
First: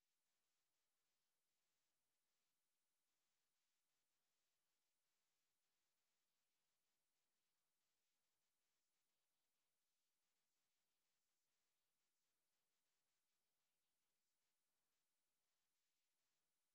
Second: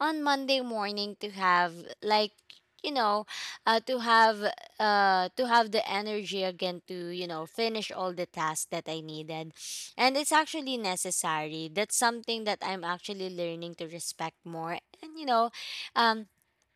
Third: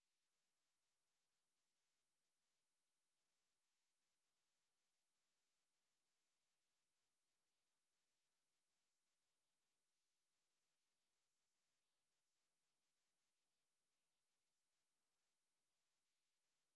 [SPEAKER 1] on Monday morning to have like you know uh, to have to have the energy again to finish all the tasks that I needed, and it's actually necessary. That's something that I'm actually learning to respect more. And you know, um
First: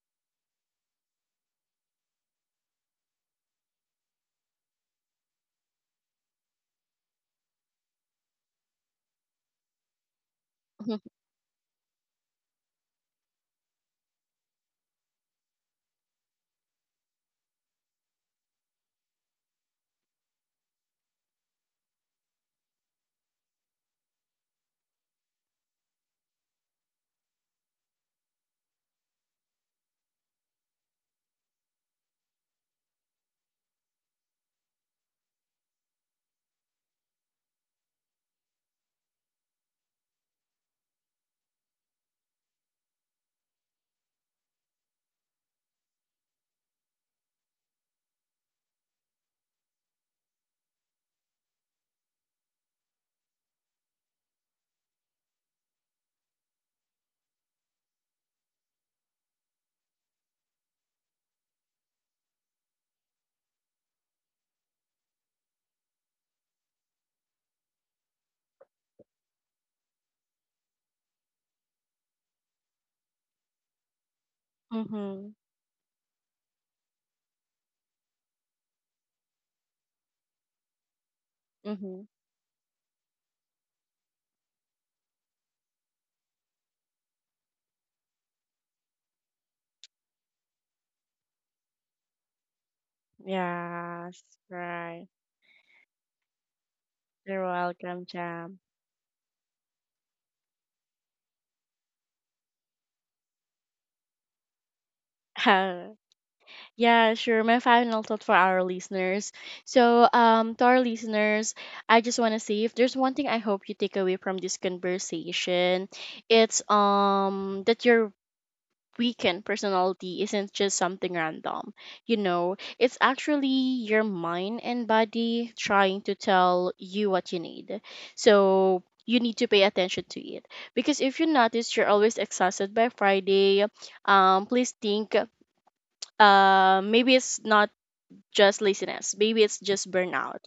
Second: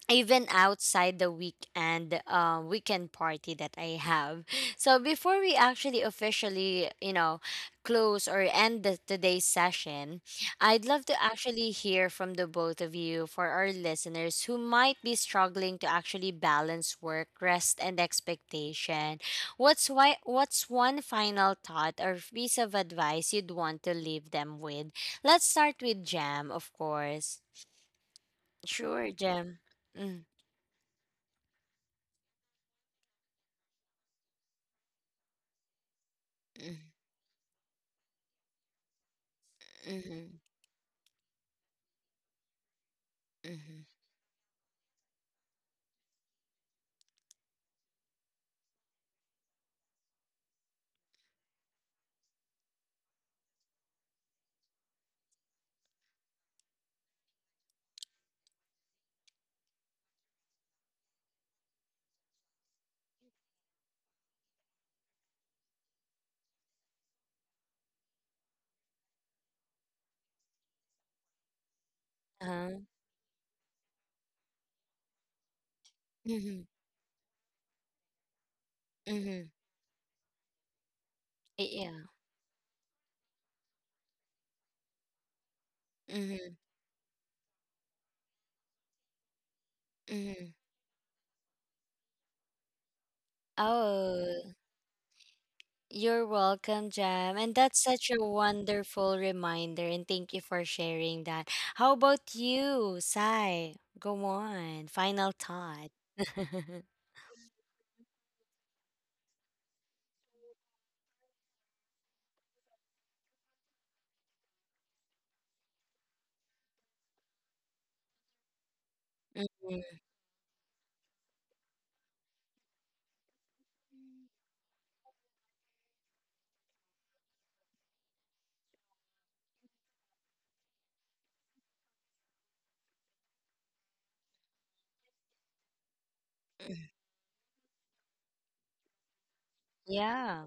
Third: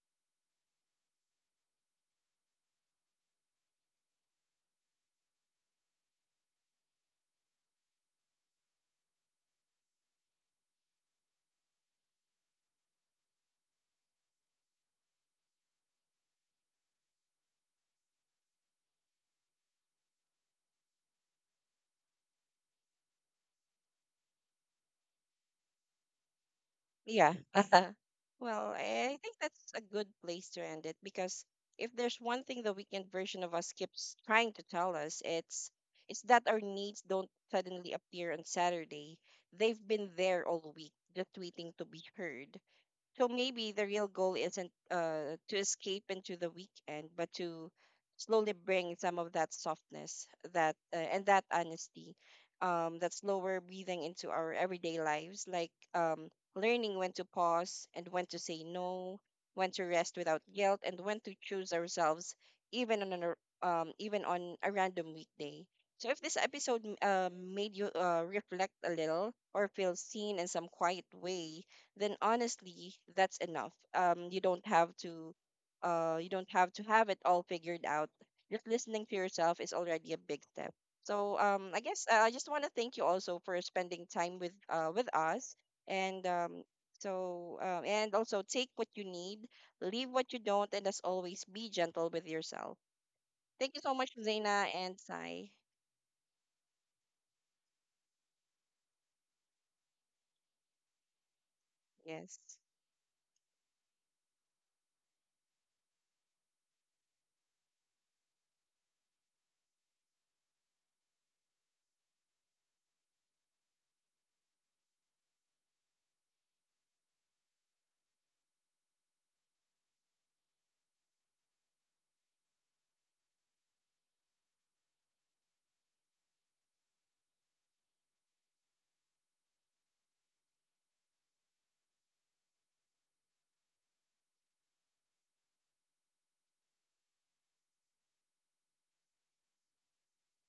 [SPEAKER 1] even outside the weekend weekend party that I have. So before we actually officially, you know, close or end the, today's session, I'd love to actually hear from the both of you for our listeners who might be struggling to actually balance work, rest, and expectation. What's one final thought or piece of advice you'd want to leave them with? Let's start with Jam, of
[SPEAKER 3] Yeah.
[SPEAKER 1] course.
[SPEAKER 3] Well, I
[SPEAKER 1] Sure,
[SPEAKER 3] I think
[SPEAKER 1] Jam.
[SPEAKER 3] that's a good
[SPEAKER 1] Mm.
[SPEAKER 3] place to end it because if there's one thing the weekend version of us keeps trying to tell us, it's that our
[SPEAKER 1] Mm.
[SPEAKER 3] needs don't suddenly appear on Saturday. They've been
[SPEAKER 1] Mhm.
[SPEAKER 3] there all week, just waiting to be heard. So maybe
[SPEAKER 1] Mhm.
[SPEAKER 3] the real goal isn't to escape into the weekend, but to slowly bring some of that softness, that and that honesty, that slower breathing into our everyday lives, like learning when to pause and when to say no, when to rest without guilt, and when to choose ourselves, even on an, even on a random weekday. So if this episode made you reflect a little or feel seen in some quiet way, then
[SPEAKER 1] Uh-huh.
[SPEAKER 3] honestly, that's enough.
[SPEAKER 2] Mhm.
[SPEAKER 3] You don't
[SPEAKER 1] Mhm.
[SPEAKER 3] have to have it all figured out. Just listening to
[SPEAKER 1] Mhm.
[SPEAKER 3] yourself is already a big step. So, I
[SPEAKER 1] Yeah.
[SPEAKER 3] guess
[SPEAKER 2] Mhm.
[SPEAKER 3] I just want to thank you also for spending time with us, and
[SPEAKER 1] Mhm.
[SPEAKER 3] and also take what you need, leave what you
[SPEAKER 1] Mhm.
[SPEAKER 3] don't, and as always, be gentle with yourself. Thank you so much,
[SPEAKER 2] Yes.
[SPEAKER 1] Oh,
[SPEAKER 3] Zaina and
[SPEAKER 2] Right.
[SPEAKER 3] Sai.
[SPEAKER 1] you're welcome, Jam.
[SPEAKER 2] You're
[SPEAKER 1] And that's
[SPEAKER 2] welcome,
[SPEAKER 1] such a
[SPEAKER 2] Jam.
[SPEAKER 1] wonderful reminder. And thank you for sharing that. How about
[SPEAKER 3] Yes.
[SPEAKER 1] you, Sai? Go on. Final thought.
[SPEAKER 2] Yeah, sure. My final thought for our listeners. So, to our listeners, I just want to say, if there's one thing I hope you take away from this conversation, it's that you're weekend
[SPEAKER 1] Mhm,
[SPEAKER 2] personality isn't just something random. You know, it's actually your mind and body trying to tell you what you need. So you need to pay attention to it, because if you notice you're always exhausted by Friday, please think, maybe it's not just laziness, maybe it's just burnout.
[SPEAKER 1] yeah.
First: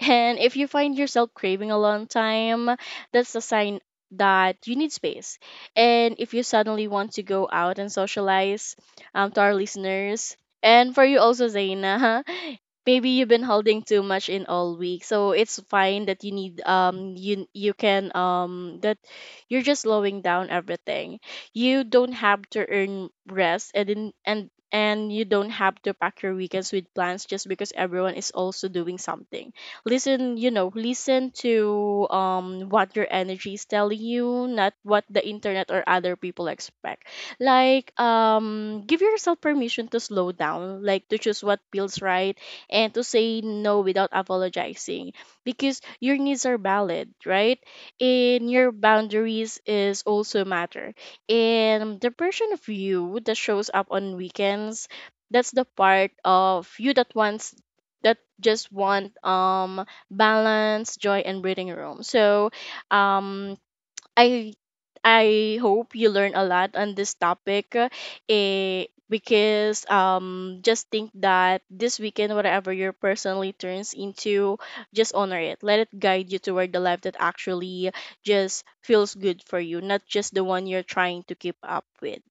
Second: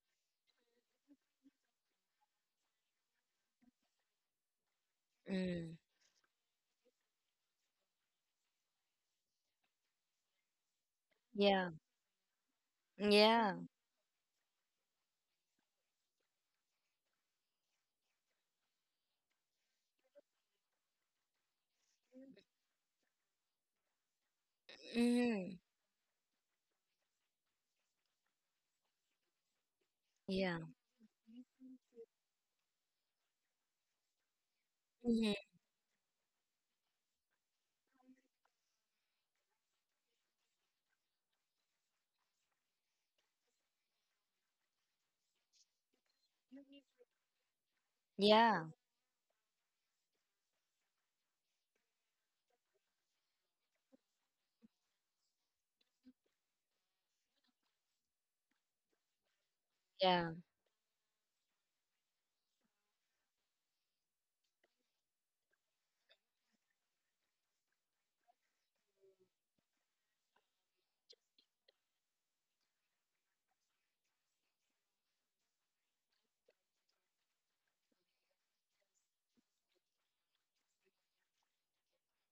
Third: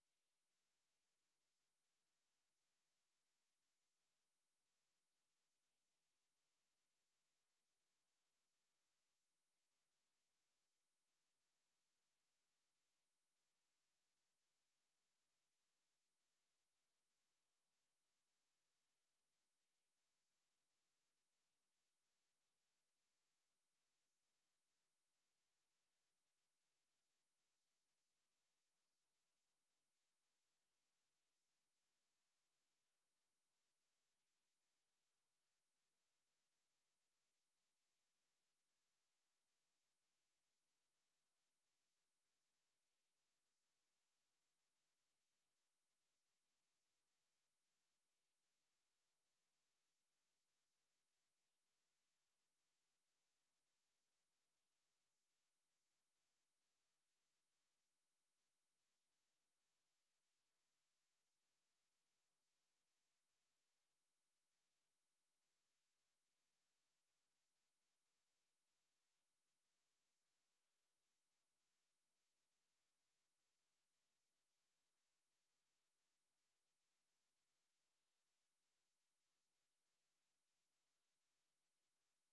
[SPEAKER 2] And if you find yourself craving alone time, that's a sign that you need space.
[SPEAKER 1] Mhm.
[SPEAKER 2] And if you suddenly want to go out and socialize, to our listeners, and for you also,
[SPEAKER 1] Yeah.
[SPEAKER 2] Zaina, maybe you've been
[SPEAKER 1] Yeah.
[SPEAKER 2] holding too much in all week. So it's fine that you need you you can that you're just slowing down everything. You don't have to earn rest, and in, and and you don't
[SPEAKER 1] Mhm.
[SPEAKER 2] have to pack your weekends with plans just because everyone is also doing something. Listen, you
[SPEAKER 1] Yeah.
[SPEAKER 2] know, listen to what your energy is telling you, not what the
[SPEAKER 1] Mhm.
[SPEAKER 2] internet or other people expect. Like, give yourself permission to slow down, like to choose what feels right and to say no without apologizing, because your needs are valid, right? And
[SPEAKER 1] Yeah.
[SPEAKER 2] your boundaries is also matter. And the version of you that shows up on weekends, that's the part of you that wants, that just want
[SPEAKER 1] Yeah.
[SPEAKER 2] balance, joy and breathing room. So um I I hope you learn a lot on this topic. Eh, because just think that this weekend, whatever your personally turns into, just honor it, let it guide you toward the life that actually just feels good for you, not just the one you're trying to keep up with.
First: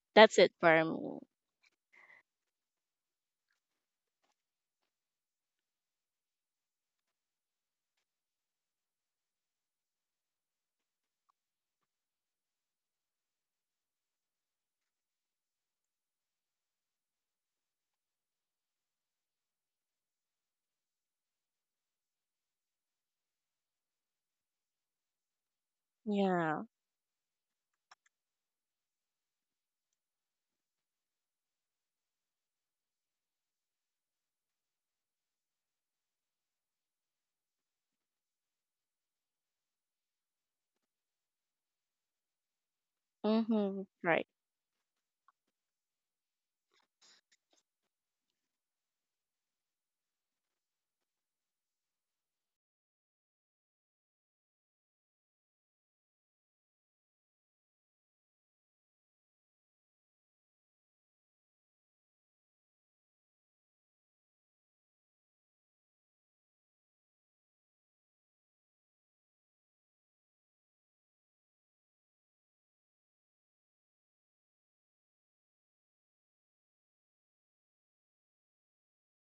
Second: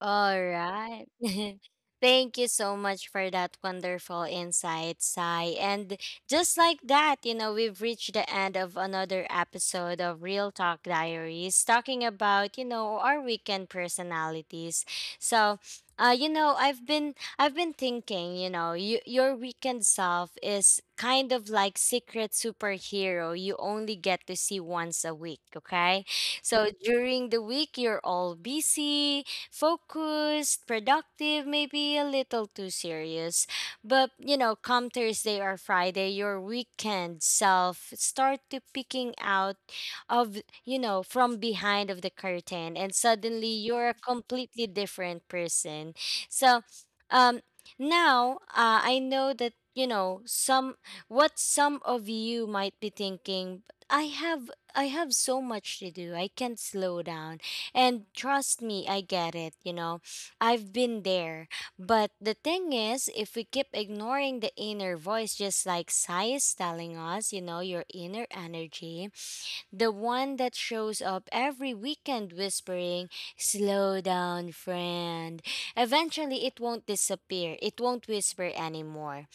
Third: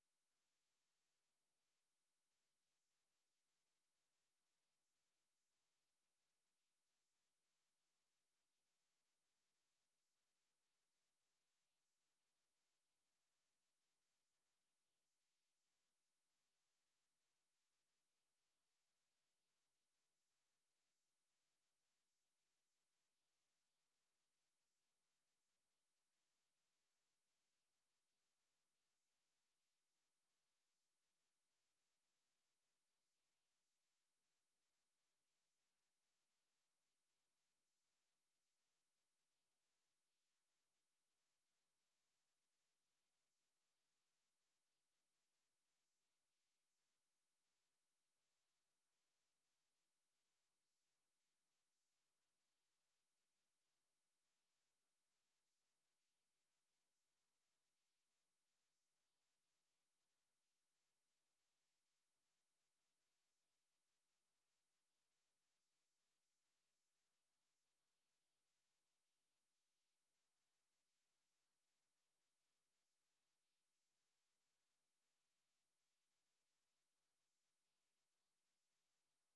[SPEAKER 1] All
[SPEAKER 2] That's it for
[SPEAKER 1] right.
[SPEAKER 2] me.
[SPEAKER 1] Thank you so much for that wonderful insight, Sai. And just like that, you know, we've reached the end of another episode of Real Talk Diaries, talking about, you know, our weekend personalities. So, you know, I've been thinking, you know, your weekend self is kind of like secret superhero you only get to see once a week, okay?
[SPEAKER 2] Yeah.
[SPEAKER 1] So during the week you're all busy, focused, productive, maybe a little too serious. But, you know, come Thursday or Friday, your weekend self start to peeking out of, you know, from behind of the curtain and suddenly
[SPEAKER 2] Mm-hmm.
[SPEAKER 1] you're a
[SPEAKER 2] Right.
[SPEAKER 1] completely different person. So, um now I know that you know some what some of you might be thinking. I have I have so much to do. I can't slow down. And trust me, I get it, you know. I've been there. But the thing is, if we keep ignoring the inner voice, just like Sai is telling us, you know, your inner energy, the one that shows up every weekend whispering, slow down, friend, eventually it won't disappear. It won't whisper anymore.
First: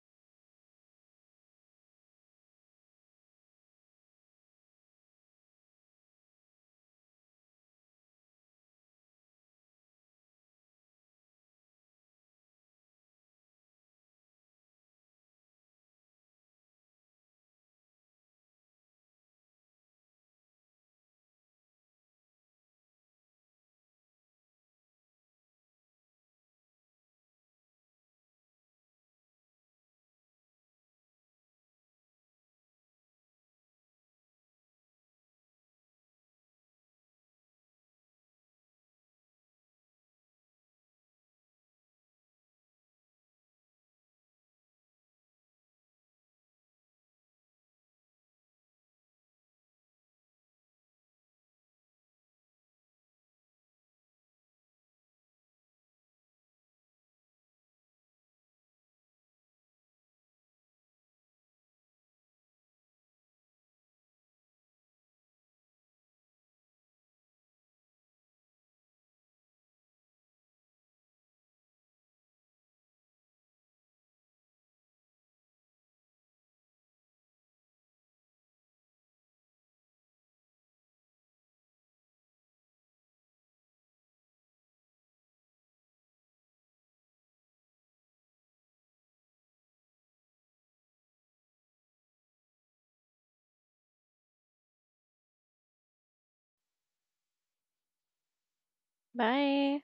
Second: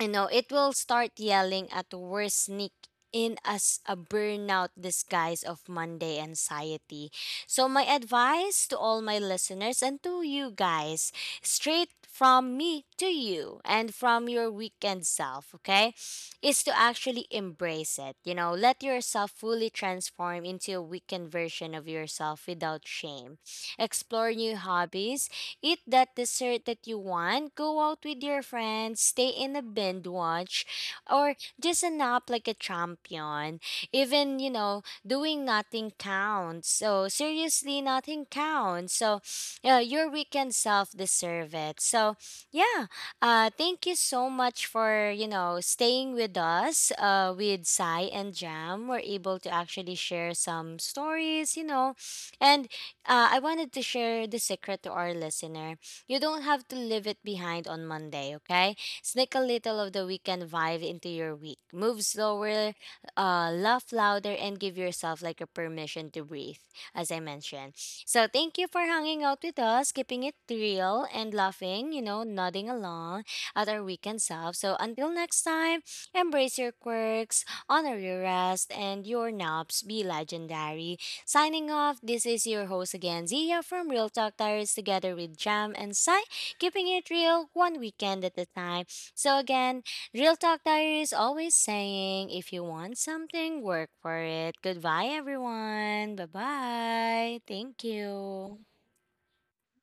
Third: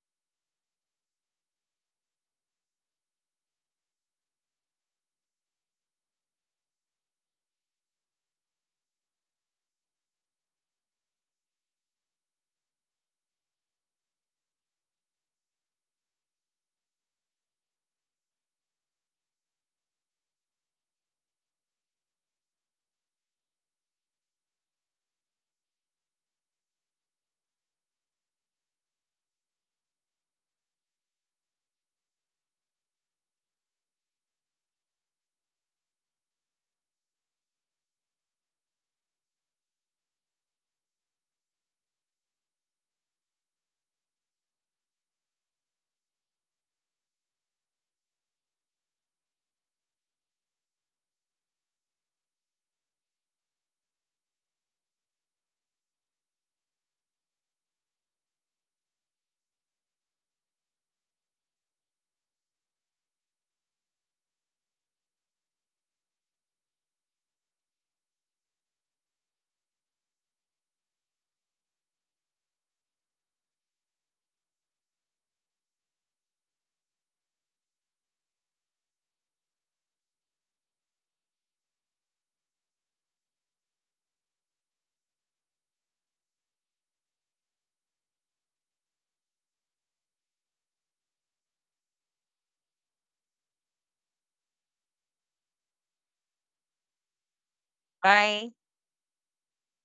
[SPEAKER 1] I know it will start yelling at the worst sneak in as a burnout disguise of Monday anxiety. So my advice to all my listeners and to you guys, straight from me to you and from your weekend self, okay, is to actually embrace it. You know, let yourself fully transform into a weekend version of yourself without shame. Explore new hobbies. Eat that dessert that you want, go out with your friends, stay in a binge watch, or just a nap like a champion. Even, you know, doing nothing counts. So, seriously, nothing counts. So, your weekend self deserve it. So, yeah, thank you so much for, you know, staying with us with Sai and Jam. We're able to actually share some stories, you know, and I wanted to share the secret to our listener. You don't have to leave it behind on Monday, okay? Sneak a little of the weekend vibe into your week. Move slower, laugh louder, and give yourself like a permission to breathe, as I mentioned. So thank you for hanging out with us, keeping it real and laughing, you know, nodding along at our weekend self. So until next time, embrace your quirks, honor your rest, and your naps be legendary. Signing off, this is your host again, Zia from Real Talk Tires, together with Jam and Sai, keeping it real one weekend at a time. So, again, Real Talk Tires always saying, if you want something, work for it. Goodbye, everyone. Bye bye. Thank
[SPEAKER 3] Bye.
[SPEAKER 1] you.
[SPEAKER 2] Bye.